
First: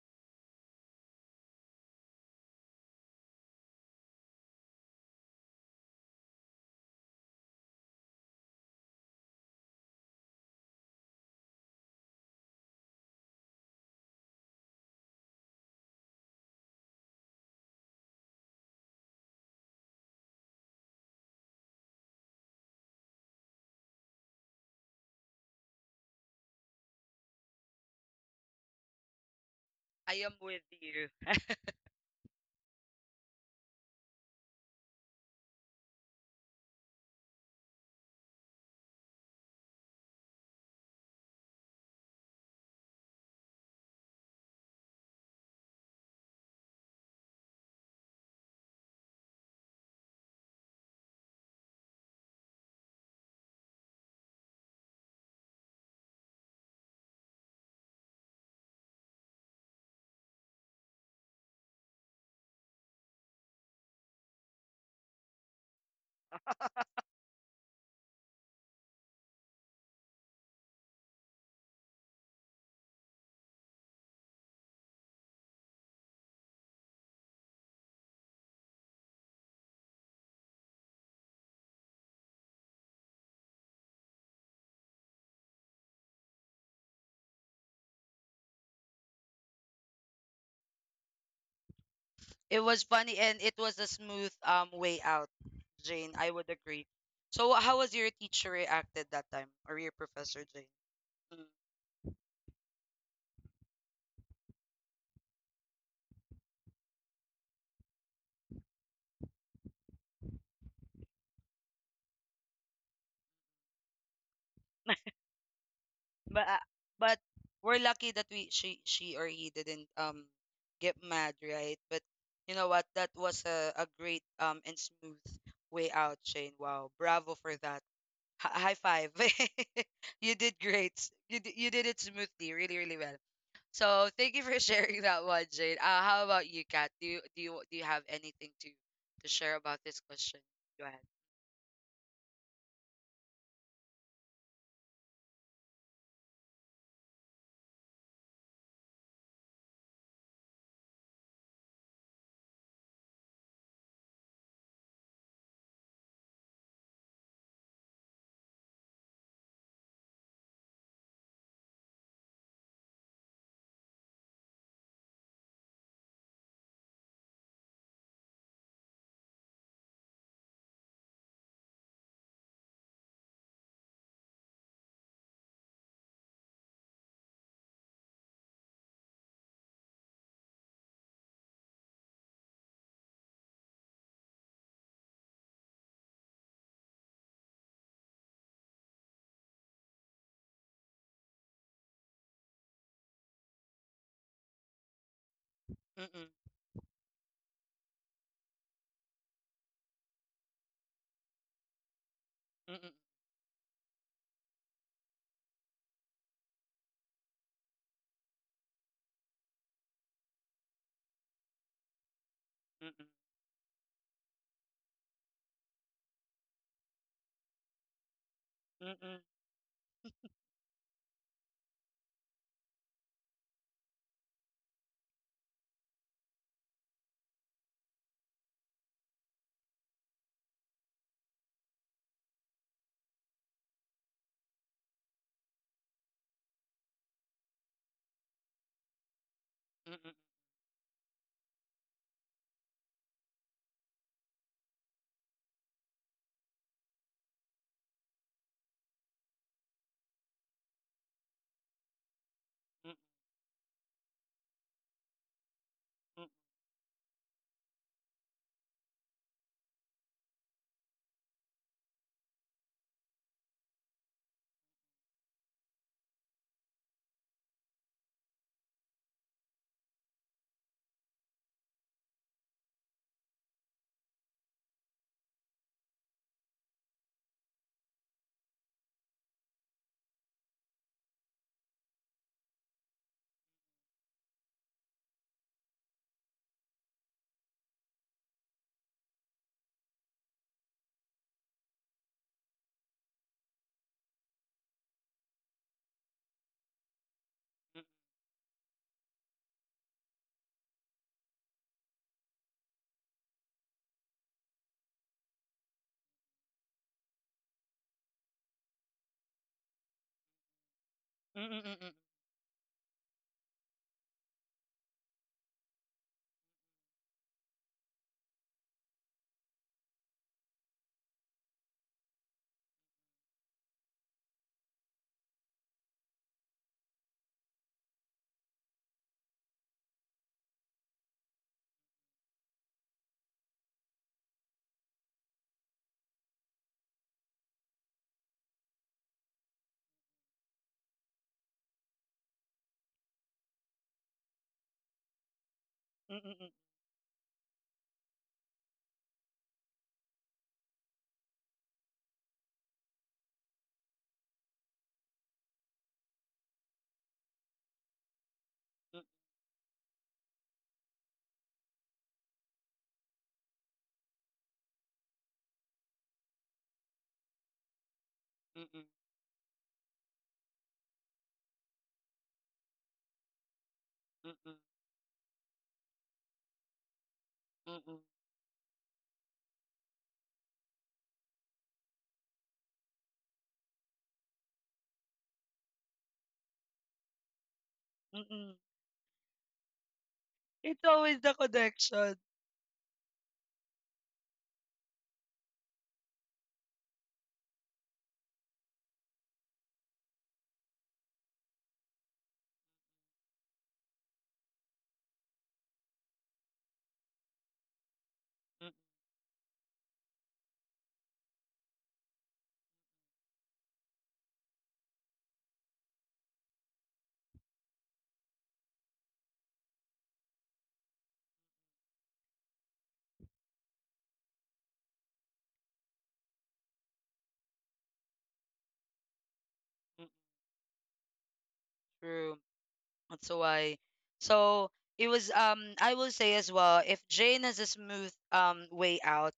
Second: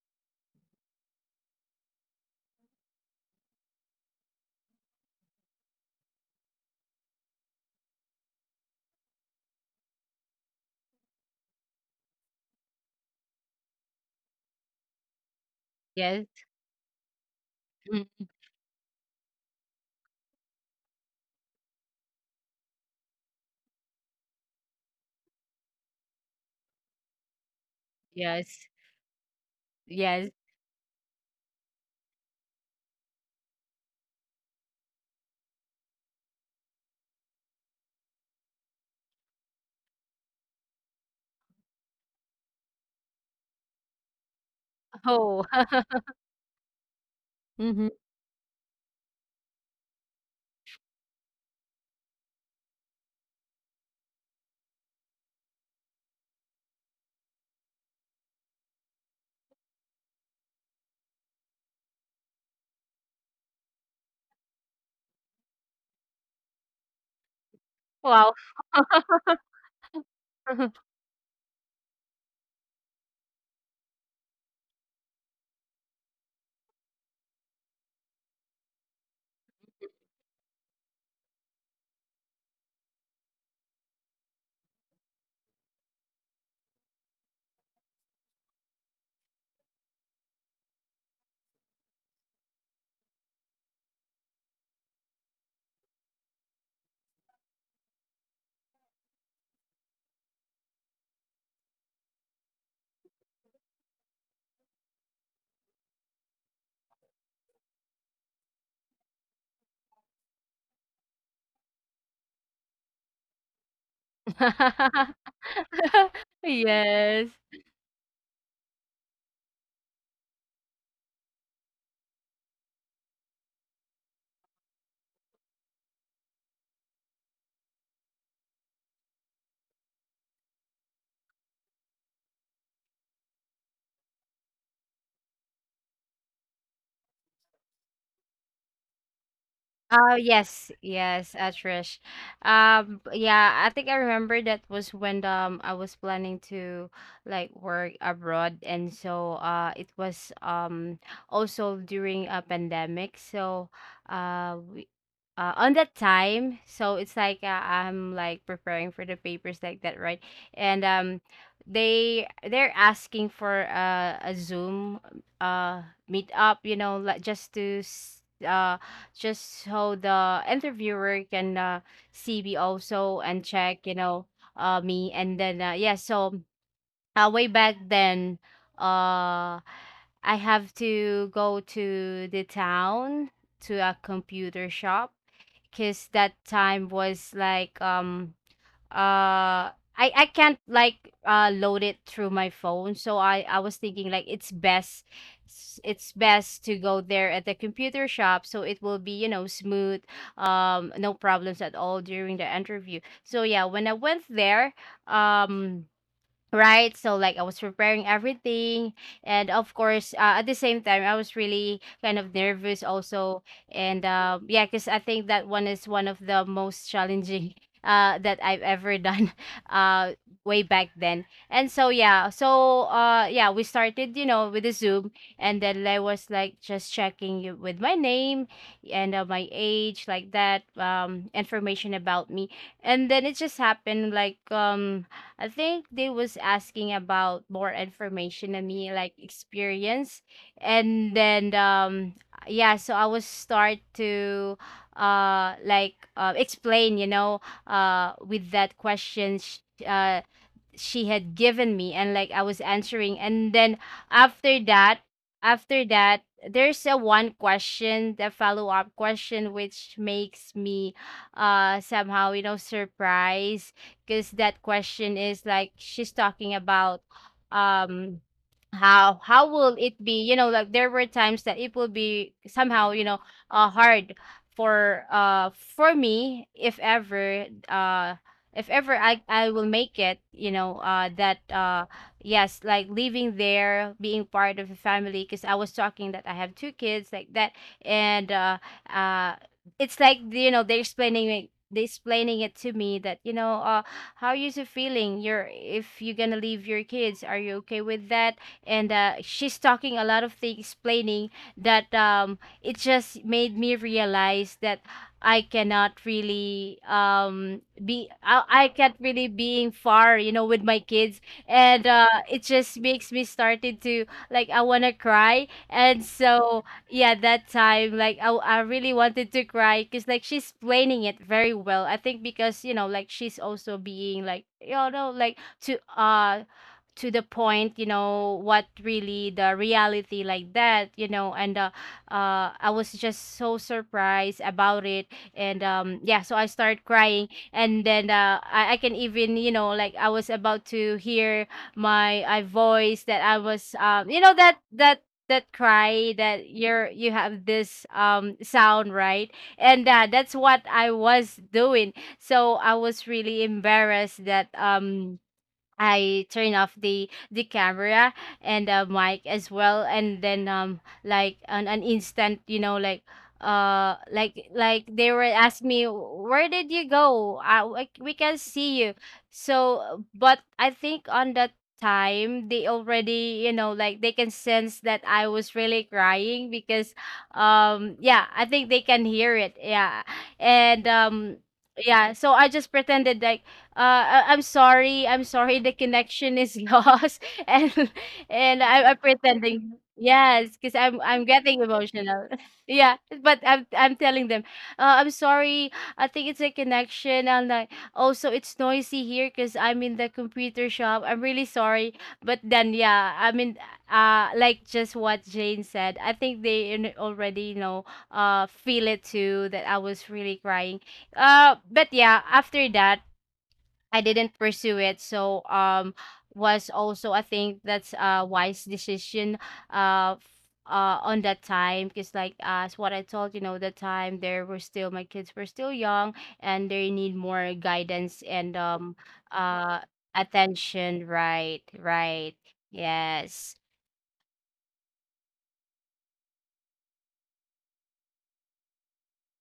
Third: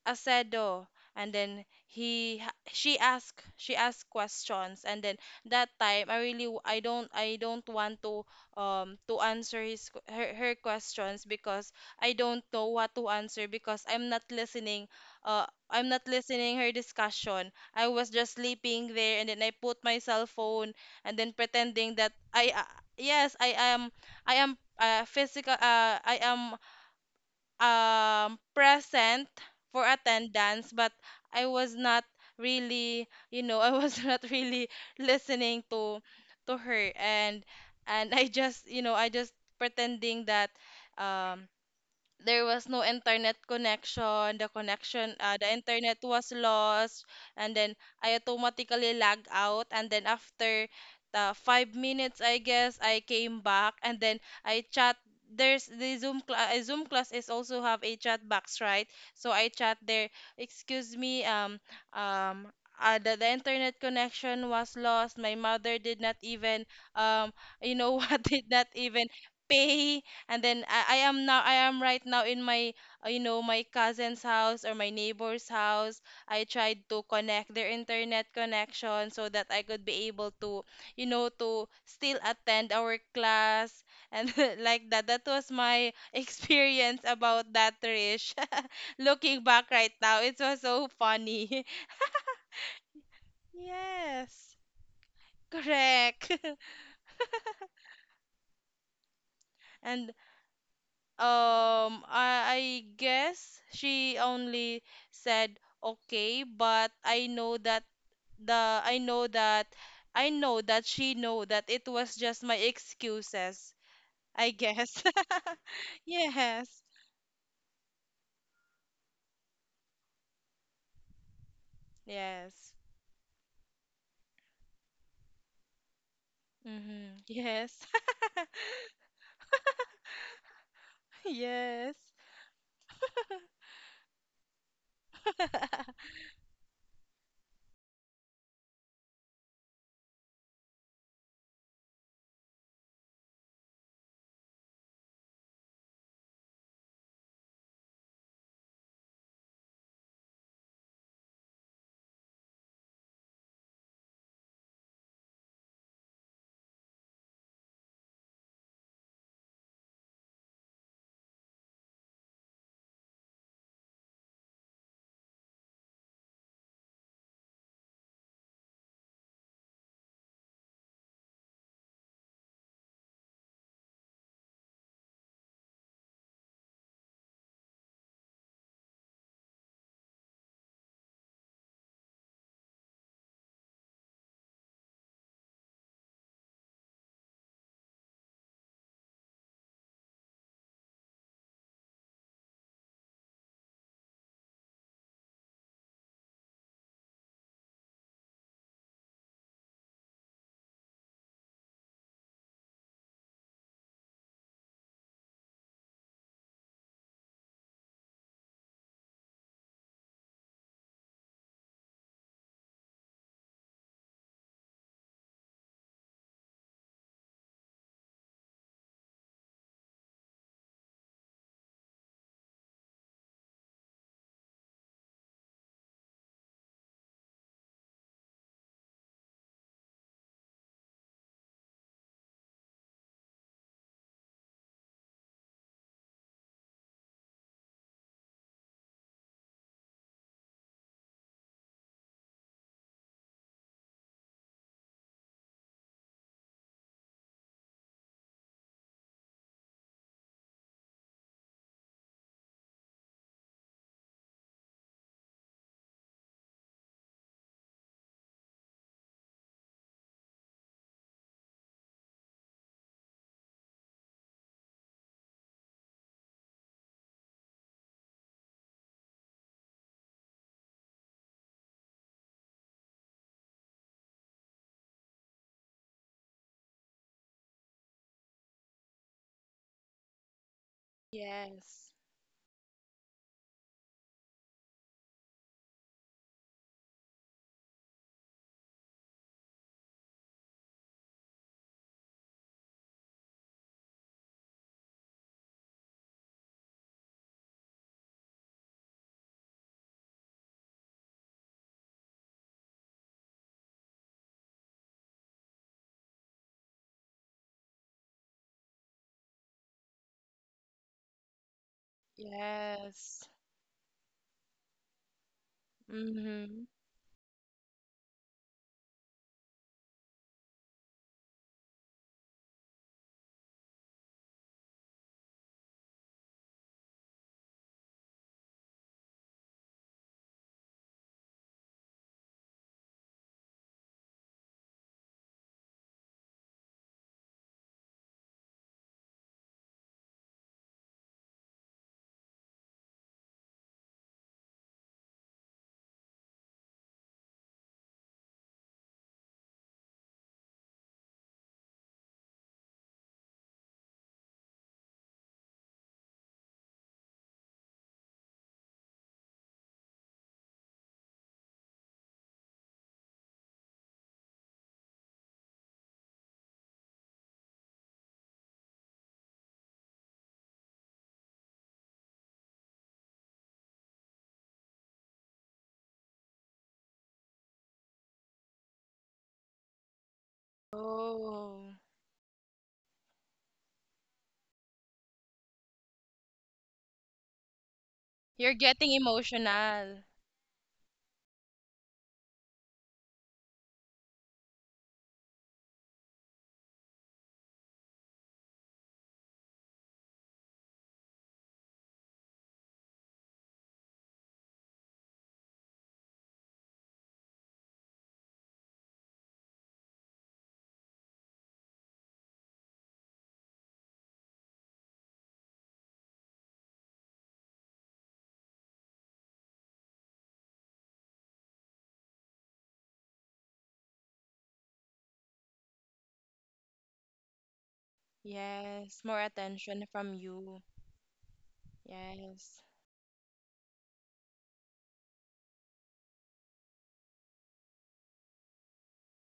C: Acedo and then she asked questions and then that time I really I don't want to answer her, her questions because I don't know what to answer because I'm not
B: Yes.
C: listening her discussion I was
B: Mm-hmm.
C: just sleeping there and then I put my cell phone and then pretending that I yes I am uh, physical uh, I am
B: Yes.
C: present for
A: I
B: Yes.
A: am with
C: attendance but
A: you.
C: I
A: *laughs*
C: was not really you know I was *laughs* not really listening to her and I just you know I just pretending that um there was no internet connection
B: Oh.
C: the internet
B: *laughs*
C: was lost and then
B: Mm-hmm.
C: I automatically lag out and then after the 5 minutes I guess I came back and then I chat there's the zoom class is also have a chat box right so I chat there excuse me um the internet connection was lost my mother did not even um you know *laughs* what
B: Wow.
C: did not even pay and then I am right now in my you know my cousin's house or my neighbor's house. I tried to connect their internet connection so that I could be able to you know to still attend our class and *laughs* like that. That was my *laughs* experience about that, Trish. *laughs* Looking back right now, it was so funny. *laughs*
A: It was funny and it was a smooth
C: Yes,
A: way out, Jane. I
C: correct.
A: would
C: *laughs*
A: agree. So how was your teacher reacted that time, or your
C: And
A: professor, Jane? Mm.
C: I guess she only said okay, but I know that the I know that she know that it was just my excuses, I guess.
B: *laughs*
C: *laughs*
A: But uh,
C: Yes.
A: but
B: Yes.
A: we're lucky that we she or he didn't get mad, right? But you know
C: Yes.
A: what? That was a great and smooth way out, Jane. Wow,
C: Mm-hmm.
A: bravo for that.
C: Yes. *laughs*
A: Hi high five. *laughs* You did great. You did
C: Yes.
A: it smoothly, really really well. So thank you for *laughs* sharing that one, Jane. How about you, Kat? Do you have anything to share about this
B: Oh,
A: question?
B: yes,
A: Go ahead.
B: yes, Trish. Yeah, I think I remember that was when I was planning to like work abroad, and so it was also during a pandemic. So we on that time, so it's like I'm like preparing for the papers like that, right? And um they're asking for a Zoom uh meet up, you know, like just to just so the interviewer can see me also and check you know me. And then yeah, so way back then uh I have to go to the town, to a computer shop, because that time was like uh I can't like load it through my phone. So I was thinking like it's best it's
A: Mm-mm,
B: best to go there at the computer shop so it will be, you know, smooth, um, no problems at all during the
A: mm-mm,
B: interview. So yeah, when I went there, um, right, so like I was preparing everything, and of course, at the same time I was really kind of nervous
A: mm-mm,
B: also. And yeah, because I think that one is one of the most challenging *laughs* that I've ever
A: mm-mm,
B: done, *laughs* uh, way back then. And so yeah, so yeah, we started, you know, with the Zoom, and then I was like just checking you with my name, and my age, like that, information about me. And then it just happened like, um, I think they was asking about more information on me, like
A: mm-mm, mm-mm,
B: experience. And then um, yeah, so I was start to explain, you know, with that question uh she had given me, and like I was answering. And then after that, after that,
A: mm-mm,
B: there's a one question, the follow-up question, which makes me somehow you know surprised, because that question is like she's talking about, um, how will it be, you know, like there were times that it will be somehow you know hard for me if ever I will make it, you know, that
C: Yes.
B: yes, like living there, being part of a family, because I was talking that I have two kids like that. And uh it's like, you know, they explaining it to me that, you know, uh, how you so feeling you're if you're gonna leave your kids, are you okay with that? And uh, she's talking a lot of things, explaining, that um, it just made me realize that I cannot really be I can't really being far, you know, with my kids.
A: mm-mm, mm-mm,
B: And
A: mm-mm,
B: it just makes me
C: Yes.
B: started to like I want to cry. And so
C: Mm-hmm.
B: yeah, that time like I really wanted to cry, because like she's planning it very well, I think, because you know like she's also being like you know like to uh, to the point, you know, what really the reality, like that, you know. And I was just so surprised about it. And um, yeah, so I started crying. And then I can even, you know, like I was about to hear my I voice that I was um, you know, that that cry, that you're you have this sound, right? And that's what I was doing, so I was really embarrassed that um, I turn off the camera and the mic as well. And then um, like on an instant, you know, like they were asking me, where did you go? We can see you. So, but I think on that time they already, you know, like they can
A: mm-mm, mm-mm,
B: sense that I was really crying, because um,
A: mm-mm.
B: yeah, I think they can hear it, yeah. And um,
C: Oh,
B: yeah, so I just pretended like, I'm sorry, the connection is *laughs* lost. and
A: Mm-mm.
C: you're
B: and I'm,
C: getting
B: I'm pretending,
C: emotional.
B: yes, because
A: It's
B: I'm
A: always
B: I'm
A: the
B: getting
A: connection.
B: emotional. *laughs* Yeah, but I'm telling them, I'm sorry. I think it's a connection, and like also it's noisy here because I'm in the computer shop. I'm really sorry. But then yeah, I mean, like just what Jane said, I think they already, you know, feel it too that I was really crying. But yeah, after that, I didn't pursue it. So um, was also I think that's a wise decision uh f- on that time, because like as what I told, you know, the time there were still my kids were still young, and they need more guidance. And um,
C: Yes, more
B: uh
C: attention
A: Mm-mm.
C: from you.
B: attention, right, right,
A: True.
C: Yes.
A: That's
B: yes,
A: why. So it was I will say as well, if Jane has a smooth way out,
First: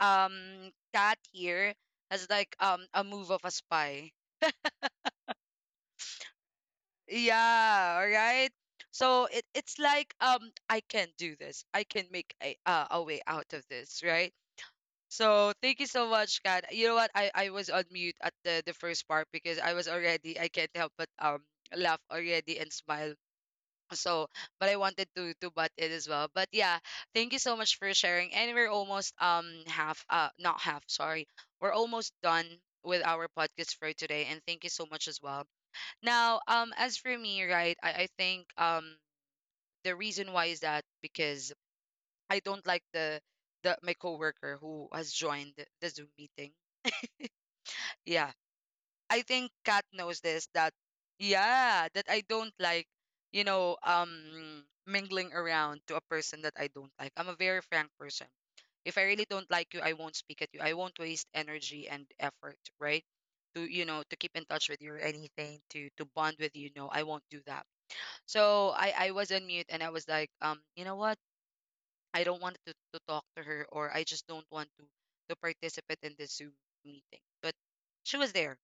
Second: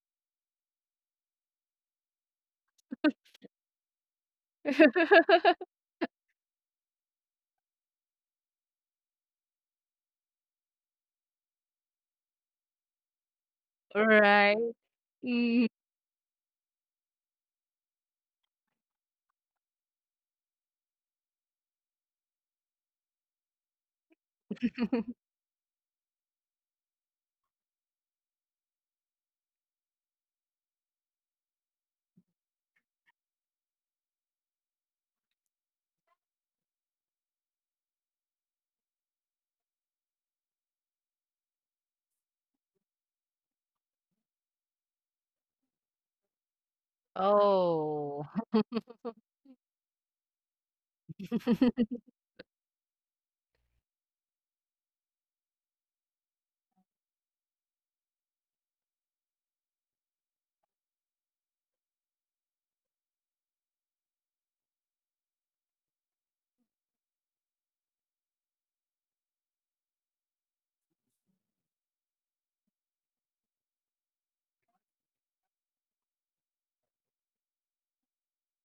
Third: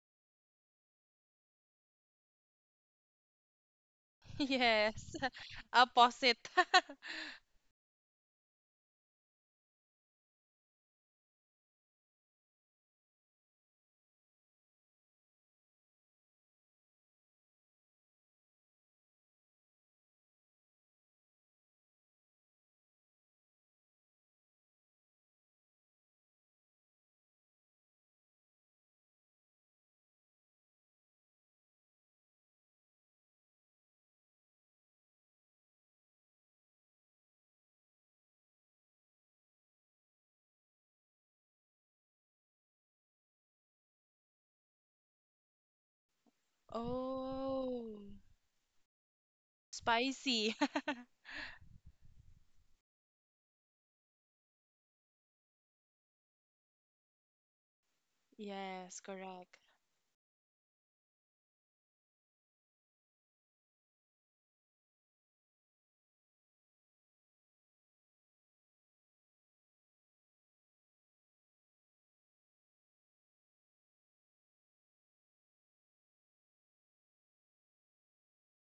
A: Kat here has like a move of a spy.
C: *laughs* Yes. *laughs* Opposite. *laughs*
A: Yeah, all right? So it's like I can do this. I can make a way out of this, right?
B: right.
A: So
B: Mm.
A: thank you so much, Kat. You know what? I was on mute at the first part because I was already I can't help but laugh already and smile. So, but I wanted
B: *laughs*
A: to butt in as well. But yeah, thank you so much for sharing. And we're almost half uh, not half, sorry. We're almost done with our podcast for today, and thank you so much as well now. As for me, right, I think the reason why is that because I don't like the my coworker who has joined the Zoom meeting.
C: Oh,
B: Oh,
A: Yeah,
B: *laughs*
A: I think Kat knows this,
C: spicy. *laughs*
A: that yeah, that I don't like, you know, mingling around to a person that I don't like. I'm a very frank person. If
C: Yes,
A: I really don't
C: correct.
A: like you, I won't speak at you. I won't waste energy and effort, right? To, you know, to keep in touch with you or anything to bond with you. No, I won't do that. So I was on mute, and I was like, you know what? I don't want to talk to her, or I just don't want to participate in this Zoom meeting. But she was there,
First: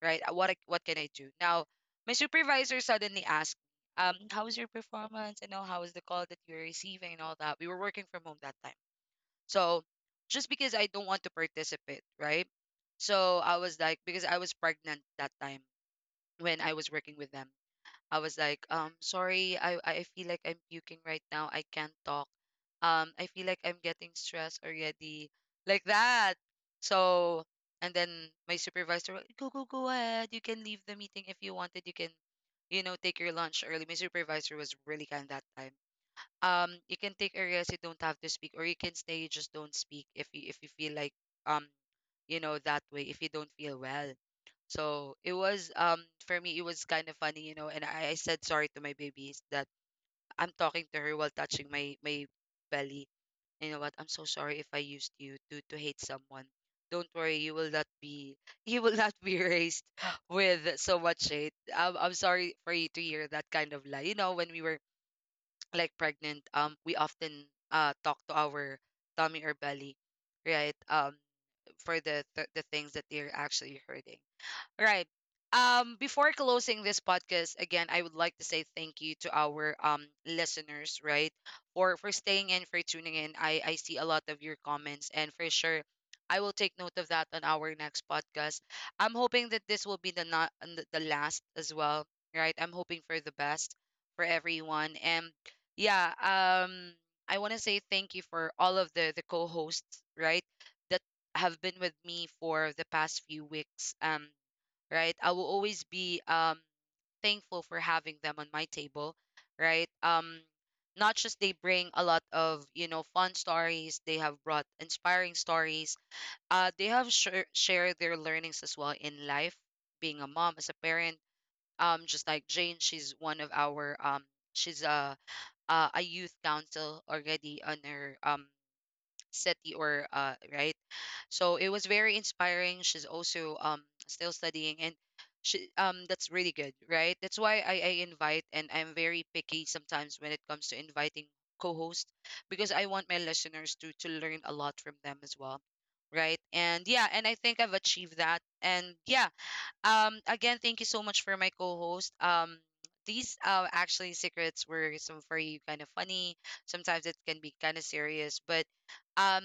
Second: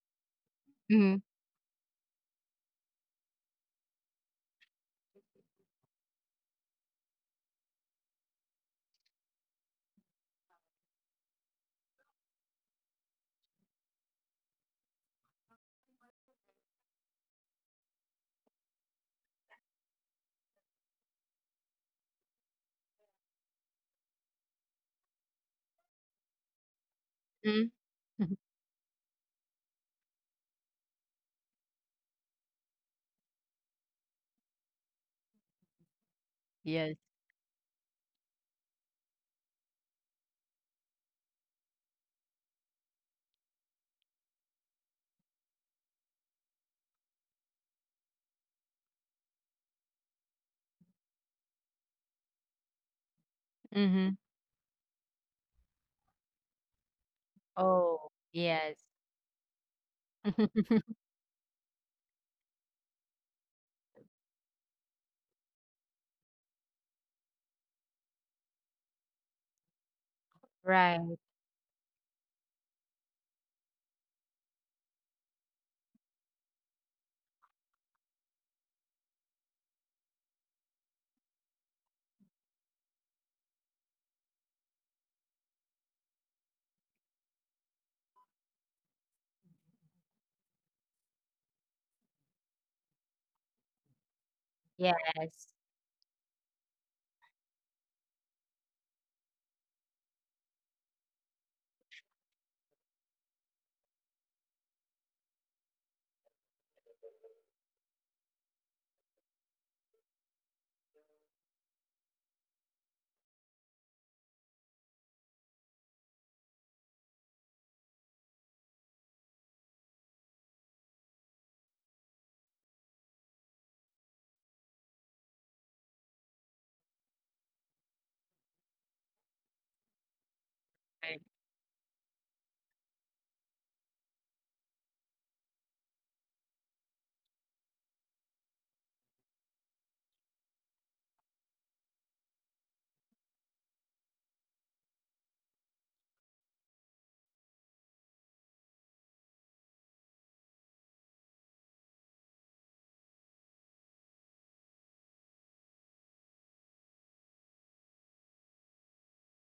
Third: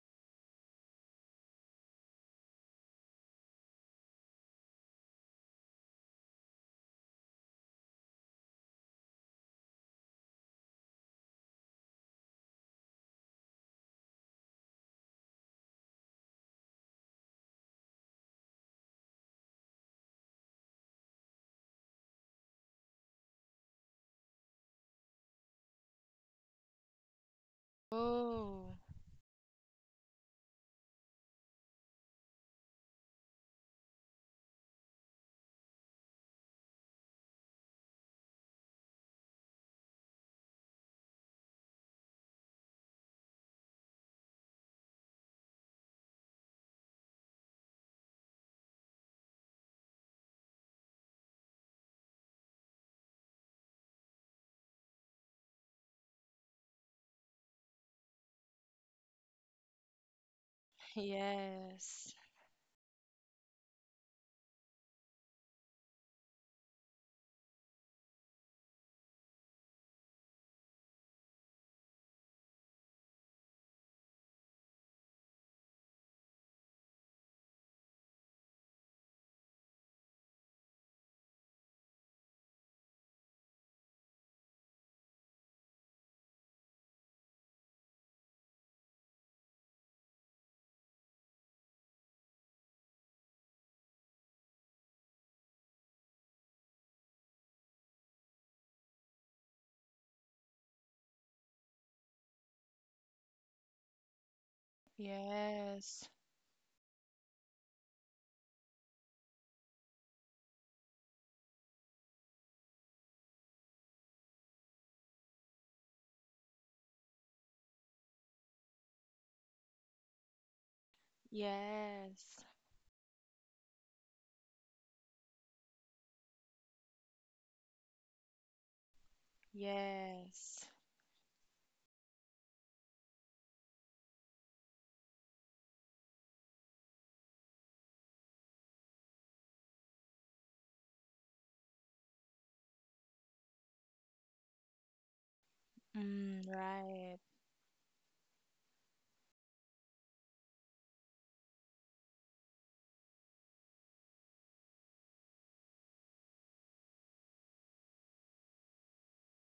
A: right? What what can I
B: mhm.
A: do? Now, my supervisor suddenly asked, how was your performance? You know, how was the call that you were receiving and all that? We were working from home that time. So just because I don't want to participate, right? So I was like, because I was pregnant that time when I was working with them. I was like, sorry, I feel like I'm puking right now. I can't talk. I feel like I'm getting stressed already. Like that. So,
B: Mhm.
A: and then
B: *laughs*
A: my
C: Oh,
A: supervisor, go, go, go ahead. You can leave the meeting if you wanted. You can, you know, take your lunch early. My supervisor was really kind that time. You
B: Yes.
A: can take a rest. You don't have to speak, or you can stay. You just don't speak if you feel like um you know, that way if you don't feel well. So it was for me it was kind of funny, you know, and I said sorry to my babies that I'm talking to her while touching my belly. You know what? I'm
B: Mhm.
A: so sorry if I used you to hate someone. Don't worry, you will not
B: Oh,
A: be *laughs*
B: yes.
A: you will not be raised *laughs* with
B: *laughs*
A: so much hate. I'm
C: yes.
A: I'm sorry for you to hear that kind of lie. You know, when we were like pregnant, we often talk to our tummy or belly, right?
B: Right,
A: For the the things that they're actually hurting. Right. Before closing this podcast, again, I would like to say thank you to our listeners, right? For staying in, for tuning in. I see a lot of your comments, and for sure, I will take note of that on our next podcast. I'm hoping that this will be the not and the last as well, right? I'm hoping for the best for everyone,
B: yes.
A: and yeah, I want to say thank you for all of the co-hosts, right? That have been with me for the past few weeks. Right? I will always
C: Yes.
A: be thankful for having them on my table, right? Not just they bring a lot of, you know, fun stories, they have brought inspiring stories. They have shared their learnings as well in life, being a mom, as a parent. Just
C: Yes.
A: like Jane, she's one of our she's a a youth council already on her city or uh,
C: Yes.
A: right,
B: Right.
A: so it was very inspiring. She's also still studying, and she that's really good, right? That's why I invite, and I'm very picky sometimes when it comes to inviting co-host because I want my listeners to learn a lot from them as well. Right.
C: Mm,
A: And yeah,
C: right.
A: and I think I've achieved that. And yeah, again, thank you so much for my co-host. These actually secrets were some very kind of funny. Sometimes it can be kind of serious, but um,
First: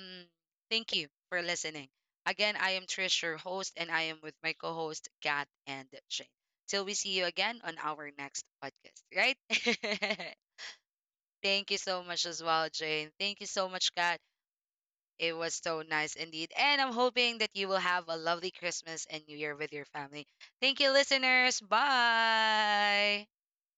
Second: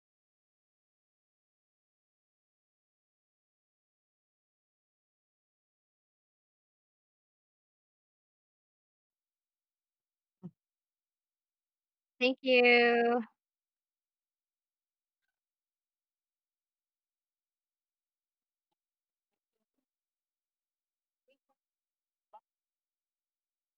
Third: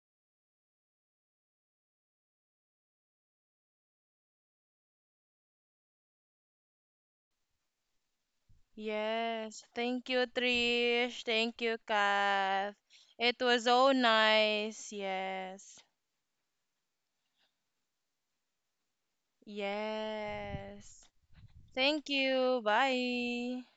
A: thank you for listening. Again, I am Trish, your host, and I am with my co-host Kat and Shane. Till we see you again on our next podcast,
C: Yes. Thank
A: right?
C: you,
A: *laughs*
C: Trish. Thank
A: Thank you
C: you,
A: so much
B: Thank
A: as well,
C: Kath.
A: Jane.
B: you.
C: It
A: Thank you
C: was
A: so
C: so
A: much, Kat.
C: nice.
A: It was
C: Yes.
A: so nice indeed. And I'm hoping that you will have a lovely Christmas and New Year with your family. Thank you,
C: Yes.
A: listeners.
C: Thank you.
A: Bye.
C: Bye.